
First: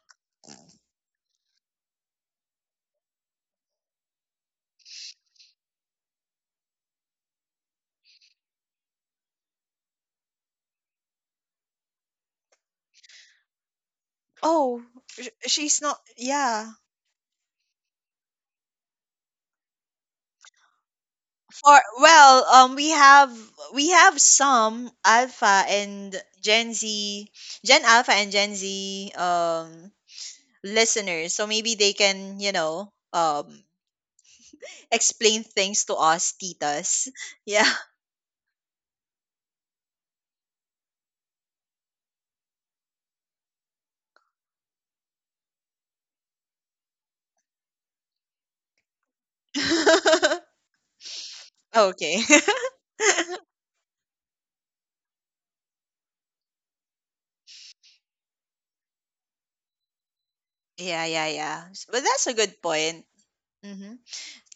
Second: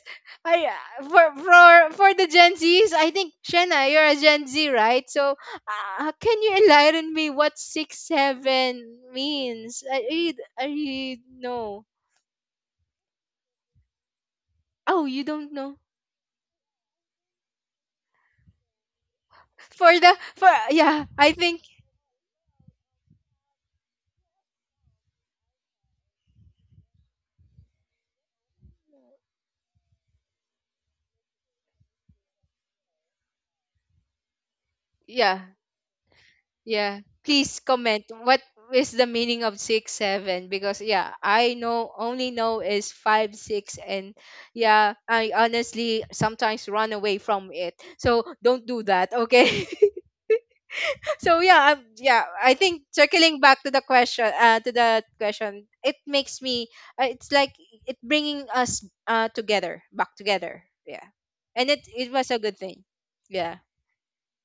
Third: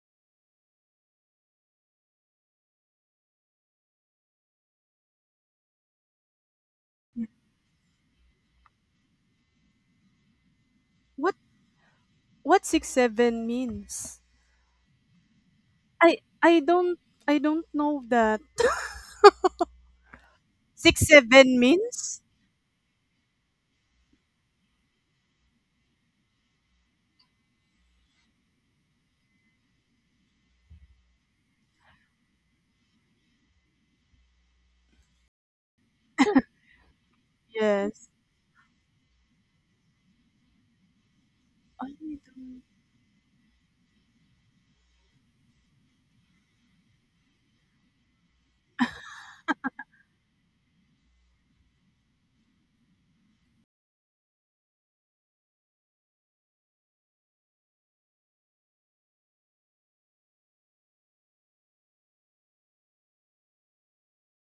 B: I for the Gen Zs, I think. Shanna, you're a Gen Z, right? So, can you enlighten me what 6-7 means? I you I You
C: What
B: know?
C: what 6-7 means?
A: Oh,
B: Oh,
A: sh
B: you don't
A: she's
B: know
A: not
C: I I
A: yeah.
C: don't I don't know that.
B: for the for yeah. I
C: 6-7
B: think.
A: For
C: means?
A: well, um, we have some alpha and Gen Z, Gen Alpha and Gen Z um listeners. So maybe they can, you know, um, explain
B: Yeah,
A: things to us titas.
B: yeah.
A: Yeah.
B: Please
C: Yes.
B: comment what is the meaning of 6-7, because yeah, I
C: I
B: know only
C: don't.
B: know is 5-6, and yeah. I honestly sometimes run away from it. So don't do that, okay? So yeah,
A: Okay.
B: yeah, I think, circling back to the question, it makes me it's like, it bringing us together, back together.
A: Yeah,
B: Yeah,
A: yeah, yeah.
B: and it
A: But
B: it
A: that's a
B: was a
A: good
B: good thing.
A: point.
B: Yeah.
A: Mm-hmm.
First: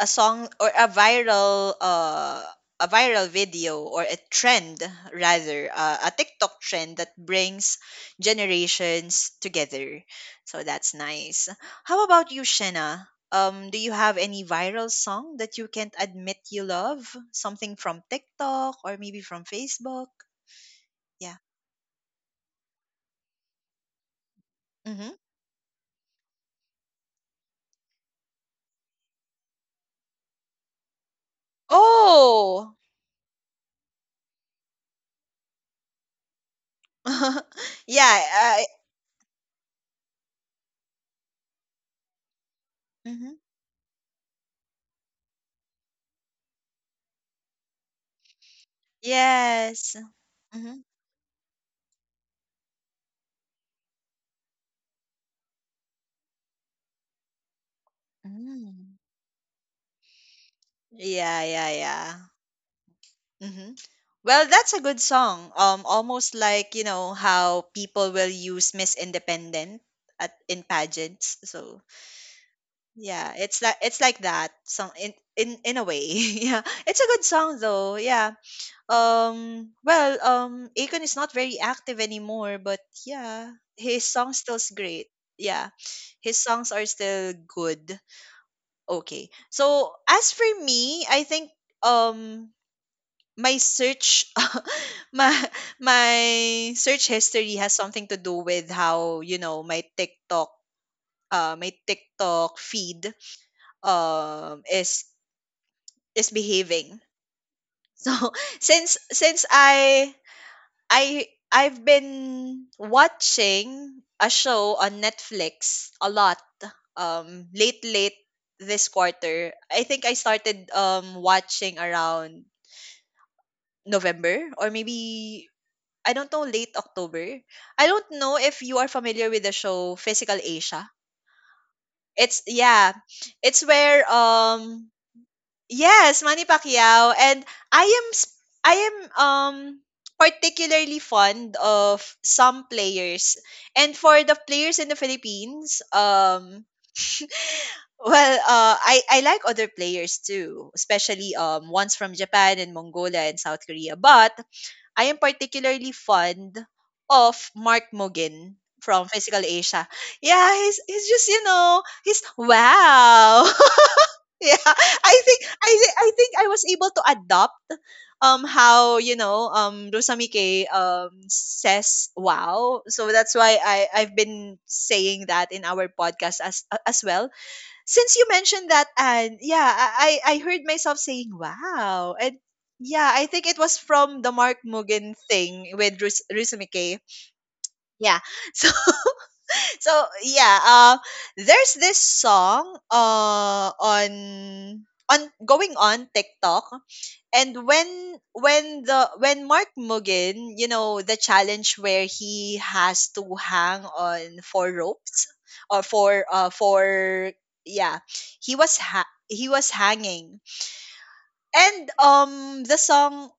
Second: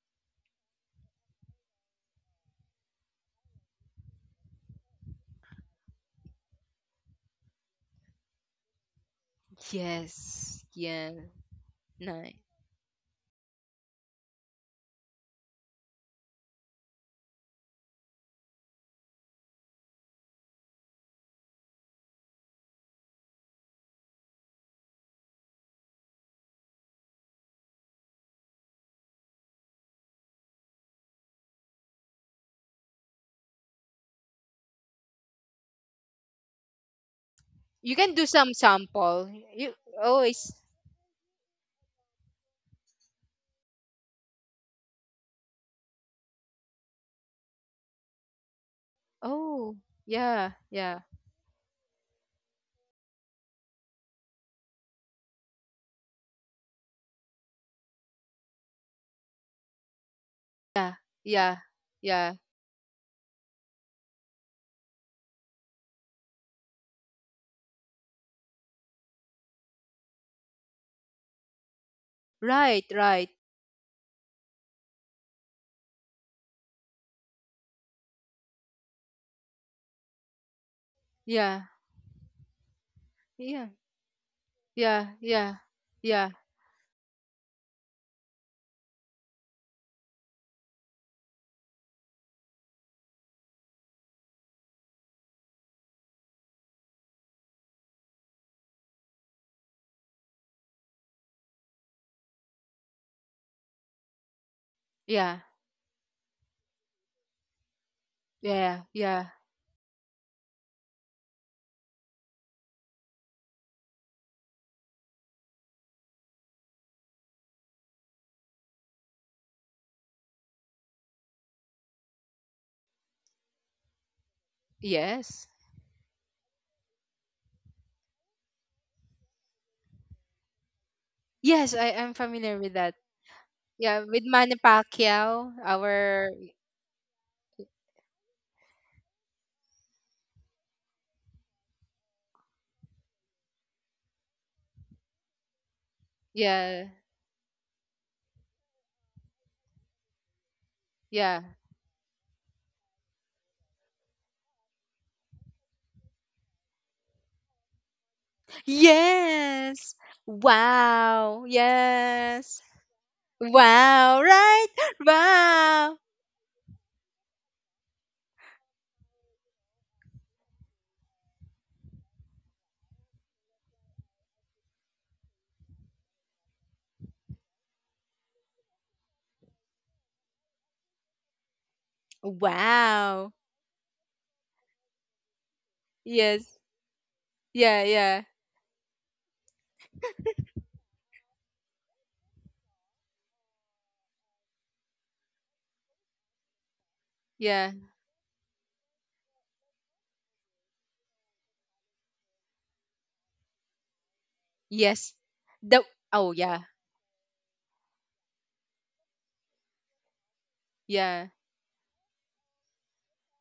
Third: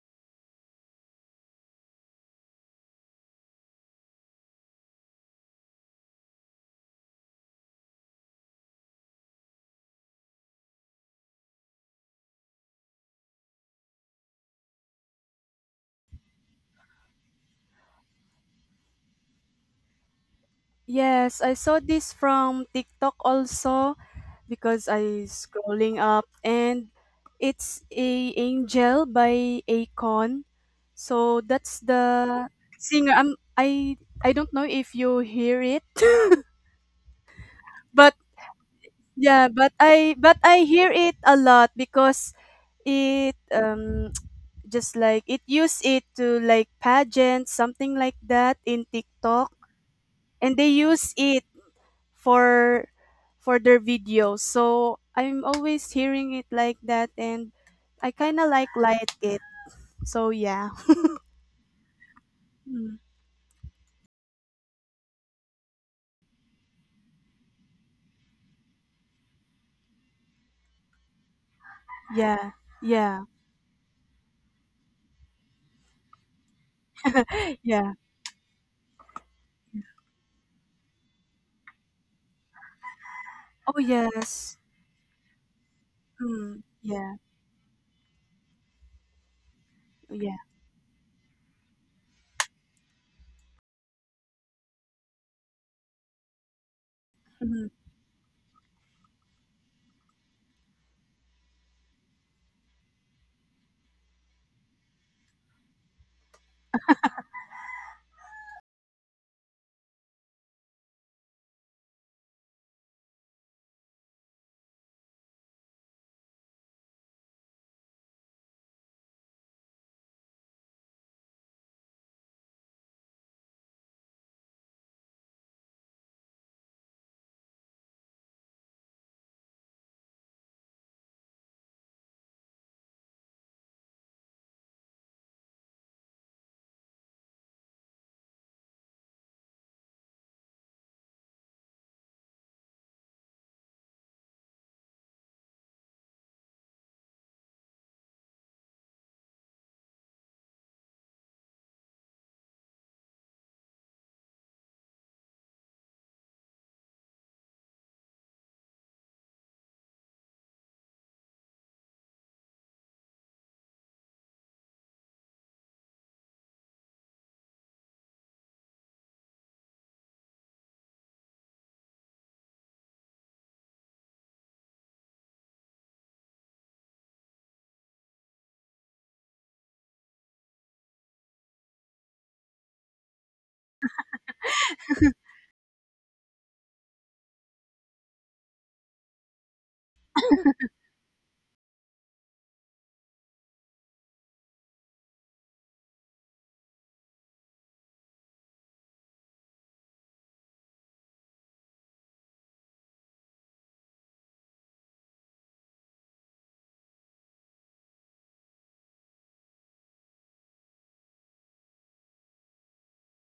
A: A song or a viral video or a trend, rather, a TikTok trend that brings generations together. So
B: Yes.
A: that's
B: Yeah.
A: nice. How about
B: Nice.
A: you, Shena? Do you have any viral song that you can't admit you love? Something from TikTok or maybe from Facebook? Yeah.
C: Yes, I saw this from TikTok also. Because
A: Mm-hmm.
C: I scrolling up and it's a Angel by Akon. So that's the
A: Oh,
C: singer. I don't know if you hear it,
B: You
A: yeah.
B: can
C: but
B: do some
A: I,
B: sample.
C: yeah,
B: You
C: but
B: always.
C: I hear it a lot because it
A: mhm.
C: just like it use it to like pageant, something like that in TikTok,
B: Oh,
A: Yes.
B: yeah,
C: and they
A: Mm-hmm.
B: yeah,
C: use it for their videos. So I'm always hearing it like that, and I kinda
A: Mm.
C: like it. So yeah.
B: yeah,
A: Yeah,
B: yeah,
A: yeah, yeah.
B: yeah.
C: Mm.
A: Hmm. Well, that's a good song. Almost like, you know, how people will use Miss Independent at in pageants. So
C: Yeah.
B: Right,
C: Yeah.
B: right.
A: yeah, it's like that. Some in a way. Yeah, it's a good song
C: Yeah.
A: though. Yeah. Well. Akon is not very
B: Yeah,
A: active anymore, but yeah,
B: yeah,
C: Oh
A: his song
C: yes.
A: still's great.
B: yeah, yeah,
A: Yeah,
B: yeah,
A: his
C: Mm.
A: songs are
C: Yeah.
A: still good. Okay. So as
C: Yeah.
A: for me, I think um my search my my search history
C: Mhm.
A: has something to do with how, you know, my TikTok feed um is
B: yeah,
A: is behaving. So
B: yeah,
A: since
B: yeah.
A: since I I've been watching a show on Netflix a lot late this quarter. I think I started watching around November or
B: Yes.
A: maybe I don't know, late October. I don't know if you are familiar with the show Physical Asia.
B: Yes, I am
A: It's
B: familiar with
A: yeah,
B: that.
A: it's
B: Yeah,
A: where
B: with Manny Pacquiao,
A: yes,
B: our
A: Manny Pacquiao and I am s- I am particularly fond of some players. And for the players in the Philippines,
B: yeah,
A: I like other players too, especially
B: yeah.
A: ones from Japan and Mongolia and South Korea. But I am particularly fond of Mark Mogan from Physical Asia.
B: Yes.
A: Yeah, he's just
B: Wow.
A: he's
B: Yes.
A: wow.
B: Wow, right?
A: yeah, I think
B: Wow.
A: I think I was able to adopt how Rosamike says wow. So that's why I've been saying that in our podcast as well since you mentioned that. And yeah, I heard myself saying wow. And yeah, I
B: Wow.
A: think it was from the Mark Mugen thing with
B: Yes.
A: Rusumike.
B: Yeah,
A: Yeah,
B: yeah.
A: so so yeah, there's this song on going on TikTok. And
B: Yeah.
A: when Mark Mugen, you know, the challenge where he has to hang on four
B: Yes.
A: ropes
B: The
A: or
B: Oh, yeah.
A: four, yeah, he was hanging.
B: Yeah.
A: And the song,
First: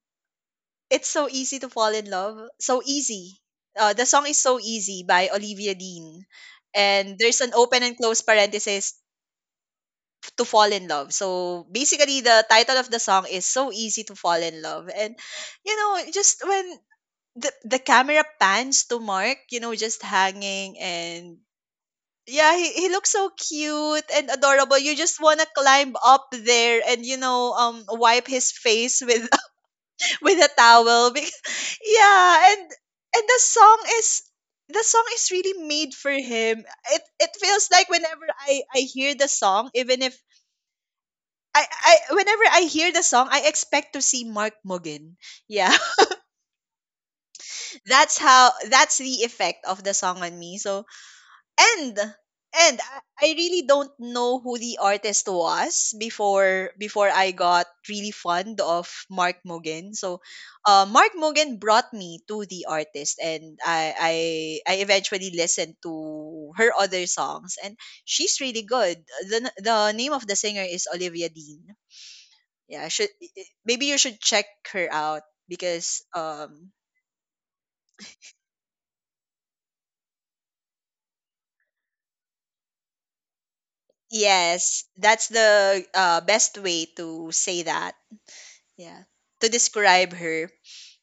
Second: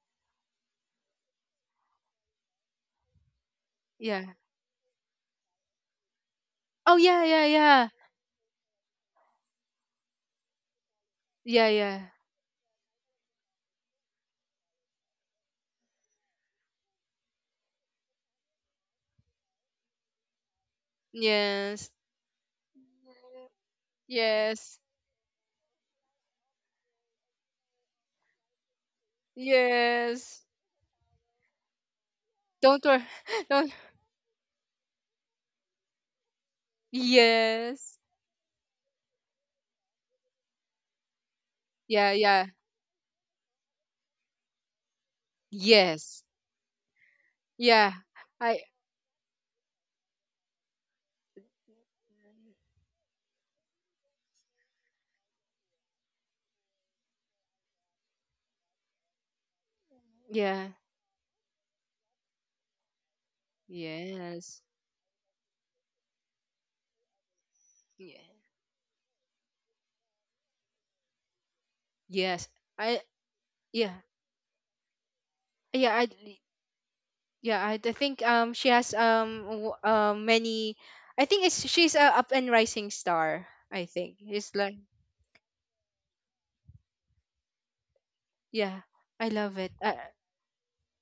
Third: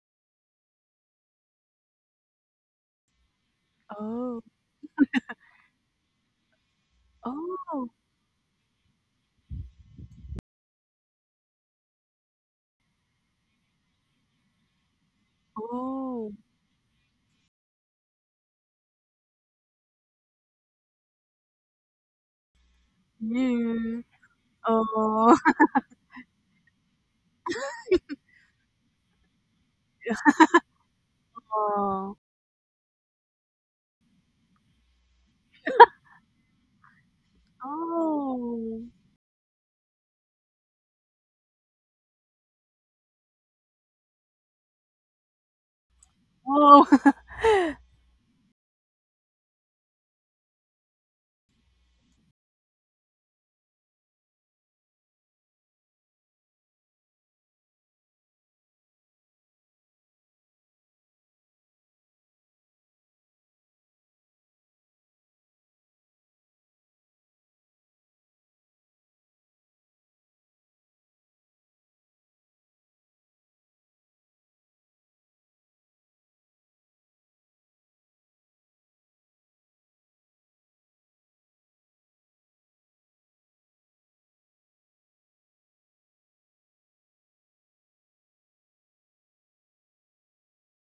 A: it's so easy to fall in love, so easy. The song
B: Yeah.
A: is
C: Oh.
A: So Easy by Olivia Dean.
B: Oh,
A: And
B: yeah,
A: there's
B: yeah,
A: an open
B: yeah.
C: Oh.
A: and close parenthesis to fall in love. So
B: Yeah, yeah.
A: basically, the title of the song is "So Easy to Fall in Love," and you know,
C: Oh.
A: just when the the camera pans to Mark, you know, just hanging. And
B: Yes.
A: yeah, he looks so
C: Yeah.
A: cute and adorable.
B: Yes.
A: You just
C: Oh.
A: wanna climb up there and you know, wipe his face with with
B: Yes.
A: a towel. Because,
C: Oh.
A: yeah, and
B: Don't worry.
A: and the
B: Don't
A: song is the song is really made for him. It feels like
B: Yes.
A: whenever I
C: Oh.
A: hear the song, even if I,
B: Yeah,
A: I whenever
B: yeah.
A: I hear the song, I expect to see Mark Mugen. Yeah,
B: Yes.
C: Oh.
B: Yeah. I
A: that's the effect of the song on me. So and and I really don't know who the artist was before I got really fond of Mark Mugen. So
B: Yeah.
A: Mark Mugen brought me to the artist, and I
B: Yes.
A: I I eventually listened to her other songs, and
B: Yeah.
A: she's really good. The name of the singer is Olivia Dean.
B: Yes.
A: Yeah,
B: I
A: should maybe you
B: Yeah.
A: should check her out.
B: Yeah,
A: Because
B: I yeah, I, I think she has many. I think it's she's a up and rising star, I think. It's like
A: yes, that's the best way to say that.
B: yeah.
A: Yeah.
B: I
A: To
B: love it. I
A: describe her.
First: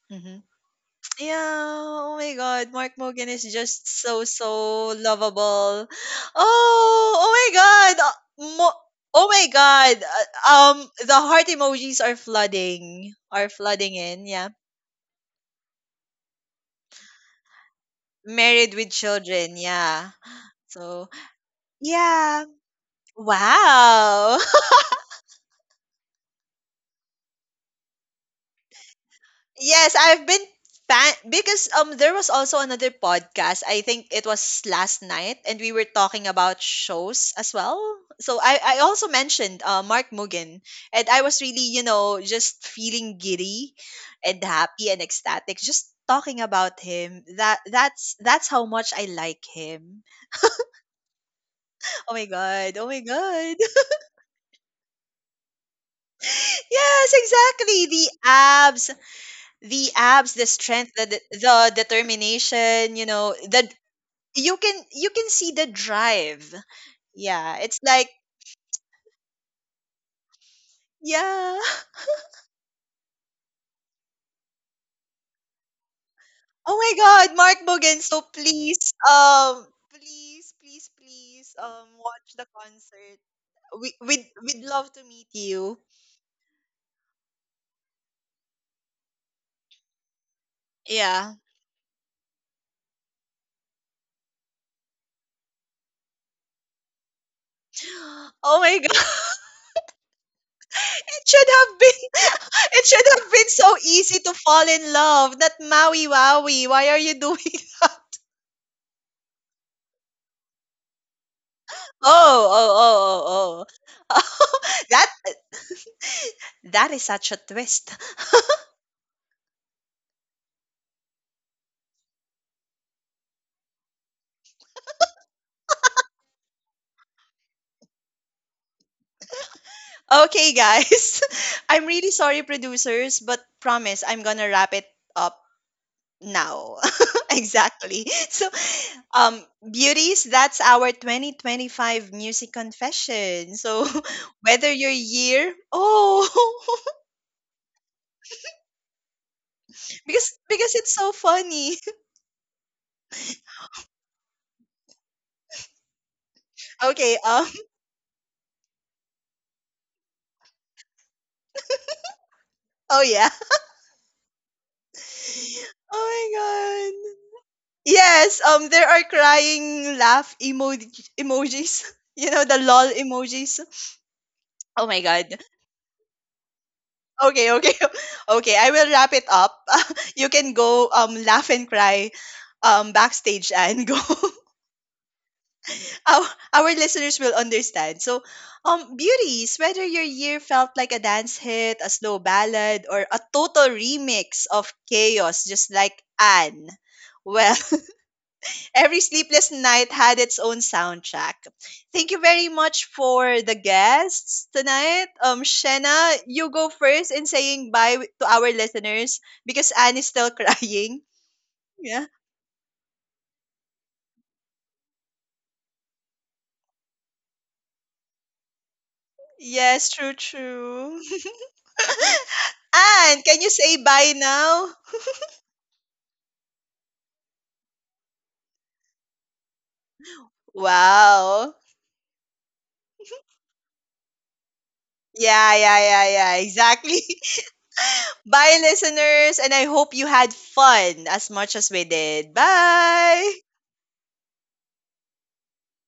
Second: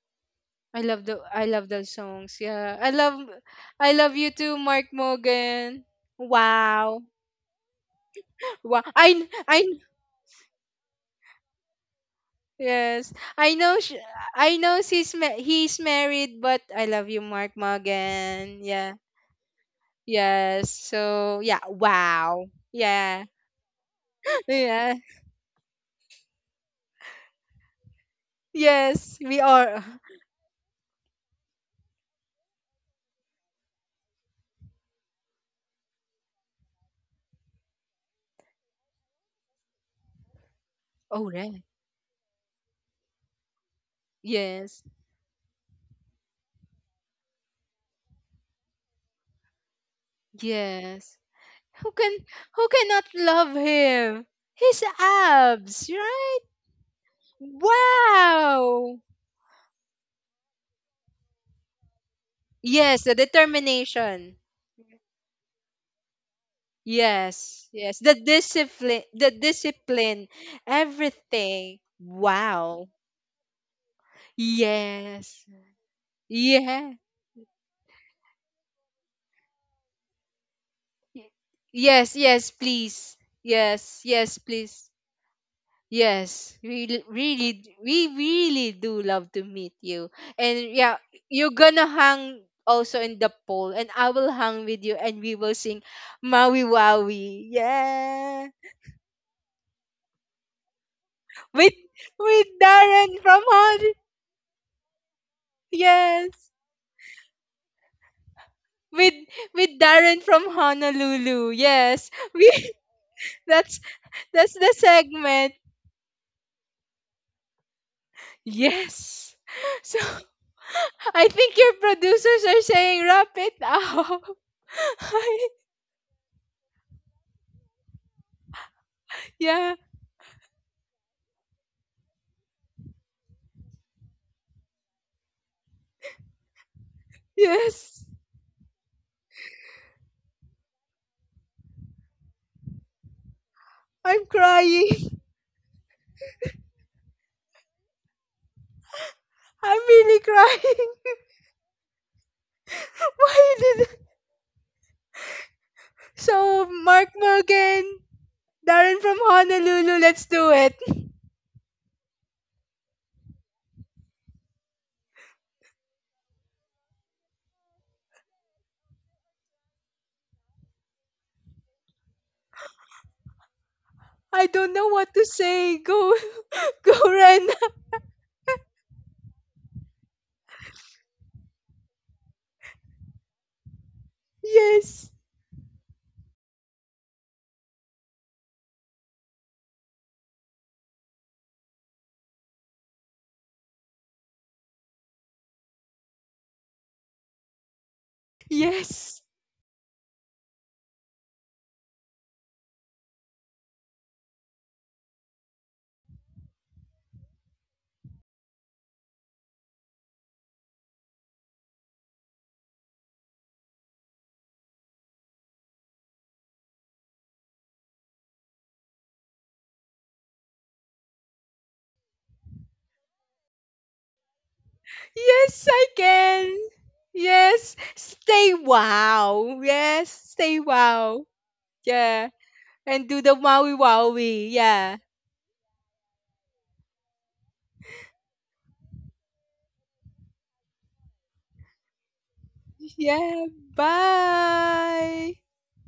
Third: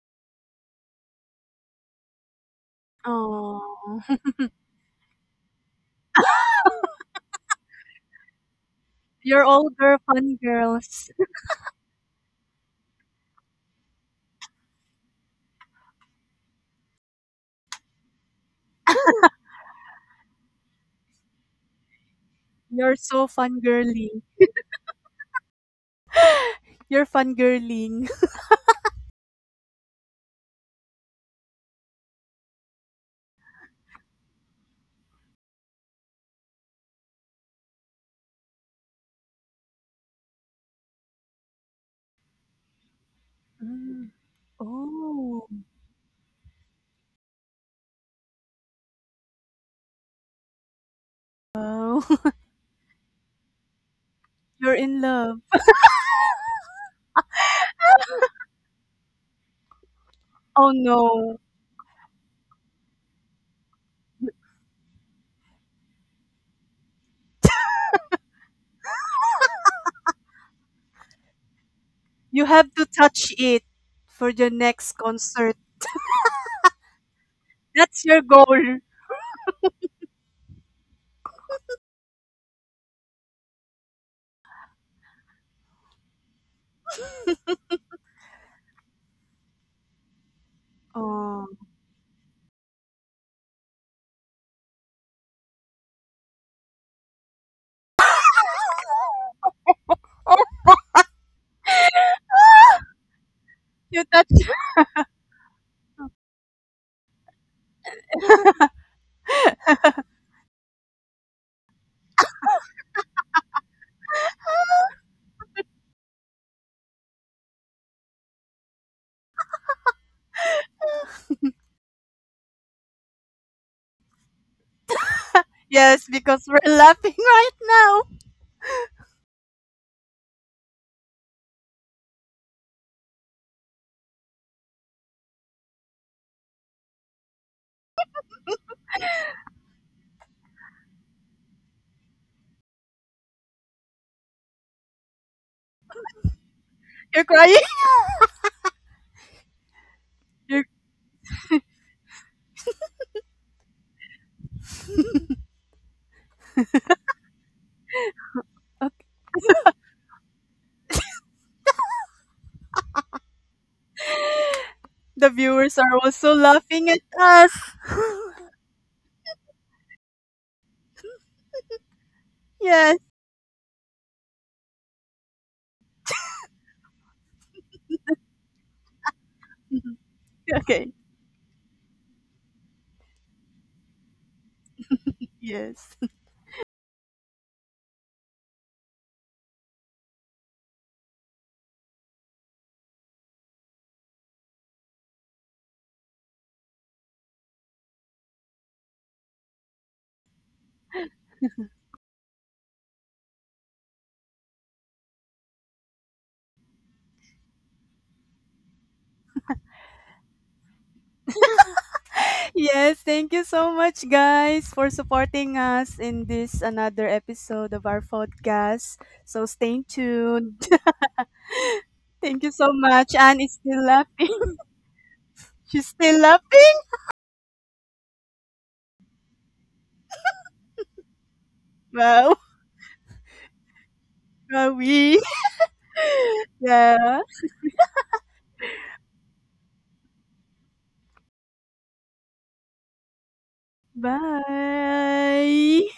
A: hmm
B: I love the
A: Yeah,
B: I love those
A: oh my
B: songs.
A: god,
B: Yeah. I
A: Mark
B: love.
A: Mogan is just
B: I
C: Oh.
B: love you too, Mark
A: so
B: Morgan.
A: lovable.
B: Wow.
A: Oh, oh my god.
B: Wow. I
A: Oh
B: kn-
A: my
C: You're
B: I
A: god.
C: older fun girls.
A: The heart emojis are flooding,
B: Yes,
A: are
B: I know.
A: flooding in, yeah.
B: I know he's married, but I love you, Mark Morgan.
A: Married with
B: Yeah.
A: children, yeah.
B: Yes.
A: So,
B: So yeah. Wow.
A: yeah.
C: You're so
B: Yeah.
C: fun girly.
A: Wow.
B: Yeah.
C: You're fun girling.
B: Yes. We are.
A: Yes, I've been fan because there was also another podcast. I think it was last night and we were talking about shows as well. So I also mentioned Mark Mugen and I
B: Oh
A: was
B: right.
A: really, you know, just feeling giddy and
B: Yes.
A: happy and
C: Oh,
A: ecstatic just talking about him. That's how much I like him.
B: Yes. Who
C: wow.
B: can
A: Oh my
B: who
A: god. Oh my
B: cannot love
A: god.
B: him?
C: You're
B: His
C: in love.
B: abs, right?
A: Yes, exactly. The abs,
B: Wow.
A: the abs, the
C: Oh
A: strength,
C: no.
A: the determination,
B: Yes.
A: you
B: The
A: know, the
B: determination.
A: you can, you can see the drive. Yeah,
B: Yes.
A: it's
B: Yes.
A: like
B: The discipline. The discipline.
A: yeah.
B: Everything.
C: You have to
B: Wow.
C: touch it for the next
B: Yes.
C: concert.
A: Oh
B: Yeah.
A: my God, Mark Bogan.
C: That's
A: So
C: your
A: please,
C: goal.
A: please, please, please,
B: Yes,
A: watch the
B: yes, please.
A: concert.
B: Yes, yes,
A: We'd
B: please.
A: love to meet you.
B: Yes, we really do love to meet you. And yeah,
A: Yeah.
C: Oh.
B: you're gonna hang also in the poll, and I will hang with you, and we will sing Maui Wawi. Yeah,
A: Oh my God. It should
B: with
A: have been it should
B: Darren
A: have
B: from
A: been so
B: Hon.
C: You touch.
A: easy to fall in love. Not Maui
B: Yes,
A: Wowie. Why are you doing?
B: with Darren from Honolulu. Yes,
A: Oh
B: we.
A: oh oh
B: That's
A: oh
B: that's
A: oh.
B: the segment.
A: That is such a twist.
B: Yes. So I think your producers are saying wrap it up. I,
C: Yes, because we're laughing right now.
B: yeah.
A: Okay, guys. I'm really sorry, producers, but promise I'm gonna wrap it up now.
B: Yes.
A: exactly. So, beauties, that's our 2025 music confession. So,
B: I'm
A: whether
B: crying.
A: your year, oh,
C: You're crying.
B: I'm really
C: You're...
A: because it's
B: crying.
A: so funny.
B: Why did So Mark
A: Okay.
B: Morgan,
C: Okay.
B: Darren from Honolulu, let's do it.
A: Oh yeah.
C: The viewers are
A: Oh my
C: also laughing at
A: god.
C: us.
A: Yes. There are crying laugh emojis. You know the lol
C: Yes.
A: emojis.
B: I don't
A: Oh
B: know
A: my
B: what to
A: god.
B: say. Go go
A: Okay,
B: Ren.
A: okay. Okay, I will wrap it up. you can
C: Okay.
A: go laugh and cry backstage and go.
B: Yes.
C: Yes.
A: our, our listeners will understand. So, beauties, whether your year felt like a dance hit, a slow ballad or a total remix of chaos just like Anne. Well, every
B: Yes.
A: sleepless night had its own soundtrack. Thank you very much for the guests tonight. Shenna, you go first in saying bye to our listeners because Anne is still crying. Yeah.
C: Yes, thank you so much guys for supporting us in this another episode of our podcast. So stay
A: Yes, true,
C: tuned.
A: true.
C: Thank you so much.
A: Anne,
C: Anne
A: can
C: is
A: you say
C: still
A: bye
C: laughing.
A: now?
B: Yes,
C: You
B: I
C: still love
B: can.
C: me?
B: Yes. Stay wow. Yes. Stay wow.
A: Wow.
C: Wow.
B: Yeah. And do the Maui Wowie.
C: Are
B: Yeah.
C: we?
A: Yeah, yeah, yeah, yeah, exactly.
C: Yeah.
A: Bye, listeners, and I hope you had fun as much as we did. Bye.
B: Yeah. Bye.
C: Bye.